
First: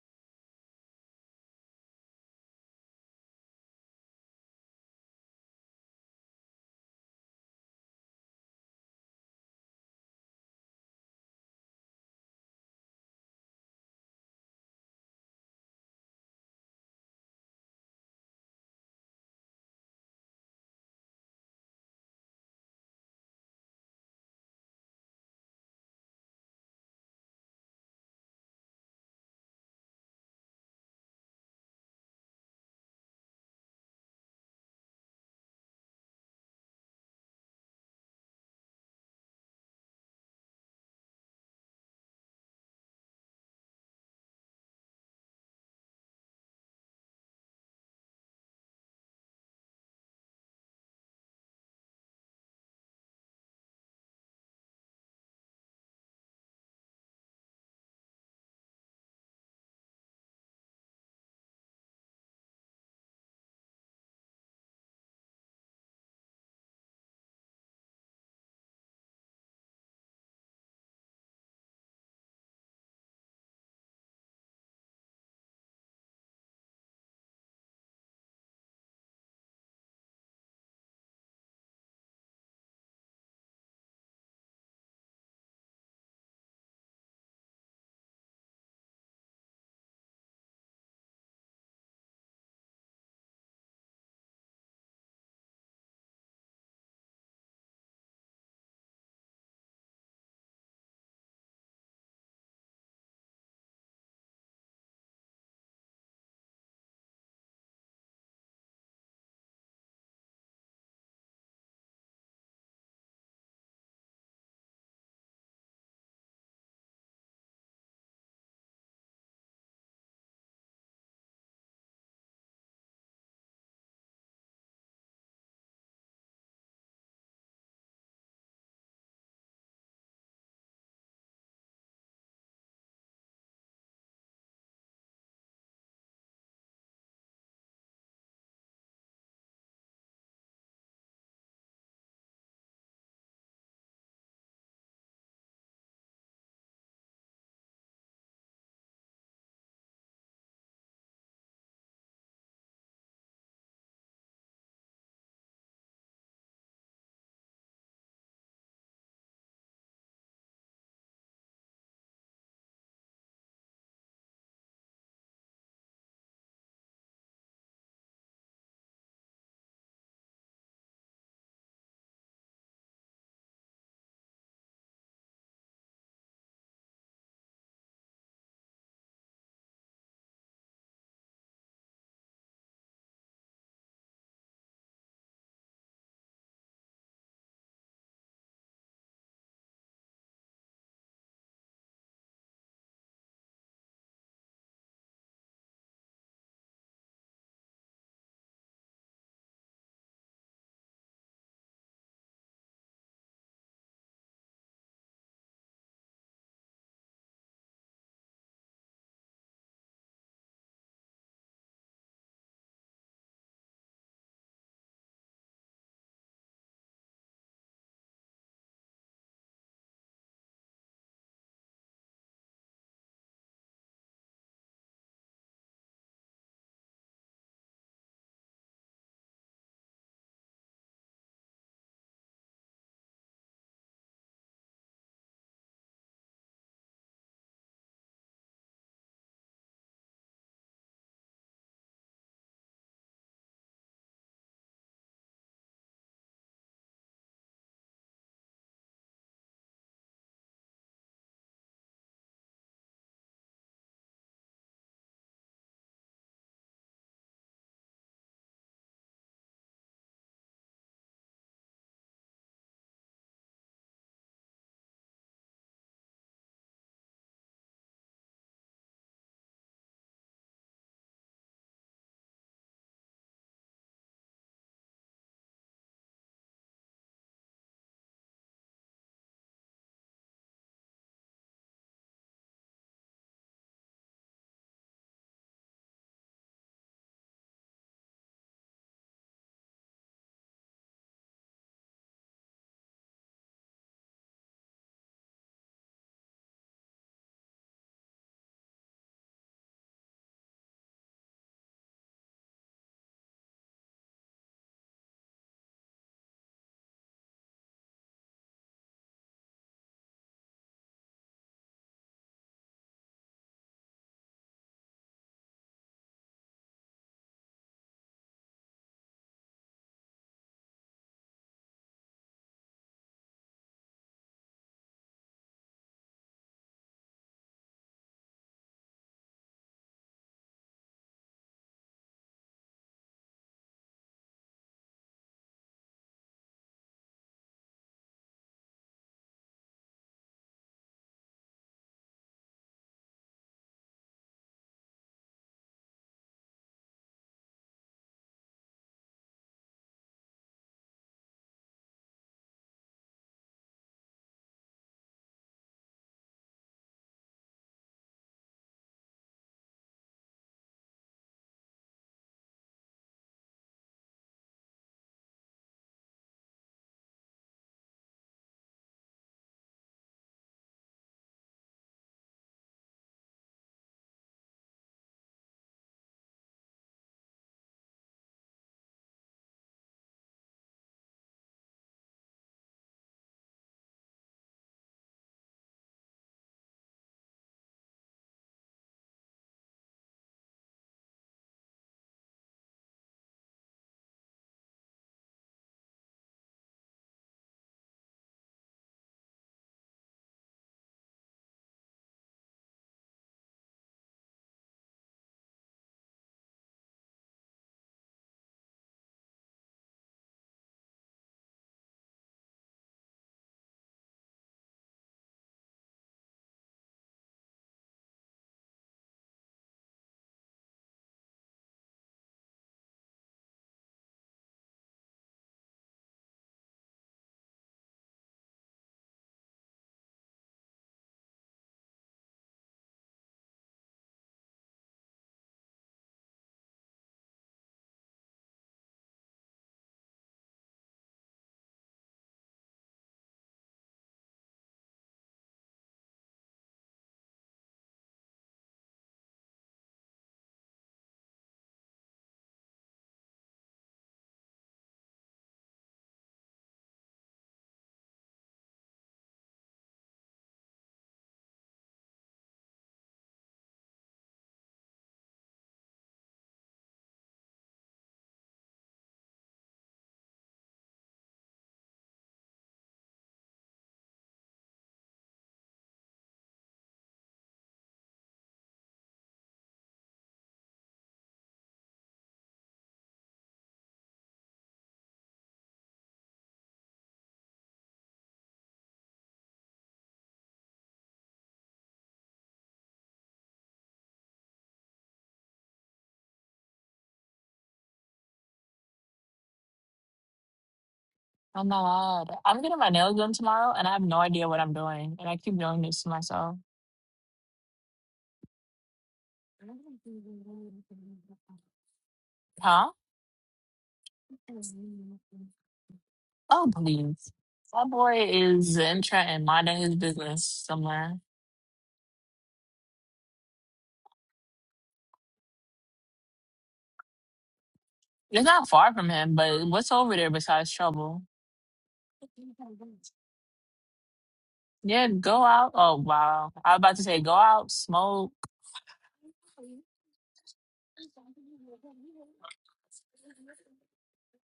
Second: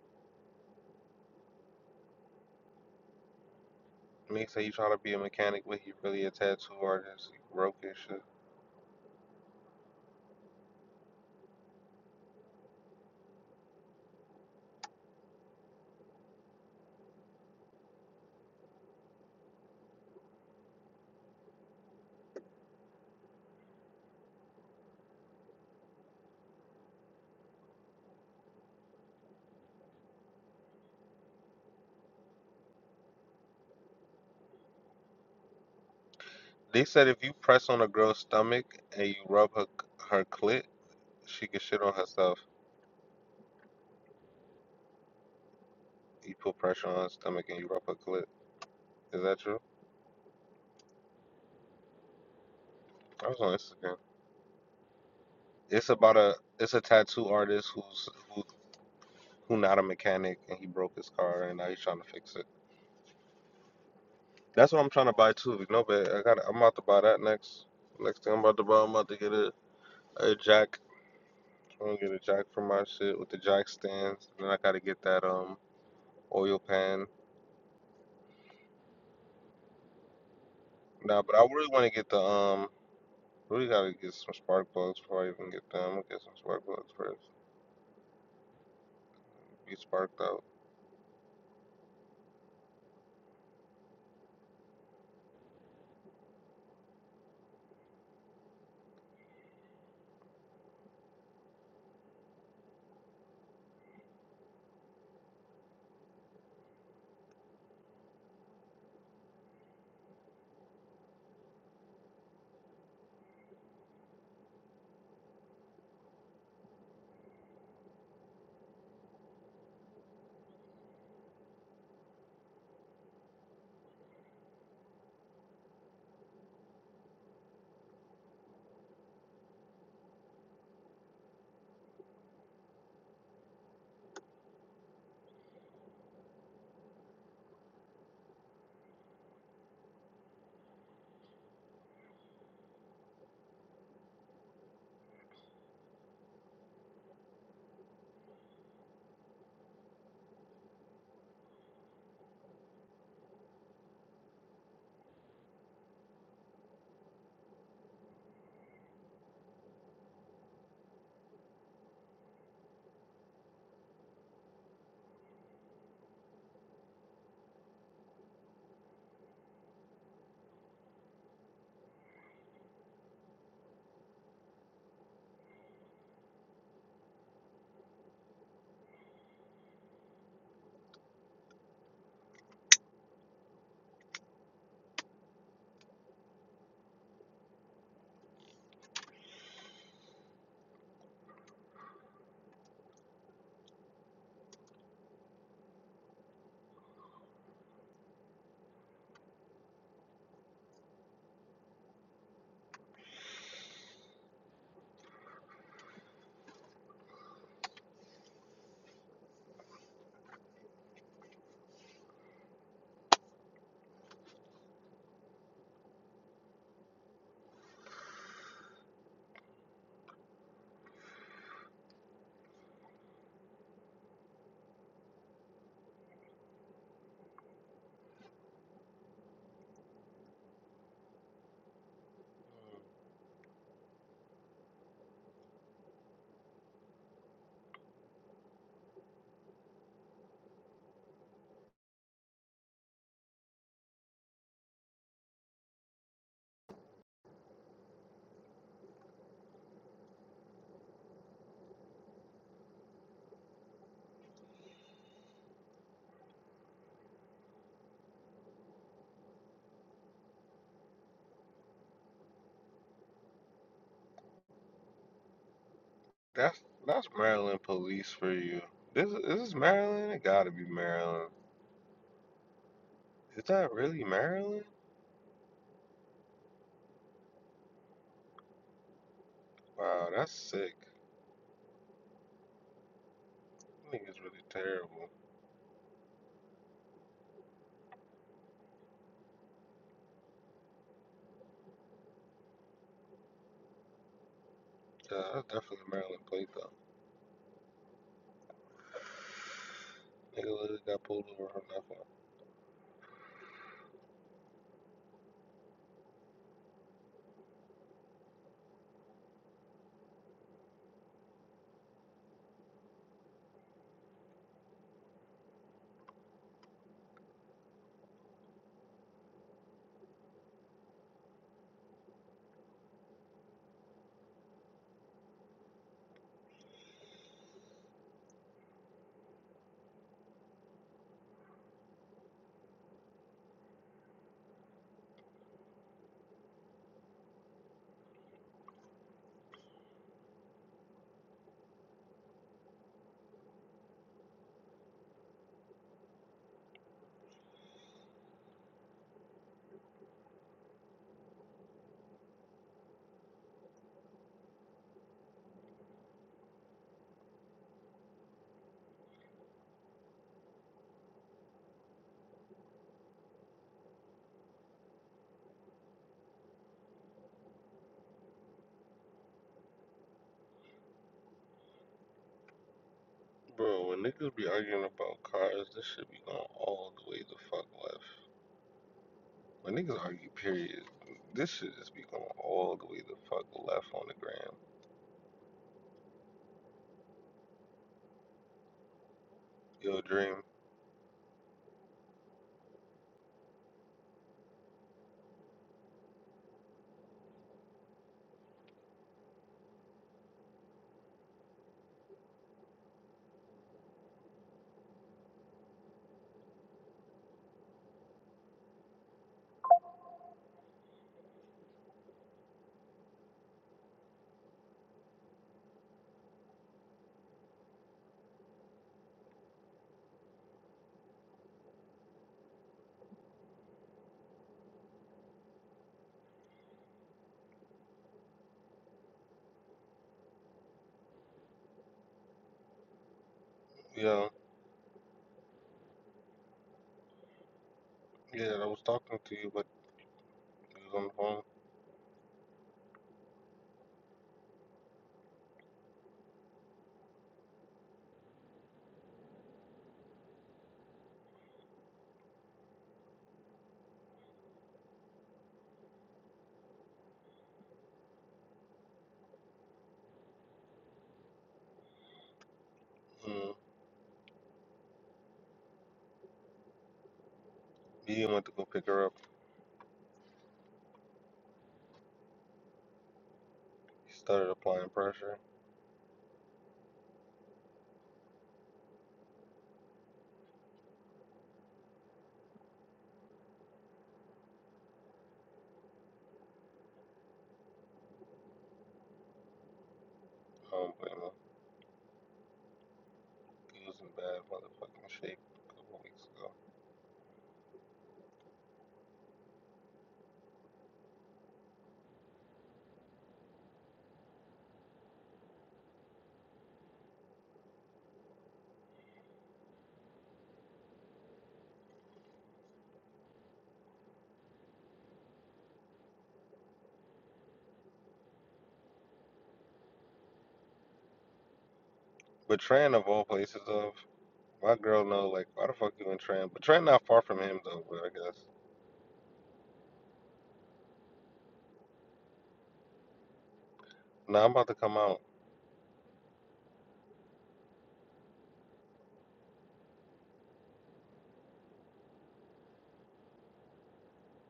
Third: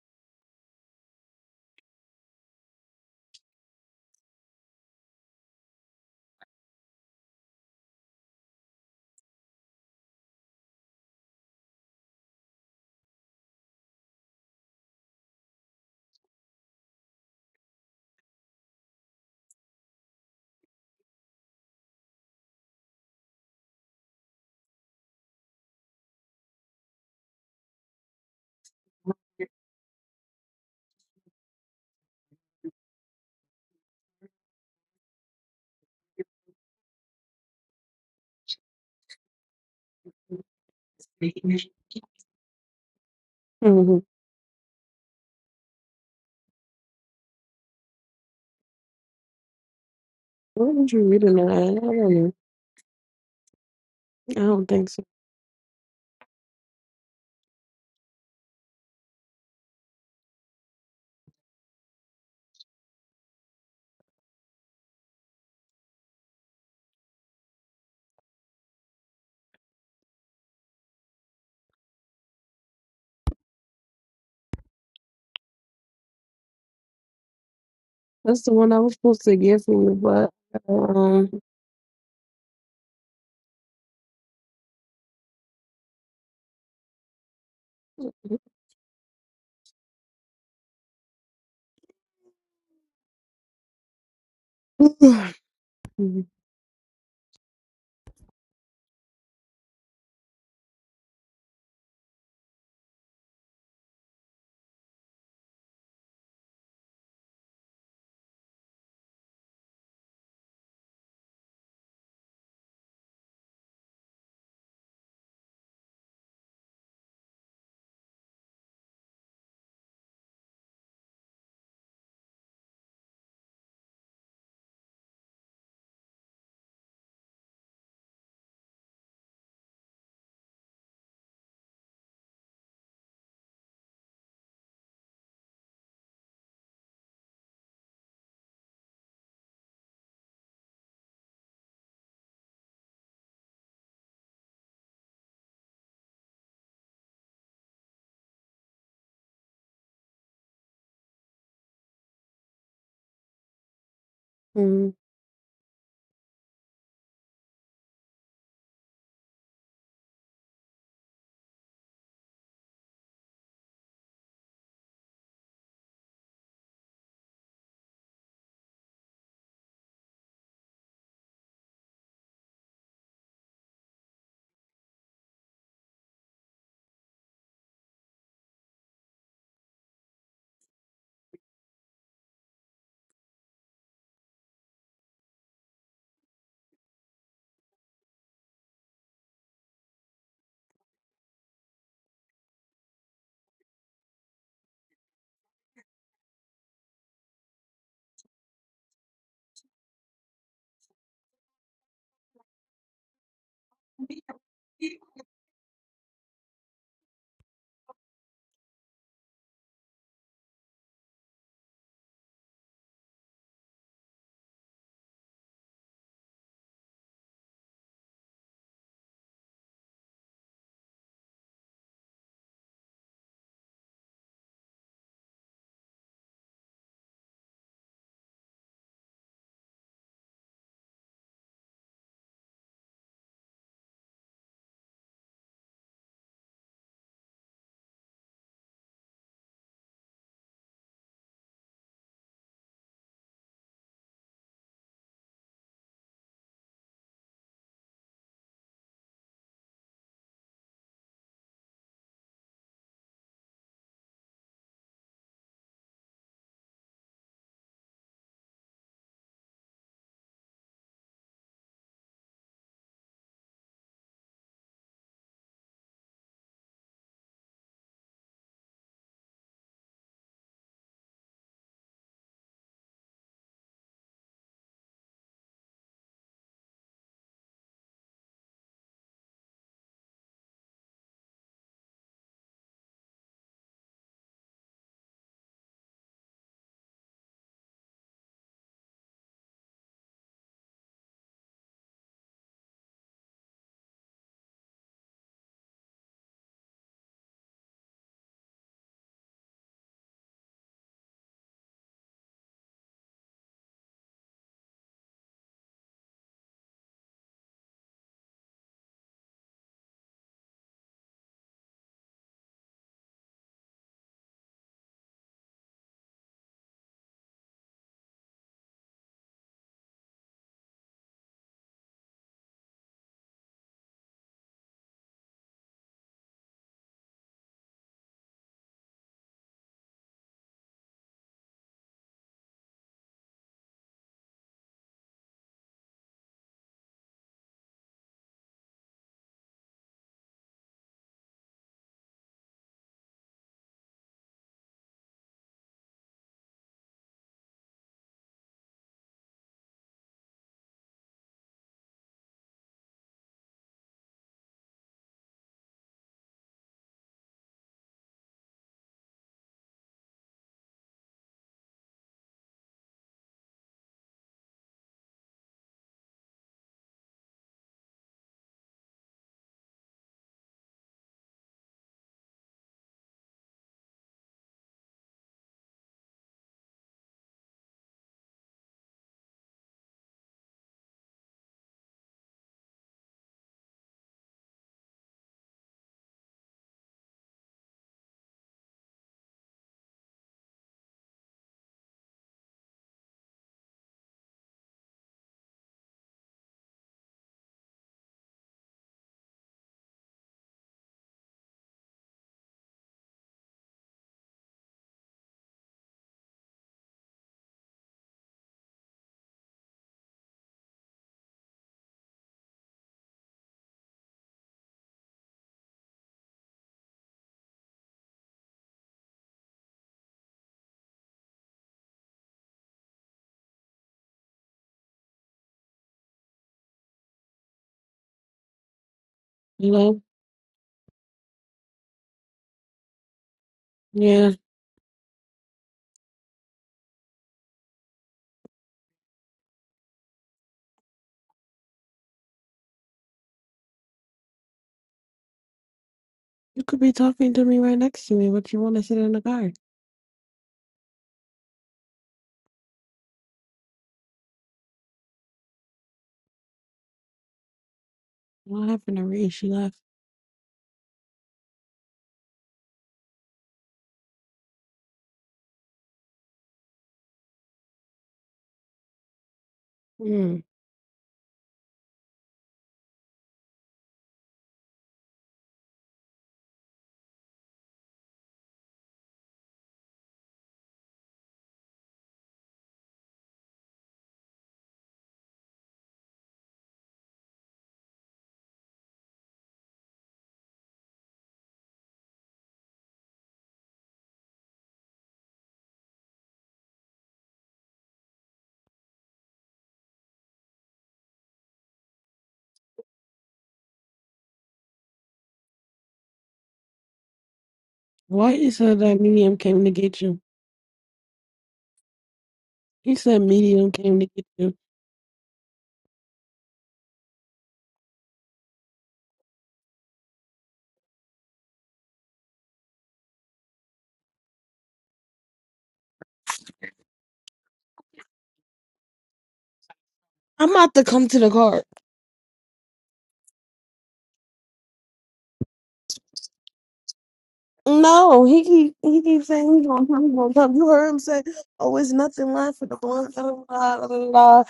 S1: Me say he trying to be a mechanic, but he really a tattoo artist. He broke his shit. They said if you press on a girl's stomach and you rub her her clit, she can
S3: Mm-hmm.
S1: shit on herself. You put pressure on his stomach and you rub a clit. Is that true?
S3: Why did you reading that? I don't know.
S1: I was on Instagram.
S3: I don't think so.
S1: It's about a it's a tattoo artist who's who who not a mechanic and he broke his car and now he's trying to fix it. That's what I'm trying to buy too. You know, but I got I'm about to buy that next. Next thing I'm about to buy, I'm about to get a, a jack. I'm gonna get a jack for my shit with the jack stands. And then I gotta get that um oil pan.
S3: That's the one I was supposed to get for you, but
S1: Nah, but I
S3: um.
S1: really want to get the um. Really gotta get some spark plugs before I even get them. I'm gonna get some spark plugs first. Be sparked out.
S3: Mhm. Mhm.
S1: That's that's Maryland police for you. This is this is Maryland. It gotta be Maryland. Is that really Maryland? Wow, that's sick. I think it's really terrible. Yeah, that's definitely Maryland plate though. Nigga literally got pulled over for nothing. Bro, when niggas be arguing about cars, this shit be going all the way the fuck left. When niggas argue, period, this shit just be going all the way the fuck left on the gram. Yo, Dream.
S3: Hello?
S1: Yo,
S3: Yeah.
S1: yeah, I was talking to you, but you was on the
S3: You could be talking to me right next to me, but you want to sit in the car. What happened to Ree? She left.
S1: phone. Mm. He went to go pick her up.
S3: Mm.
S1: He started applying pressure. Um, but you know, he was in bad motherfucking shape a couple weeks ago.
S2: I'm not. I'm getting my nails done tomorrow, and I have no idea what I'm doing, and I keep doing this to myself.
S3: Why you said that medium came to get you?
S2: Huh?
S3: He said medium came to get you.
S2: Oh, please. That boy is in Trenton, minding his business somewhere.
S1: But Tran, of all places, of my girl, know like why the fuck you in Tran? But Tran not far from him though. But I
S2: It's
S1: guess.
S2: not far from him, but what's over there
S3: I'm
S2: besides
S3: about to come to
S2: trouble?
S3: the car.
S1: Nah, I'm about to come
S2: Yeah,
S1: out.
S2: go out. Oh, wow. I was about to say, go out,
S3: No,
S2: smoke.
S3: he keep he keeps saying he's gonna come, he's gonna come. You heard him say, "Oh, it's nothing left for the blunt." blah, blah, blah, blah, blah."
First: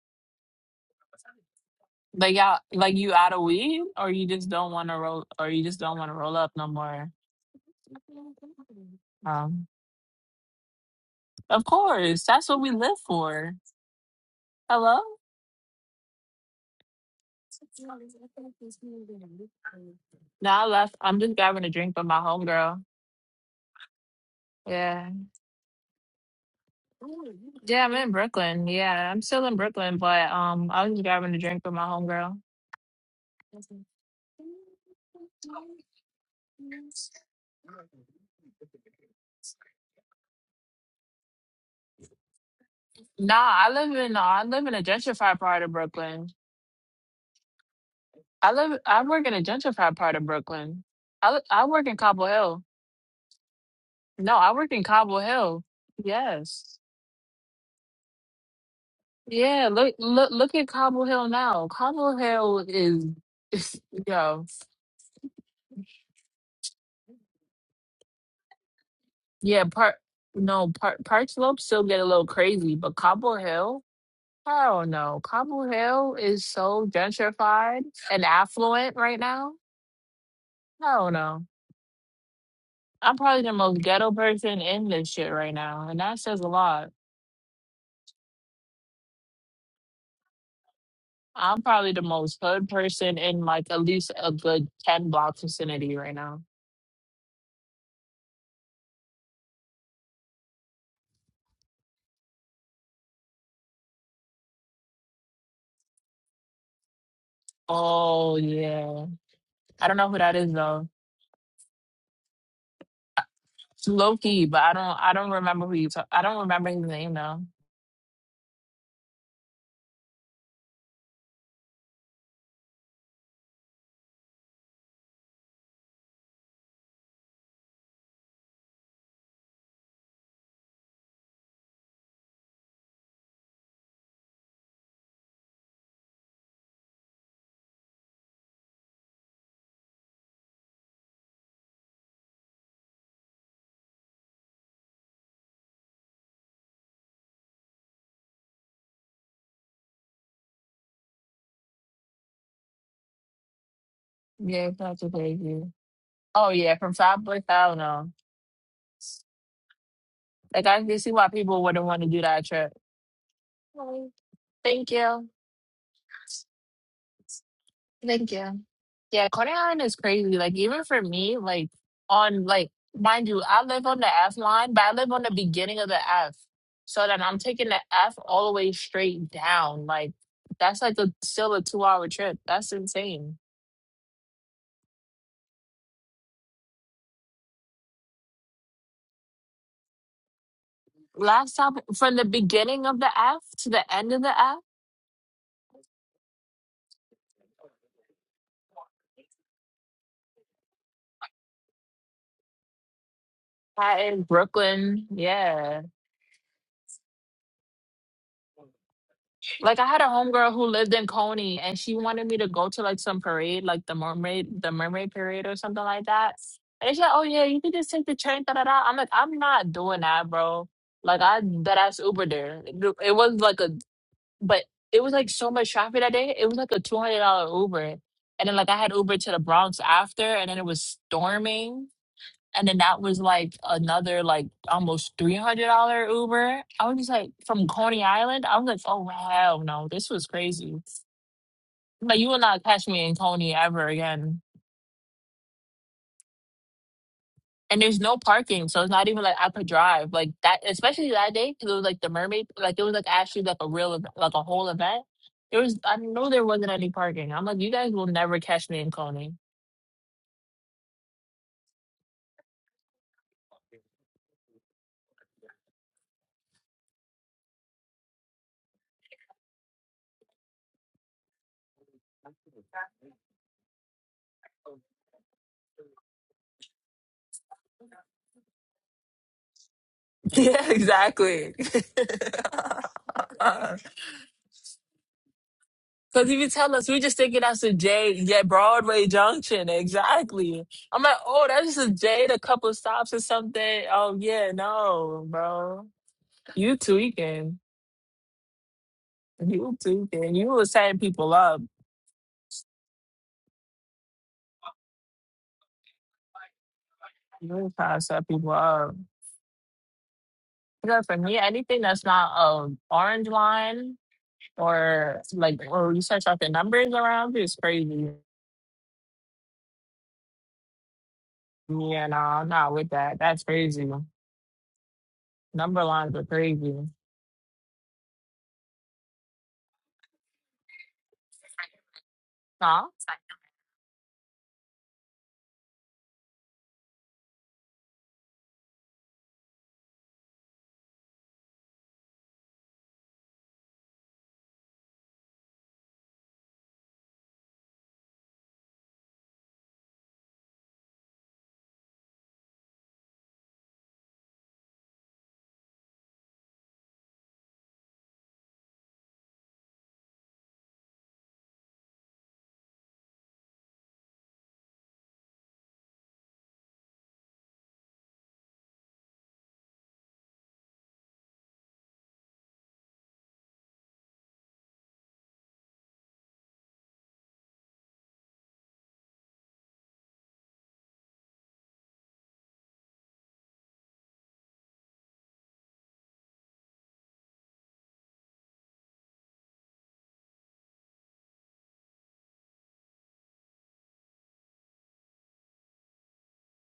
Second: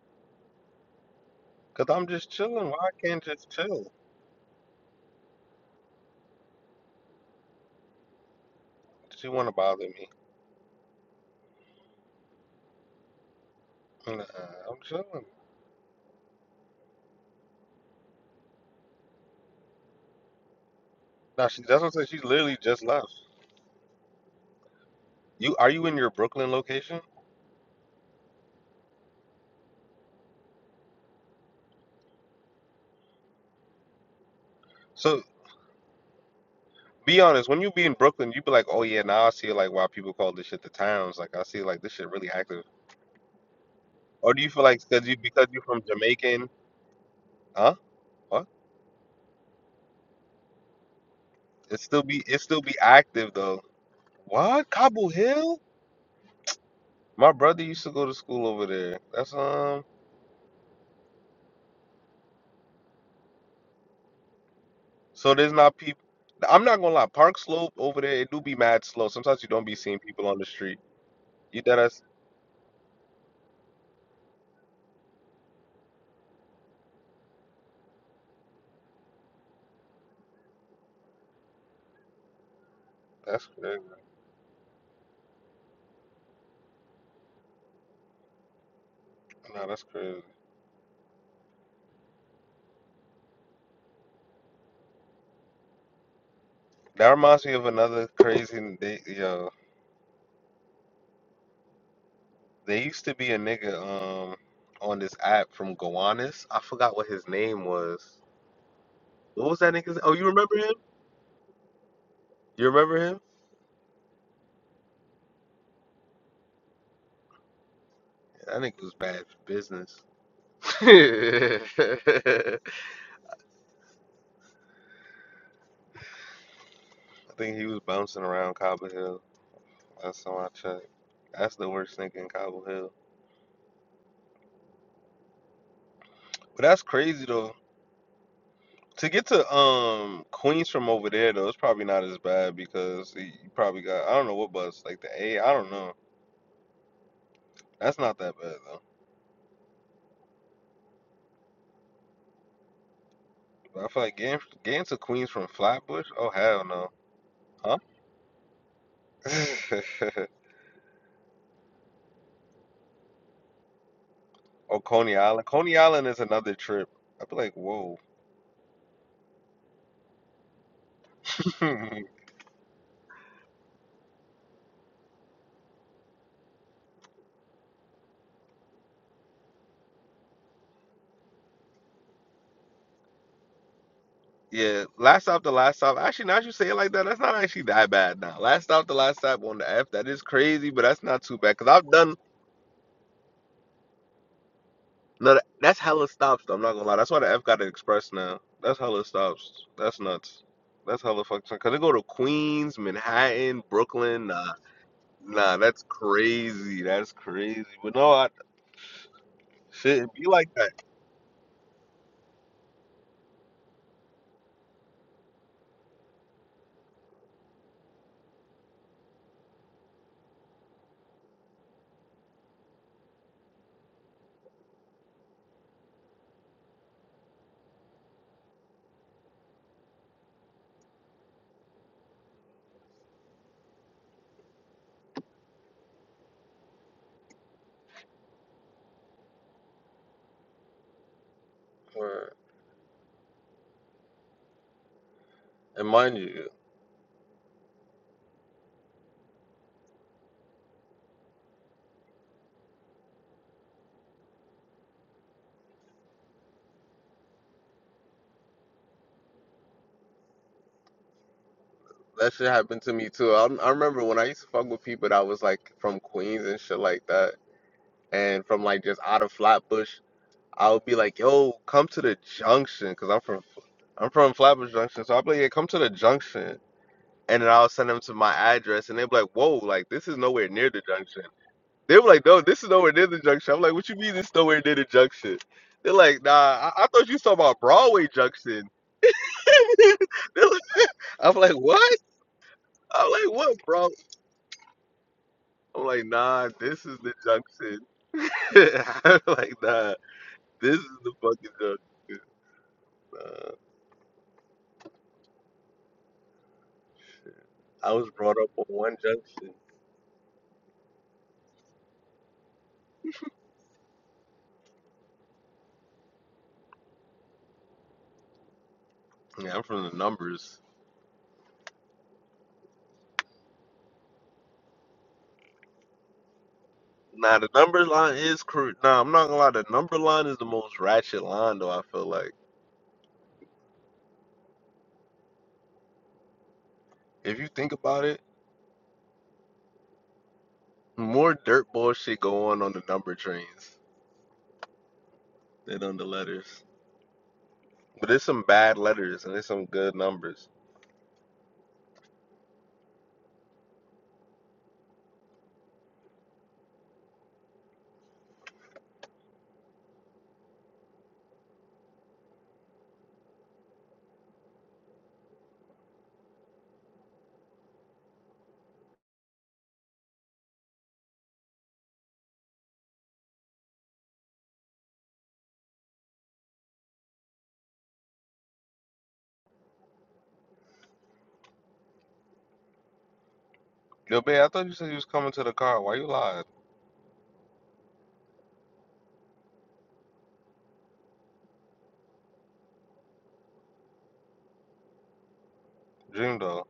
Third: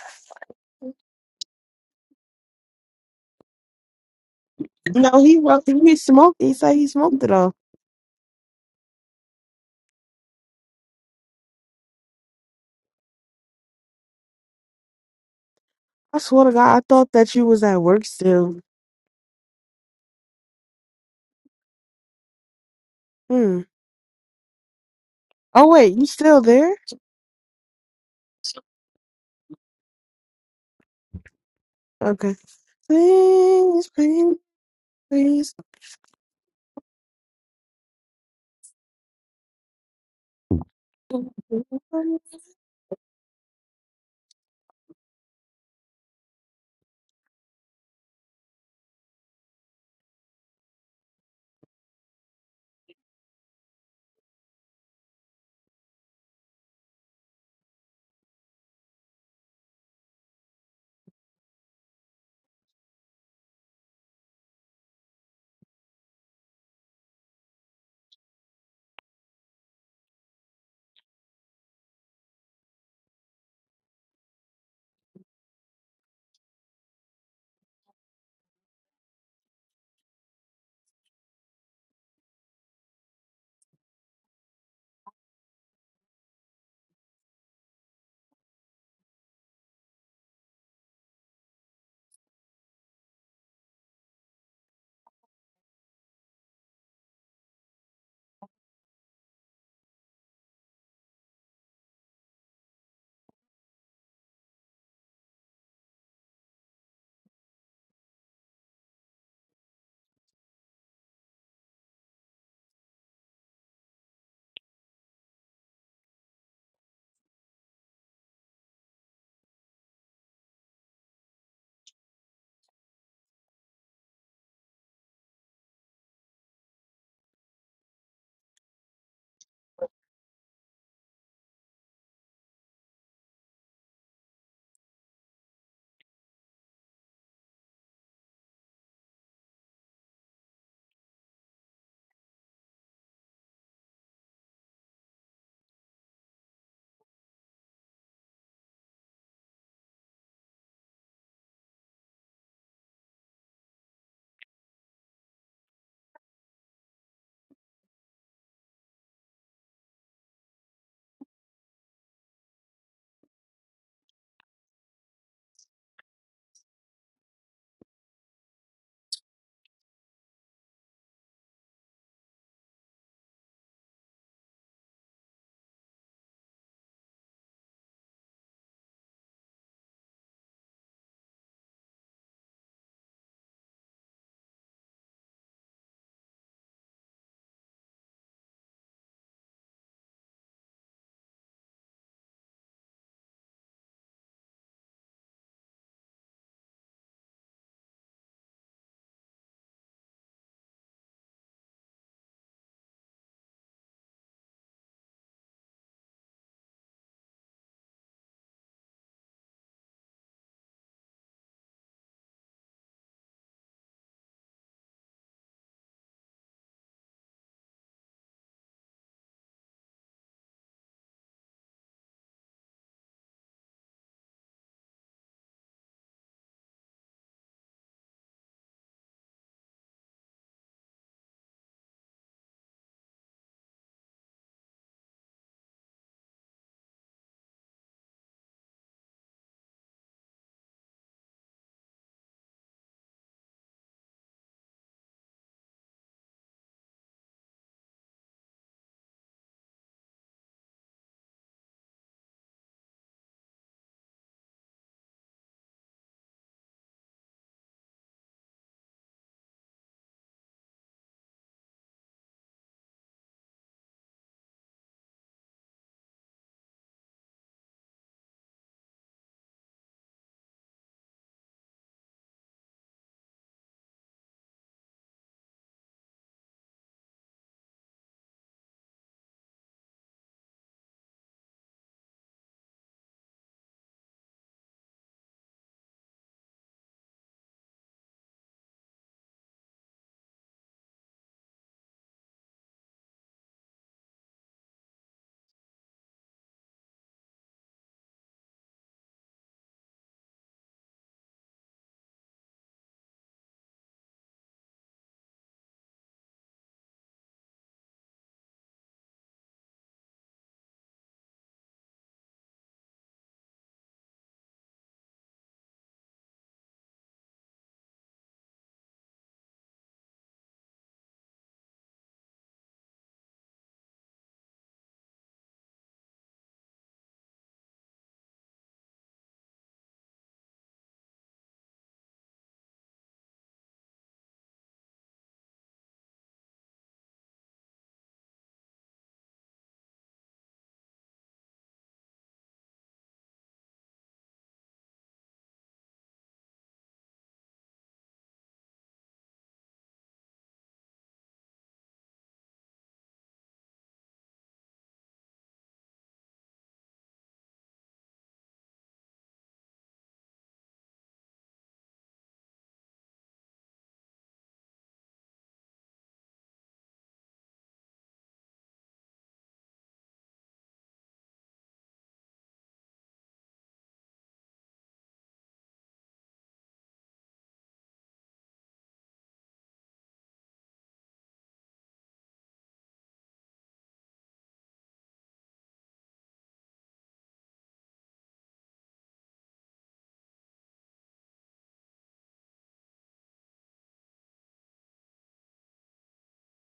S1: Cause I'm just
S2: Like y'all,
S1: chilling. Why
S2: like
S1: I
S2: you
S1: can't
S2: out of
S1: just
S2: weed,
S1: chill?
S2: or you just don't want to
S3: No,
S2: roll,
S3: he
S2: or you
S3: wrote,
S2: just
S3: he
S2: don't want to roll
S3: smoked.
S2: up
S3: He
S2: no
S3: said he
S2: more.
S3: smoked it all.
S1: She wanna
S2: Um,
S1: bother me.
S2: of course, that's what we live for.
S1: Nah, I'm
S2: Hello.
S1: chilling.
S3: I swear to God, I thought that you was at work still.
S2: No, I left. I'm just
S1: Nah, she
S2: grabbing a
S1: that's
S2: drink
S1: what I
S2: with
S1: said.
S2: my
S1: She literally
S2: homegirl.
S1: just left.
S3: Hmm.
S2: Yeah.
S1: You
S3: Oh
S1: are you
S3: wait,
S1: in
S3: you
S1: your
S3: still
S1: Brooklyn
S3: there?
S1: location?
S2: Yeah, I'm in Brooklyn. Yeah, I'm still in Brooklyn, but um, I was just grabbing a drink with my
S3: Okay.
S2: homegirl.
S3: Please, please,
S1: So
S3: please.
S1: be honest, when you be in Brooklyn, you be like, oh yeah, now I see like why people call this shit the towns. Like I see like this shit really
S3: You
S1: active
S2: Nah, I live in
S1: Or do
S2: I
S1: you feel
S2: live in a
S1: like because you
S2: gentrified
S1: because
S2: part
S1: you're
S2: of
S1: from
S2: Brooklyn.
S1: Jamaican, huh? What?
S2: I live I work in a gentrified part of Brooklyn. I li- I
S1: It
S2: work in
S1: still be
S2: Cobble
S1: it still
S2: Hill.
S1: be active though.
S2: No, I
S1: What?
S2: work in
S1: Cobble
S2: Cobble
S1: Hill?
S2: Hill. Yes.
S1: My brother used to go to school over there. That's
S2: Yeah,
S1: um.
S2: look look look at Cobble Hill now. Cobble Hill is, [LAUGHS] yo.
S1: So there's not people. I'm not gonna lie. Park Slope over there, it do be mad slow. Sometimes you
S2: Yeah,
S1: don't be
S2: part
S1: seeing people on the
S2: no
S1: street.
S2: part Park Slope
S1: You that
S2: still get
S1: that's
S2: a little crazy, but Cobble Hill, I don't know. Cobble Hill is so gentrified and affluent right now. I don't know. I'm probably
S1: that's
S2: the
S1: crazy.
S2: most ghetto person in this shit right now, and that says a lot.
S1: No, that's crazy.
S2: I'm probably the most hood person in like at least a good ten block vicinity right now.
S1: That reminds me of another crazy. They yo, they used to be a nigga um on this app from Gowanus. I forgot what his name was.
S2: Oh yeah,
S1: What was that
S2: I don't
S1: nigga's?
S2: know
S1: Oh,
S2: who
S1: you
S2: that is
S1: remember him?
S2: though.
S1: You remember him?
S2: It's Loki, but I don't I don't remember who you. ta- I don't remember his name though.
S1: I think it was bad for business. [LAUGHS] I think he was bouncing around Cobble Hill. Last time I checked. That's the worst thing in Cobble Hill. But that's crazy though. To get to um Queens from over there though, it's probably not as bad because you probably got I don't know what bus like the A. I don't know. That's not that bad though. But I feel like getting
S2: Yeah, it's
S1: getting to
S2: not so
S1: Queens from
S2: crazy.
S1: Flatbush. Oh
S2: Oh
S1: hell
S2: yeah,
S1: no.
S2: from Five Boys. I don't know.
S1: Huh? [LAUGHS]
S2: Like I can see why people wouldn't want to do that trip. Oh,
S1: oh
S2: Thank
S1: Coney
S2: you.
S1: Island. Coney Island is another trip. I'd be like, whoa.
S2: Thank you. Yeah, Coney Island is crazy. Like even for me, like
S1: [LAUGHS]
S2: on like mind you, I live on the F line, but I live on the beginning of the F. So then I'm taking the F all the way straight down. Like that's like a still a two hour trip. That's insane.
S1: Yeah, last stop the last stop. Actually, now that you say it like that, that's not actually that bad now. Last stop the last stop on the F, that is crazy, but that's not too
S2: Last
S1: bad. Cause
S2: stop
S1: I've done
S2: from the beginning of the F to the end of the F,
S1: no, that- that's hella stops. Though, I'm not gonna lie, that's why the F got an express now. That's hella stops. That's nuts. That's hella fucking. Cause they go to Queens, Manhattan,
S2: that in
S1: Brooklyn. Nah,
S2: Brooklyn.
S1: nah,
S2: Yeah.
S1: that's crazy. That's crazy. But no, I,
S2: Like I had
S1: shit,
S2: a
S1: it be
S2: homegirl
S1: like
S2: who
S1: that.
S2: lived in Coney and she wanted me to go to like some parade, like the mermaid the mermaid parade or something like that. And she's like, Oh yeah, you can just take the train, da da da. I'm like, I'm not doing that, bro. Like I that ass Uber there. It it was like a but it was like so much traffic that day. It was like a two hundred dollar Uber. And then like I had Uber to the Bronx after and then it was storming. And then that was like another like almost three hundred dollar Uber. I was just like from Coney Island. I was like, oh hell no, this was crazy. Like you
S1: Word.
S2: will not catch me in Coney ever again.
S1: And mind you,
S2: And there's no parking, so it's not even like I could drive like that. Especially that day because it was like the mermaid, like it was like actually like a real ev- like a whole event. There was I know there wasn't any parking. I'm like, you guys will never catch me in Coney. [LAUGHS]
S1: that shit happened to me too. I, I remember when I used to fuck with people that was like from Queens and shit like that. and from like just out of Flatbush, I would be like, "Yo, come to the junction," because I'm from I'm from Flatbush Junction, so I'd be like, "Yeah, come to the junction," and then I'll send them to my address, and they'd be like, "Whoa, like this is nowhere
S2: Yeah,
S1: near the junction."
S2: exactly.
S1: They were like, "No, this is nowhere near the junction." I'm
S2: [LAUGHS]
S1: like, "What you mean this is nowhere near the junction?" They're like,
S2: Because
S1: "Nah,
S2: if you tell
S1: I, I
S2: us, we
S1: thought you
S2: just
S1: was talking
S2: thinking
S1: about
S2: that's a
S1: Broadway
S2: J, yeah,
S1: Junction."
S2: Broadway
S1: [LAUGHS]
S2: Junction,
S1: They're like-
S2: exactly. I'm like,
S1: I'm
S2: oh,
S1: like,
S2: that's just a
S1: "What?"
S2: J, a couple
S1: I'm
S2: stops or
S1: like, "What,
S2: something.
S1: bro?"
S2: Oh yeah, no, bro,
S1: I'm like, "Nah,
S2: you
S1: this is the
S2: tweaking,
S1: junction." [LAUGHS] I'm like,
S2: you
S1: "Nah,
S2: tweaking, you were
S1: this is
S2: setting
S1: the
S2: people
S1: fucking
S2: up,
S1: junction." Uh,
S2: you were
S1: I
S2: trying to
S1: was
S2: set
S1: brought up
S2: people
S1: on
S2: up.
S1: one junction.
S2: Because for me, anything that's not um orange line or like, or you start talking numbers around you is crazy.
S1: Yeah, I'm from the numbers.
S2: Yeah, no, I'm not with that. That's crazy. Number lines are crazy.
S1: Nah, the numbers line is crude. Nah, I'm not gonna lie. The number line is the most ratchet line, though. I feel like
S2: Huh?
S1: if you think about it, more dirt bullshit go on on the number trains than on the letters. But there's some bad letters and there's some good numbers. Yo, babe, I thought you said you was coming to the car. Why you lied, Dream dog.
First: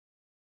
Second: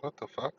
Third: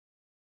S1: What the fuck?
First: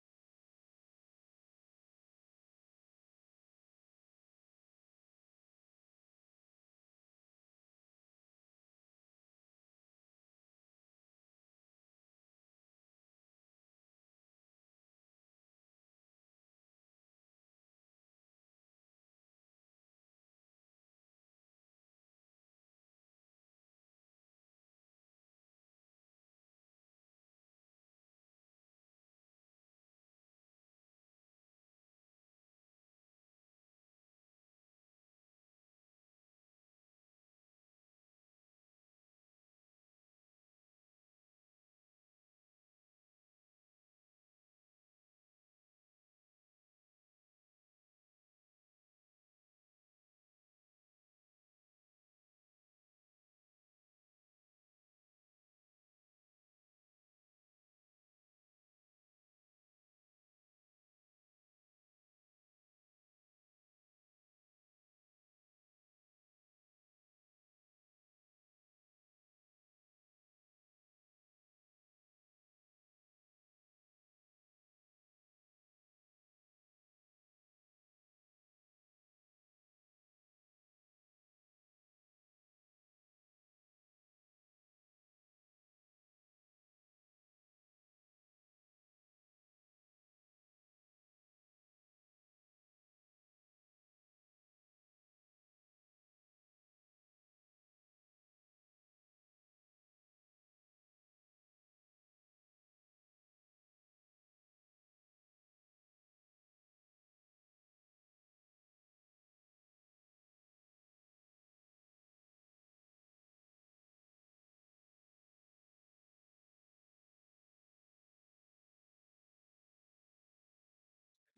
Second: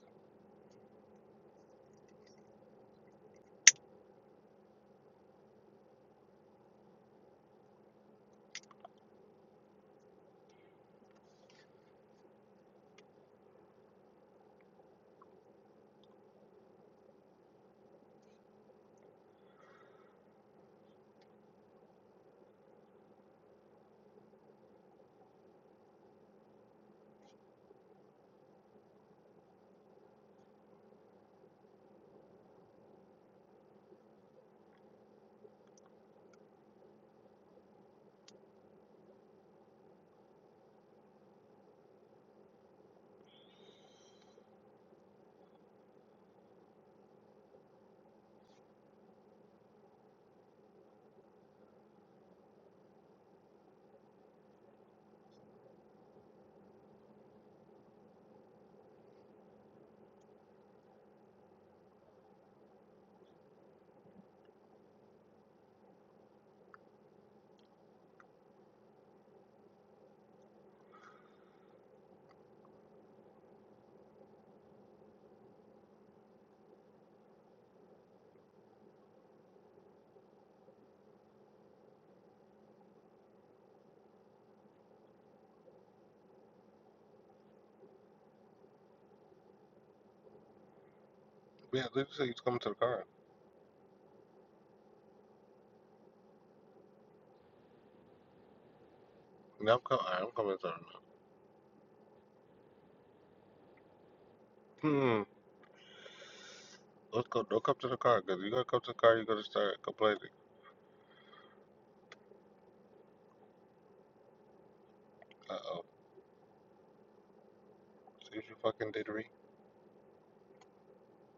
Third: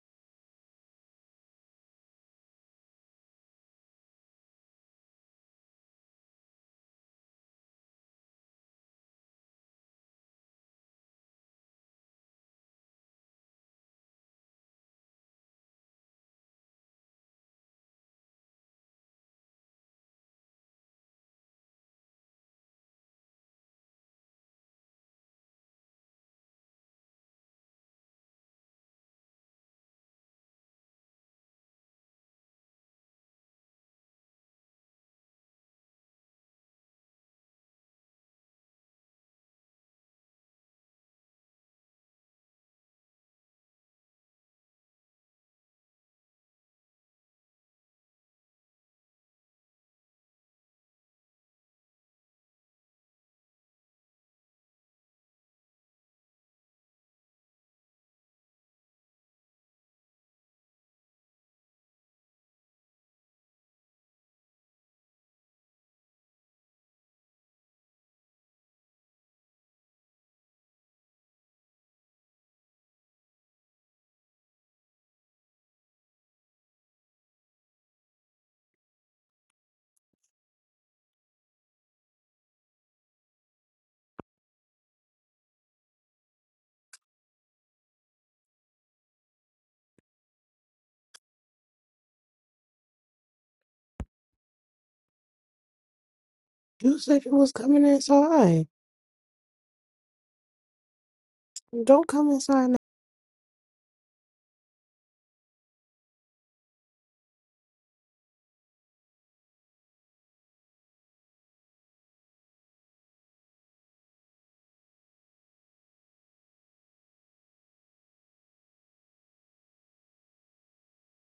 S1: Yeah, I thought you said you was coming to the car.
S3: said you was coming inside.
S1: Yeah, I'm coming. I'm coming to the car.
S3: Don't come inside
S1: Hmm. Let's go. Don't come to the car, cause you gonna come to the car, you're gonna start complaining. Uh oh. See what you fucking did, Ree.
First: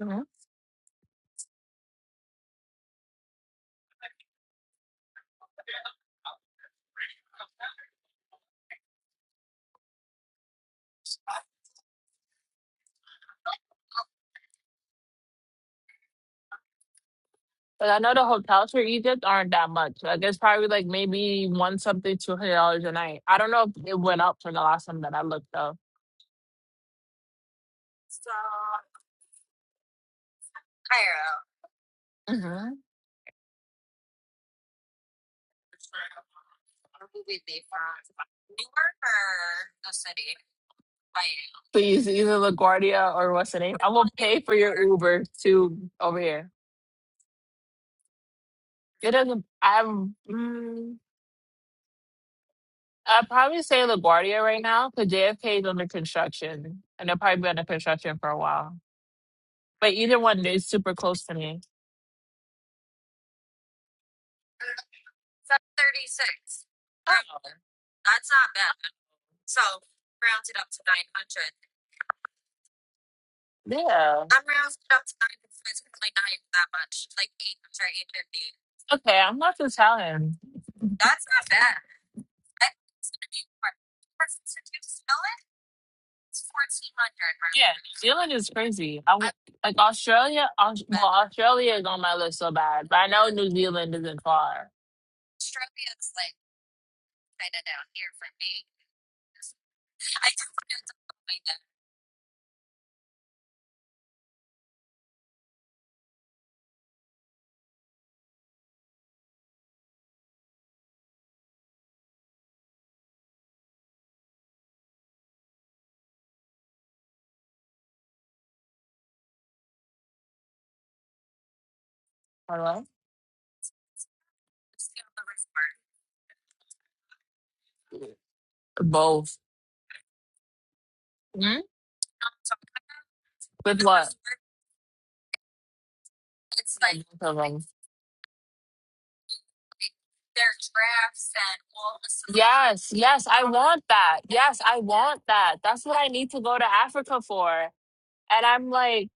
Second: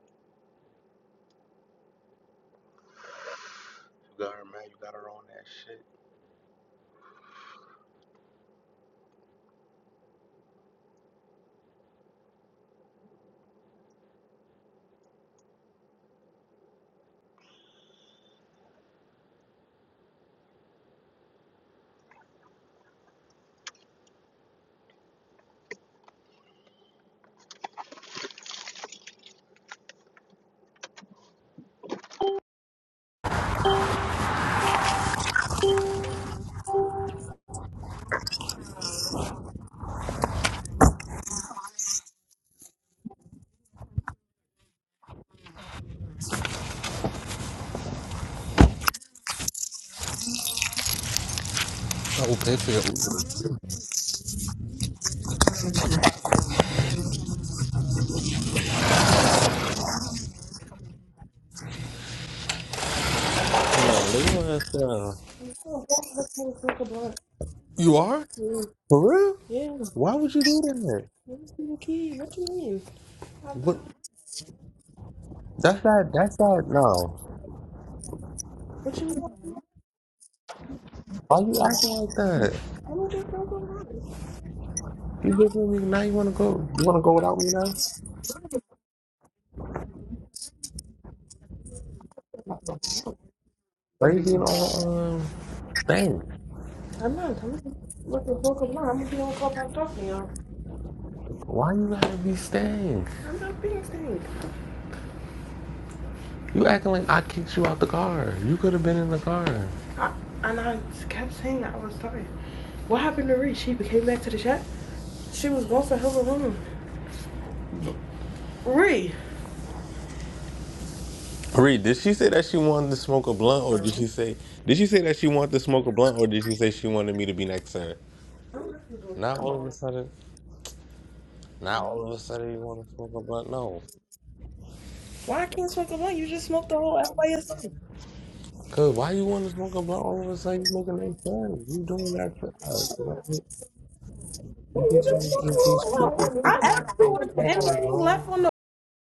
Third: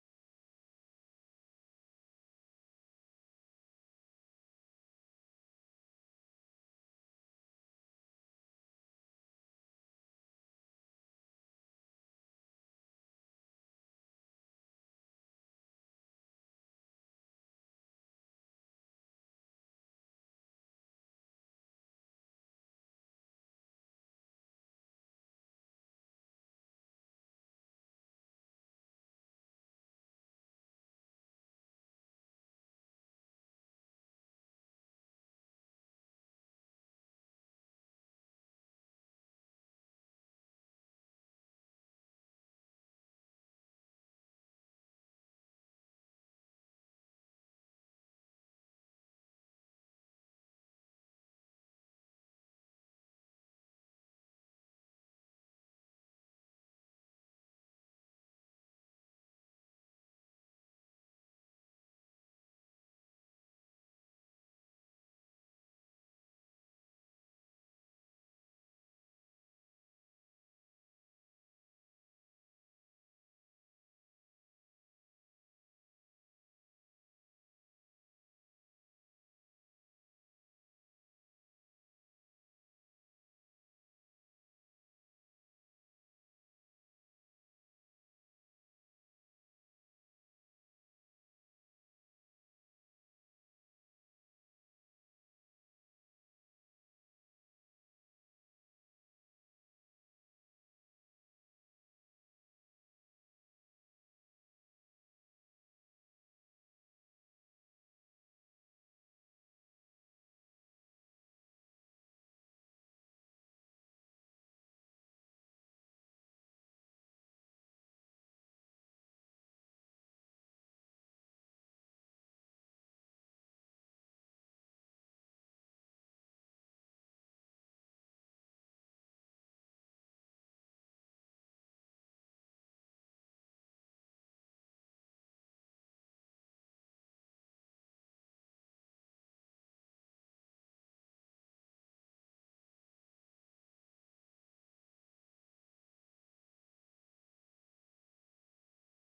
S2: Mm-hmm.
S1: You got her mad. You got her on that shit.
S2: But I know the hotels for Egypt aren't that much. Like it's probably like maybe one something, two hundred dollars a night. I don't know if it went up from the last time that I looked though. hmm Please, either LaGuardia or what's the name? I will pay for your Uber to over here. It doesn't. I'm. Mm,
S1: I will pay for your
S2: I'd
S1: Uber.
S2: probably say LaGuardia right now because JFK is under construction, and they'll probably be under construction for a while. But either one is super close to me.
S1: No, leave my ass down. You are? For real? Why would you do that? What?
S2: Yeah.
S1: That's not. That's not. No. What you
S2: Okay, I'm
S1: want?
S2: not to tell him. New
S1: Why you acting like that? You just with me. Now you wanna go? You wanna go without me now?
S2: Zealand is crazy. I, like Australia. Australia is on my list so bad, but I know New Zealand isn't
S1: Crazy and
S2: far.
S1: all. Um. all Why you gotta be staying? I'm not being stink. You acting like I kicked you out the car. You could have been in the car. I, and I kept saying I was tired. What happened to Ree? She came back to the chat. She was going to her room. Ree. Reed, did she say that she
S2: Hello?
S1: wanted to smoke a blunt, or did she say did she say that she wanted to smoke a blunt, or did she say she wanted me to be next to her? Not
S2: Both.
S1: all of a sudden. Not all of a sudden you want to smoke a blunt.
S2: With
S1: No,
S2: what?
S1: Why I can't smoke a blunt? You just smoked the whole
S2: Both
S1: out by
S2: of
S1: yourself.
S2: 'em.
S1: Cause why you want to smoke a blunt all of a sudden? You smoking like that fun? You doing that for
S2: Yes,
S1: us?
S2: yes,
S1: Let me-
S2: I want that. Yes, I want that. That's what I need to go to Africa for. And I'm like,